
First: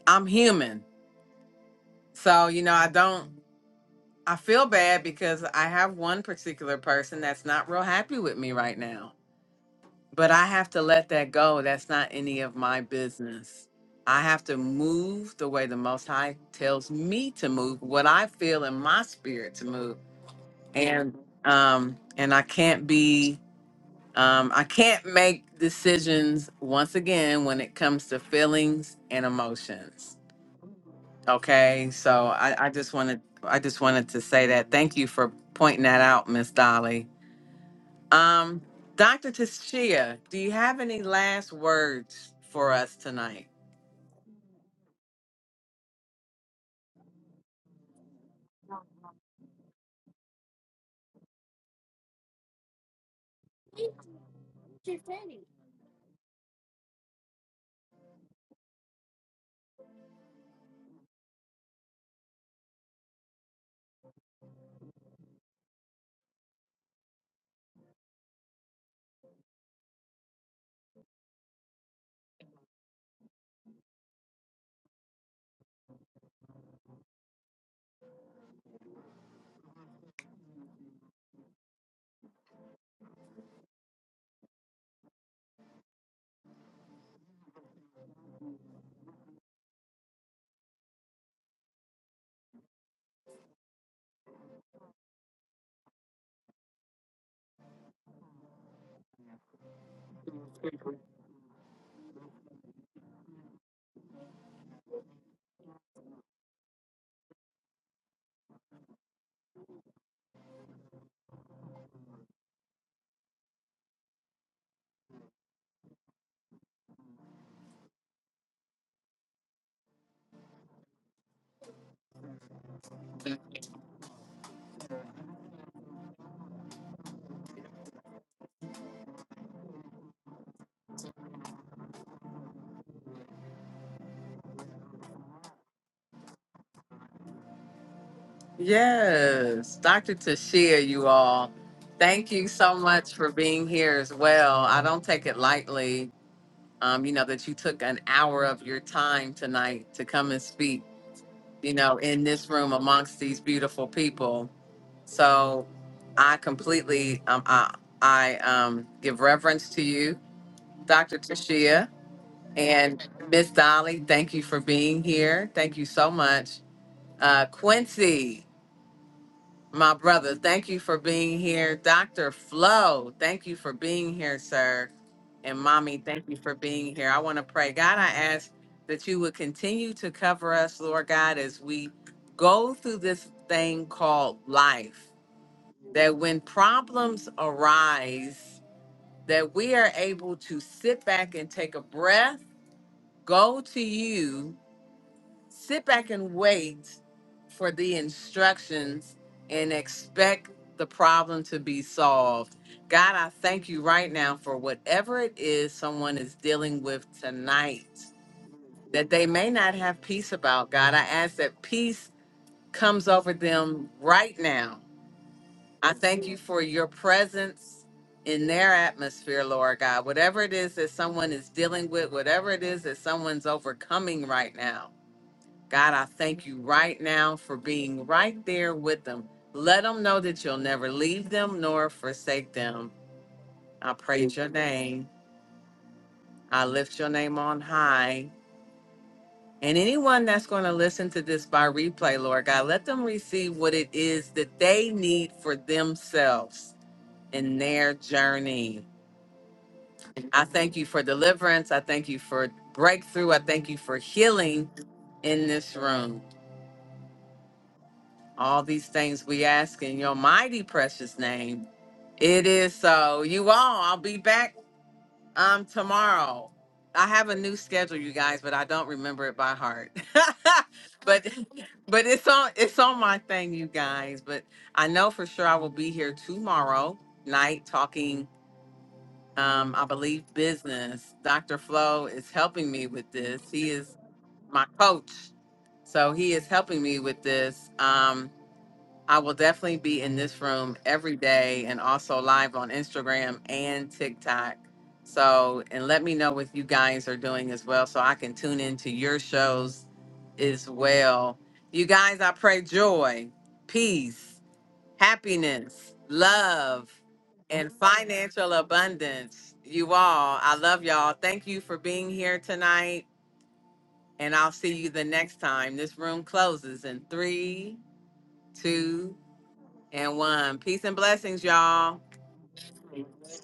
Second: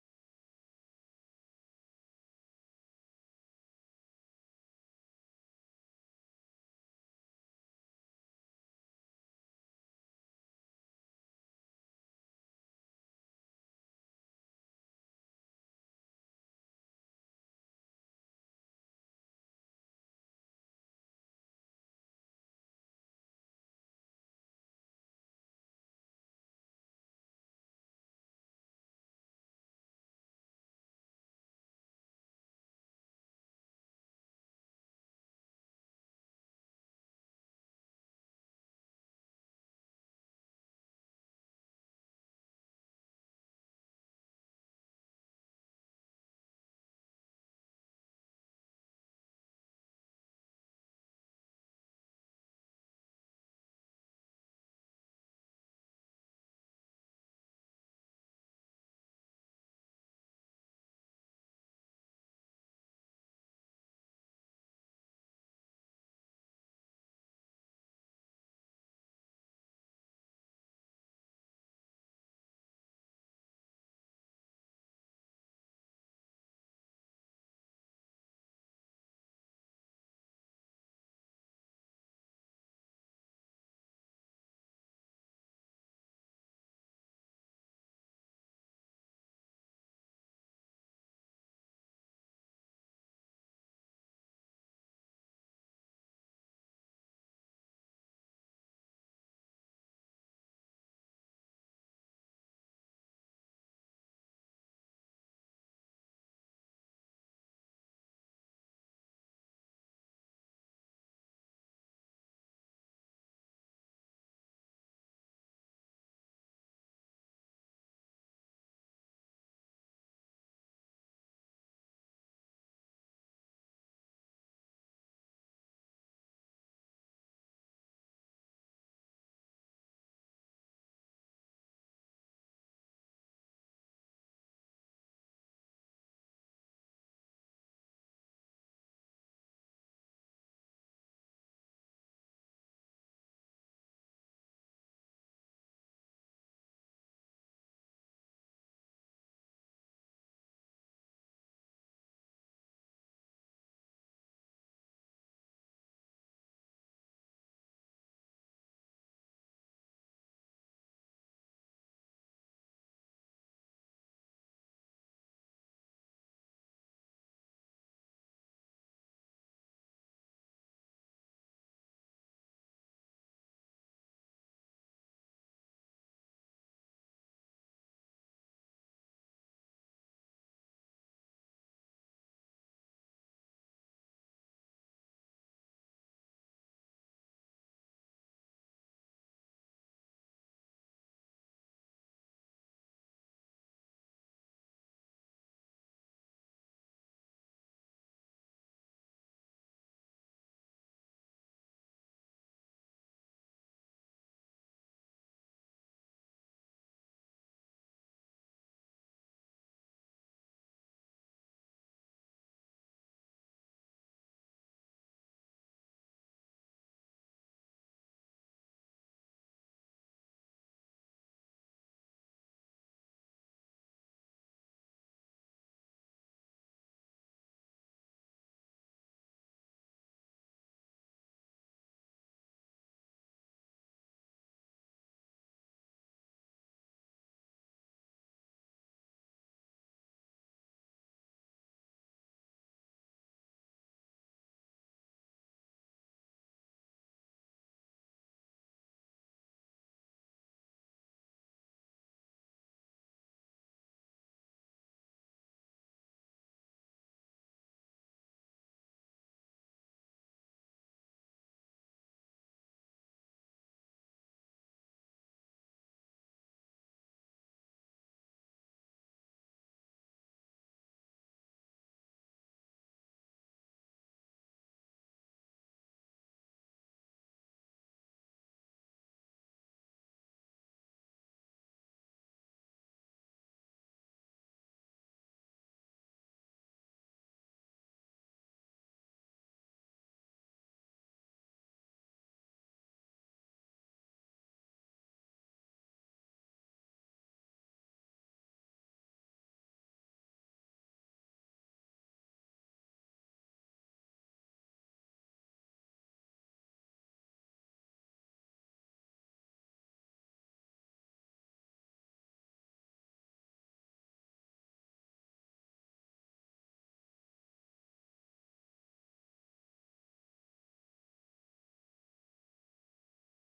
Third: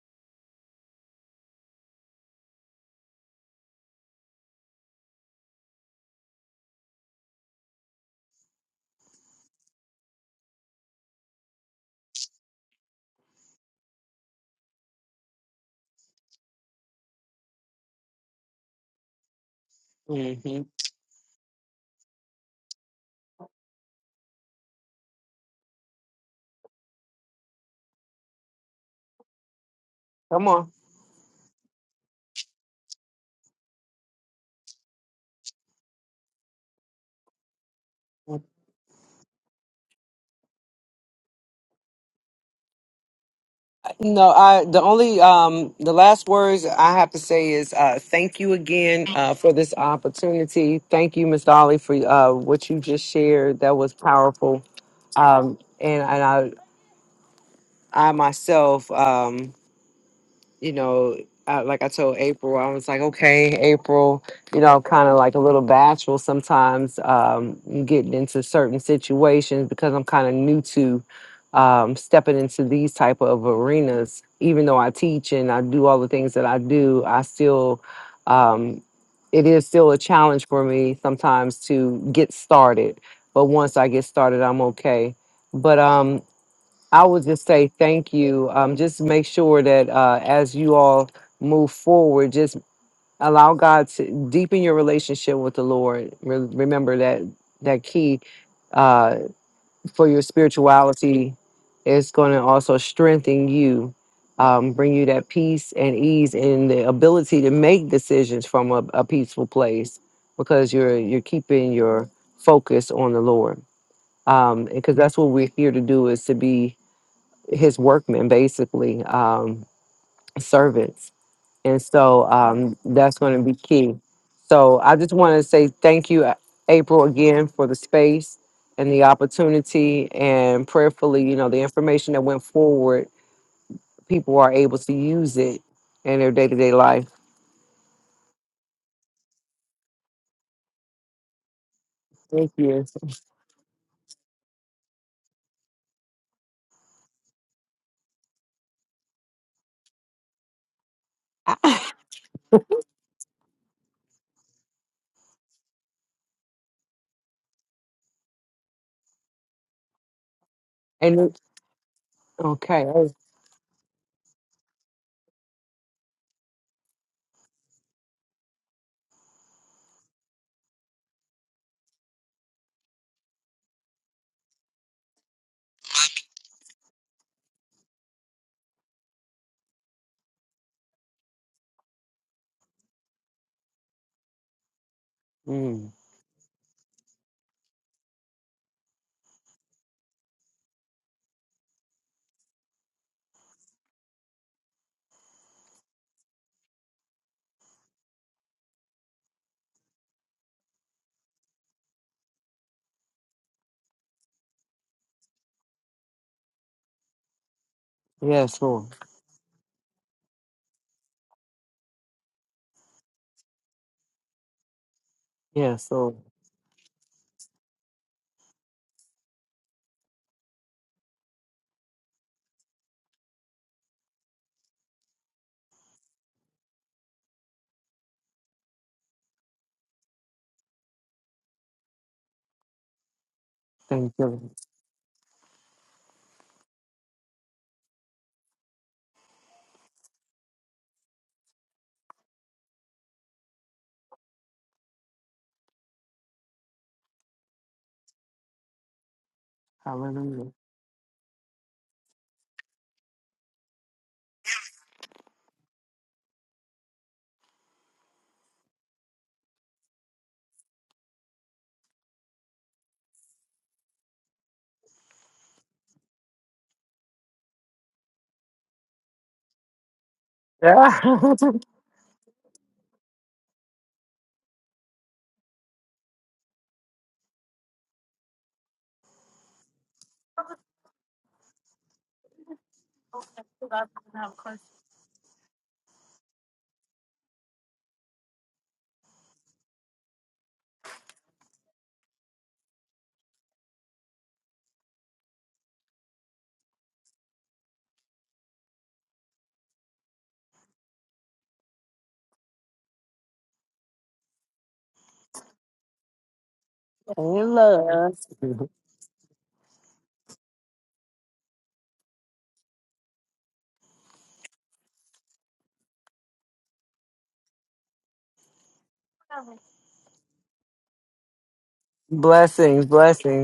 I'm human, so you know I don't. I feel bad because I have one particular person that's not real happy with me right now But I have to let that go. That's not any of my business. I have to move the way the Most High tells me to move, what I feel in my spirit to move, Mm-hmm. and um, and I can't be, um, I can't make decisions once again when it comes to feelings and emotions. Come on. Okay, so I, I just wanted, I just wanted to say that. Thank you for pointing that out, Miss Dolly um, Dr. Tashia, do you have any last words for us tonight? No, I the only um the last words I have to say is uh thank you again uh for this opportunity. Thank you, Ms. Dolly, for uh what you just shared. That was powerful. Um and, and I I myself um, you know, I, like I told April, I was like, okay, April, you know, kind of like a little bashful sometimes um, getting into certain situations because I'm kind of new to um, stepping into these type of arenas. Even though I teach and I do all the things that I do, I still, um, it is still a challenge for me sometimes to get started. But once I get started, I'm okay. But um, I would just say thank you. Um, just make sure that uh, as you all move forward, just allow God to deepen your relationship with the Lord. Re- remember that that key uh, for your spirituality is going to also strengthen you, um, bring you that peace and ease, and the ability to make decisions from a, a peaceful place because you're you're keeping your focus on the Lord. Um, because that's what we're here to do is to be his workmen, basically, um, servants. And so um, that's going to be key. So I just want to say thank you, A- April, again for the space and the opportunity. And prayerfully, you know, the information that went forward, people are able to use it in their day to day life. Yes, Dr. Tashia, you all. Thank you Thank so you. much for being here as well. I don't take it lightly, um, you know, that you took an hour of your time tonight to come and speak, you know, in this room amongst these beautiful people. So I completely, um, I, I um, give reverence to you, Dr. And it- Tashia. okay. And I- Miss Dolly, thank you for being here. Thank you so much. Uh, Quincy, my brother, thank you for being here. Dr. Flo, thank you for being here, sir. And mommy, thank you for being here. I want to pray. God, I ask that you would continue to cover us, Lord God, as we go through this thing called life. Mm, That when problems arise, that we are able to sit back and take a breath, go to you sit back and wait for the instructions and expect the problem to be solved. God, I thank you right now for whatever it is someone is dealing with tonight yes, Lord. that they may not have peace about. God, I ask that peace comes over them right now. Yes, I Lord. thank you for your presence in their atmosphere, Lord God. Whatever it is that someone is dealing with, whatever it is that someone's overcoming right now. God, I thank you right now for being right there with them. Let them know that you'll never leave them nor forsake them. I Thank praise your you. name. I lift your name on high. And anyone that's going to listen to this by replay, Lord God, let them receive what it is that they need for themselves in their journey. I Hallelujah. thank you for deliverance. I thank you for breakthrough. I thank you for healing in this room. All these things we ask in your mighty precious name. It is so. You all, I'll be back um tomorrow. I have a new schedule, you guys, but I don't remember it by heart. Yeah. but but it's on it's on my thing, you guys. But I know for sure I will be here tomorrow night talking um, I believe business. Dr. Flo is helping me with this. He is my coach. So he is helping me with this. Um I will definitely be in this room every day and also live on Instagram and TikTok. So, and let me know what you guys are doing as well so I can tune into your shows as well. You guys, I pray joy, peace, happiness, love, Hey, and love. financial abundance. You all, I love y'all. Thank you for being here tonight. And I'll see you the next time. This room closes in three, two, and one. Peace and blessings, y'all. blessings, blessings.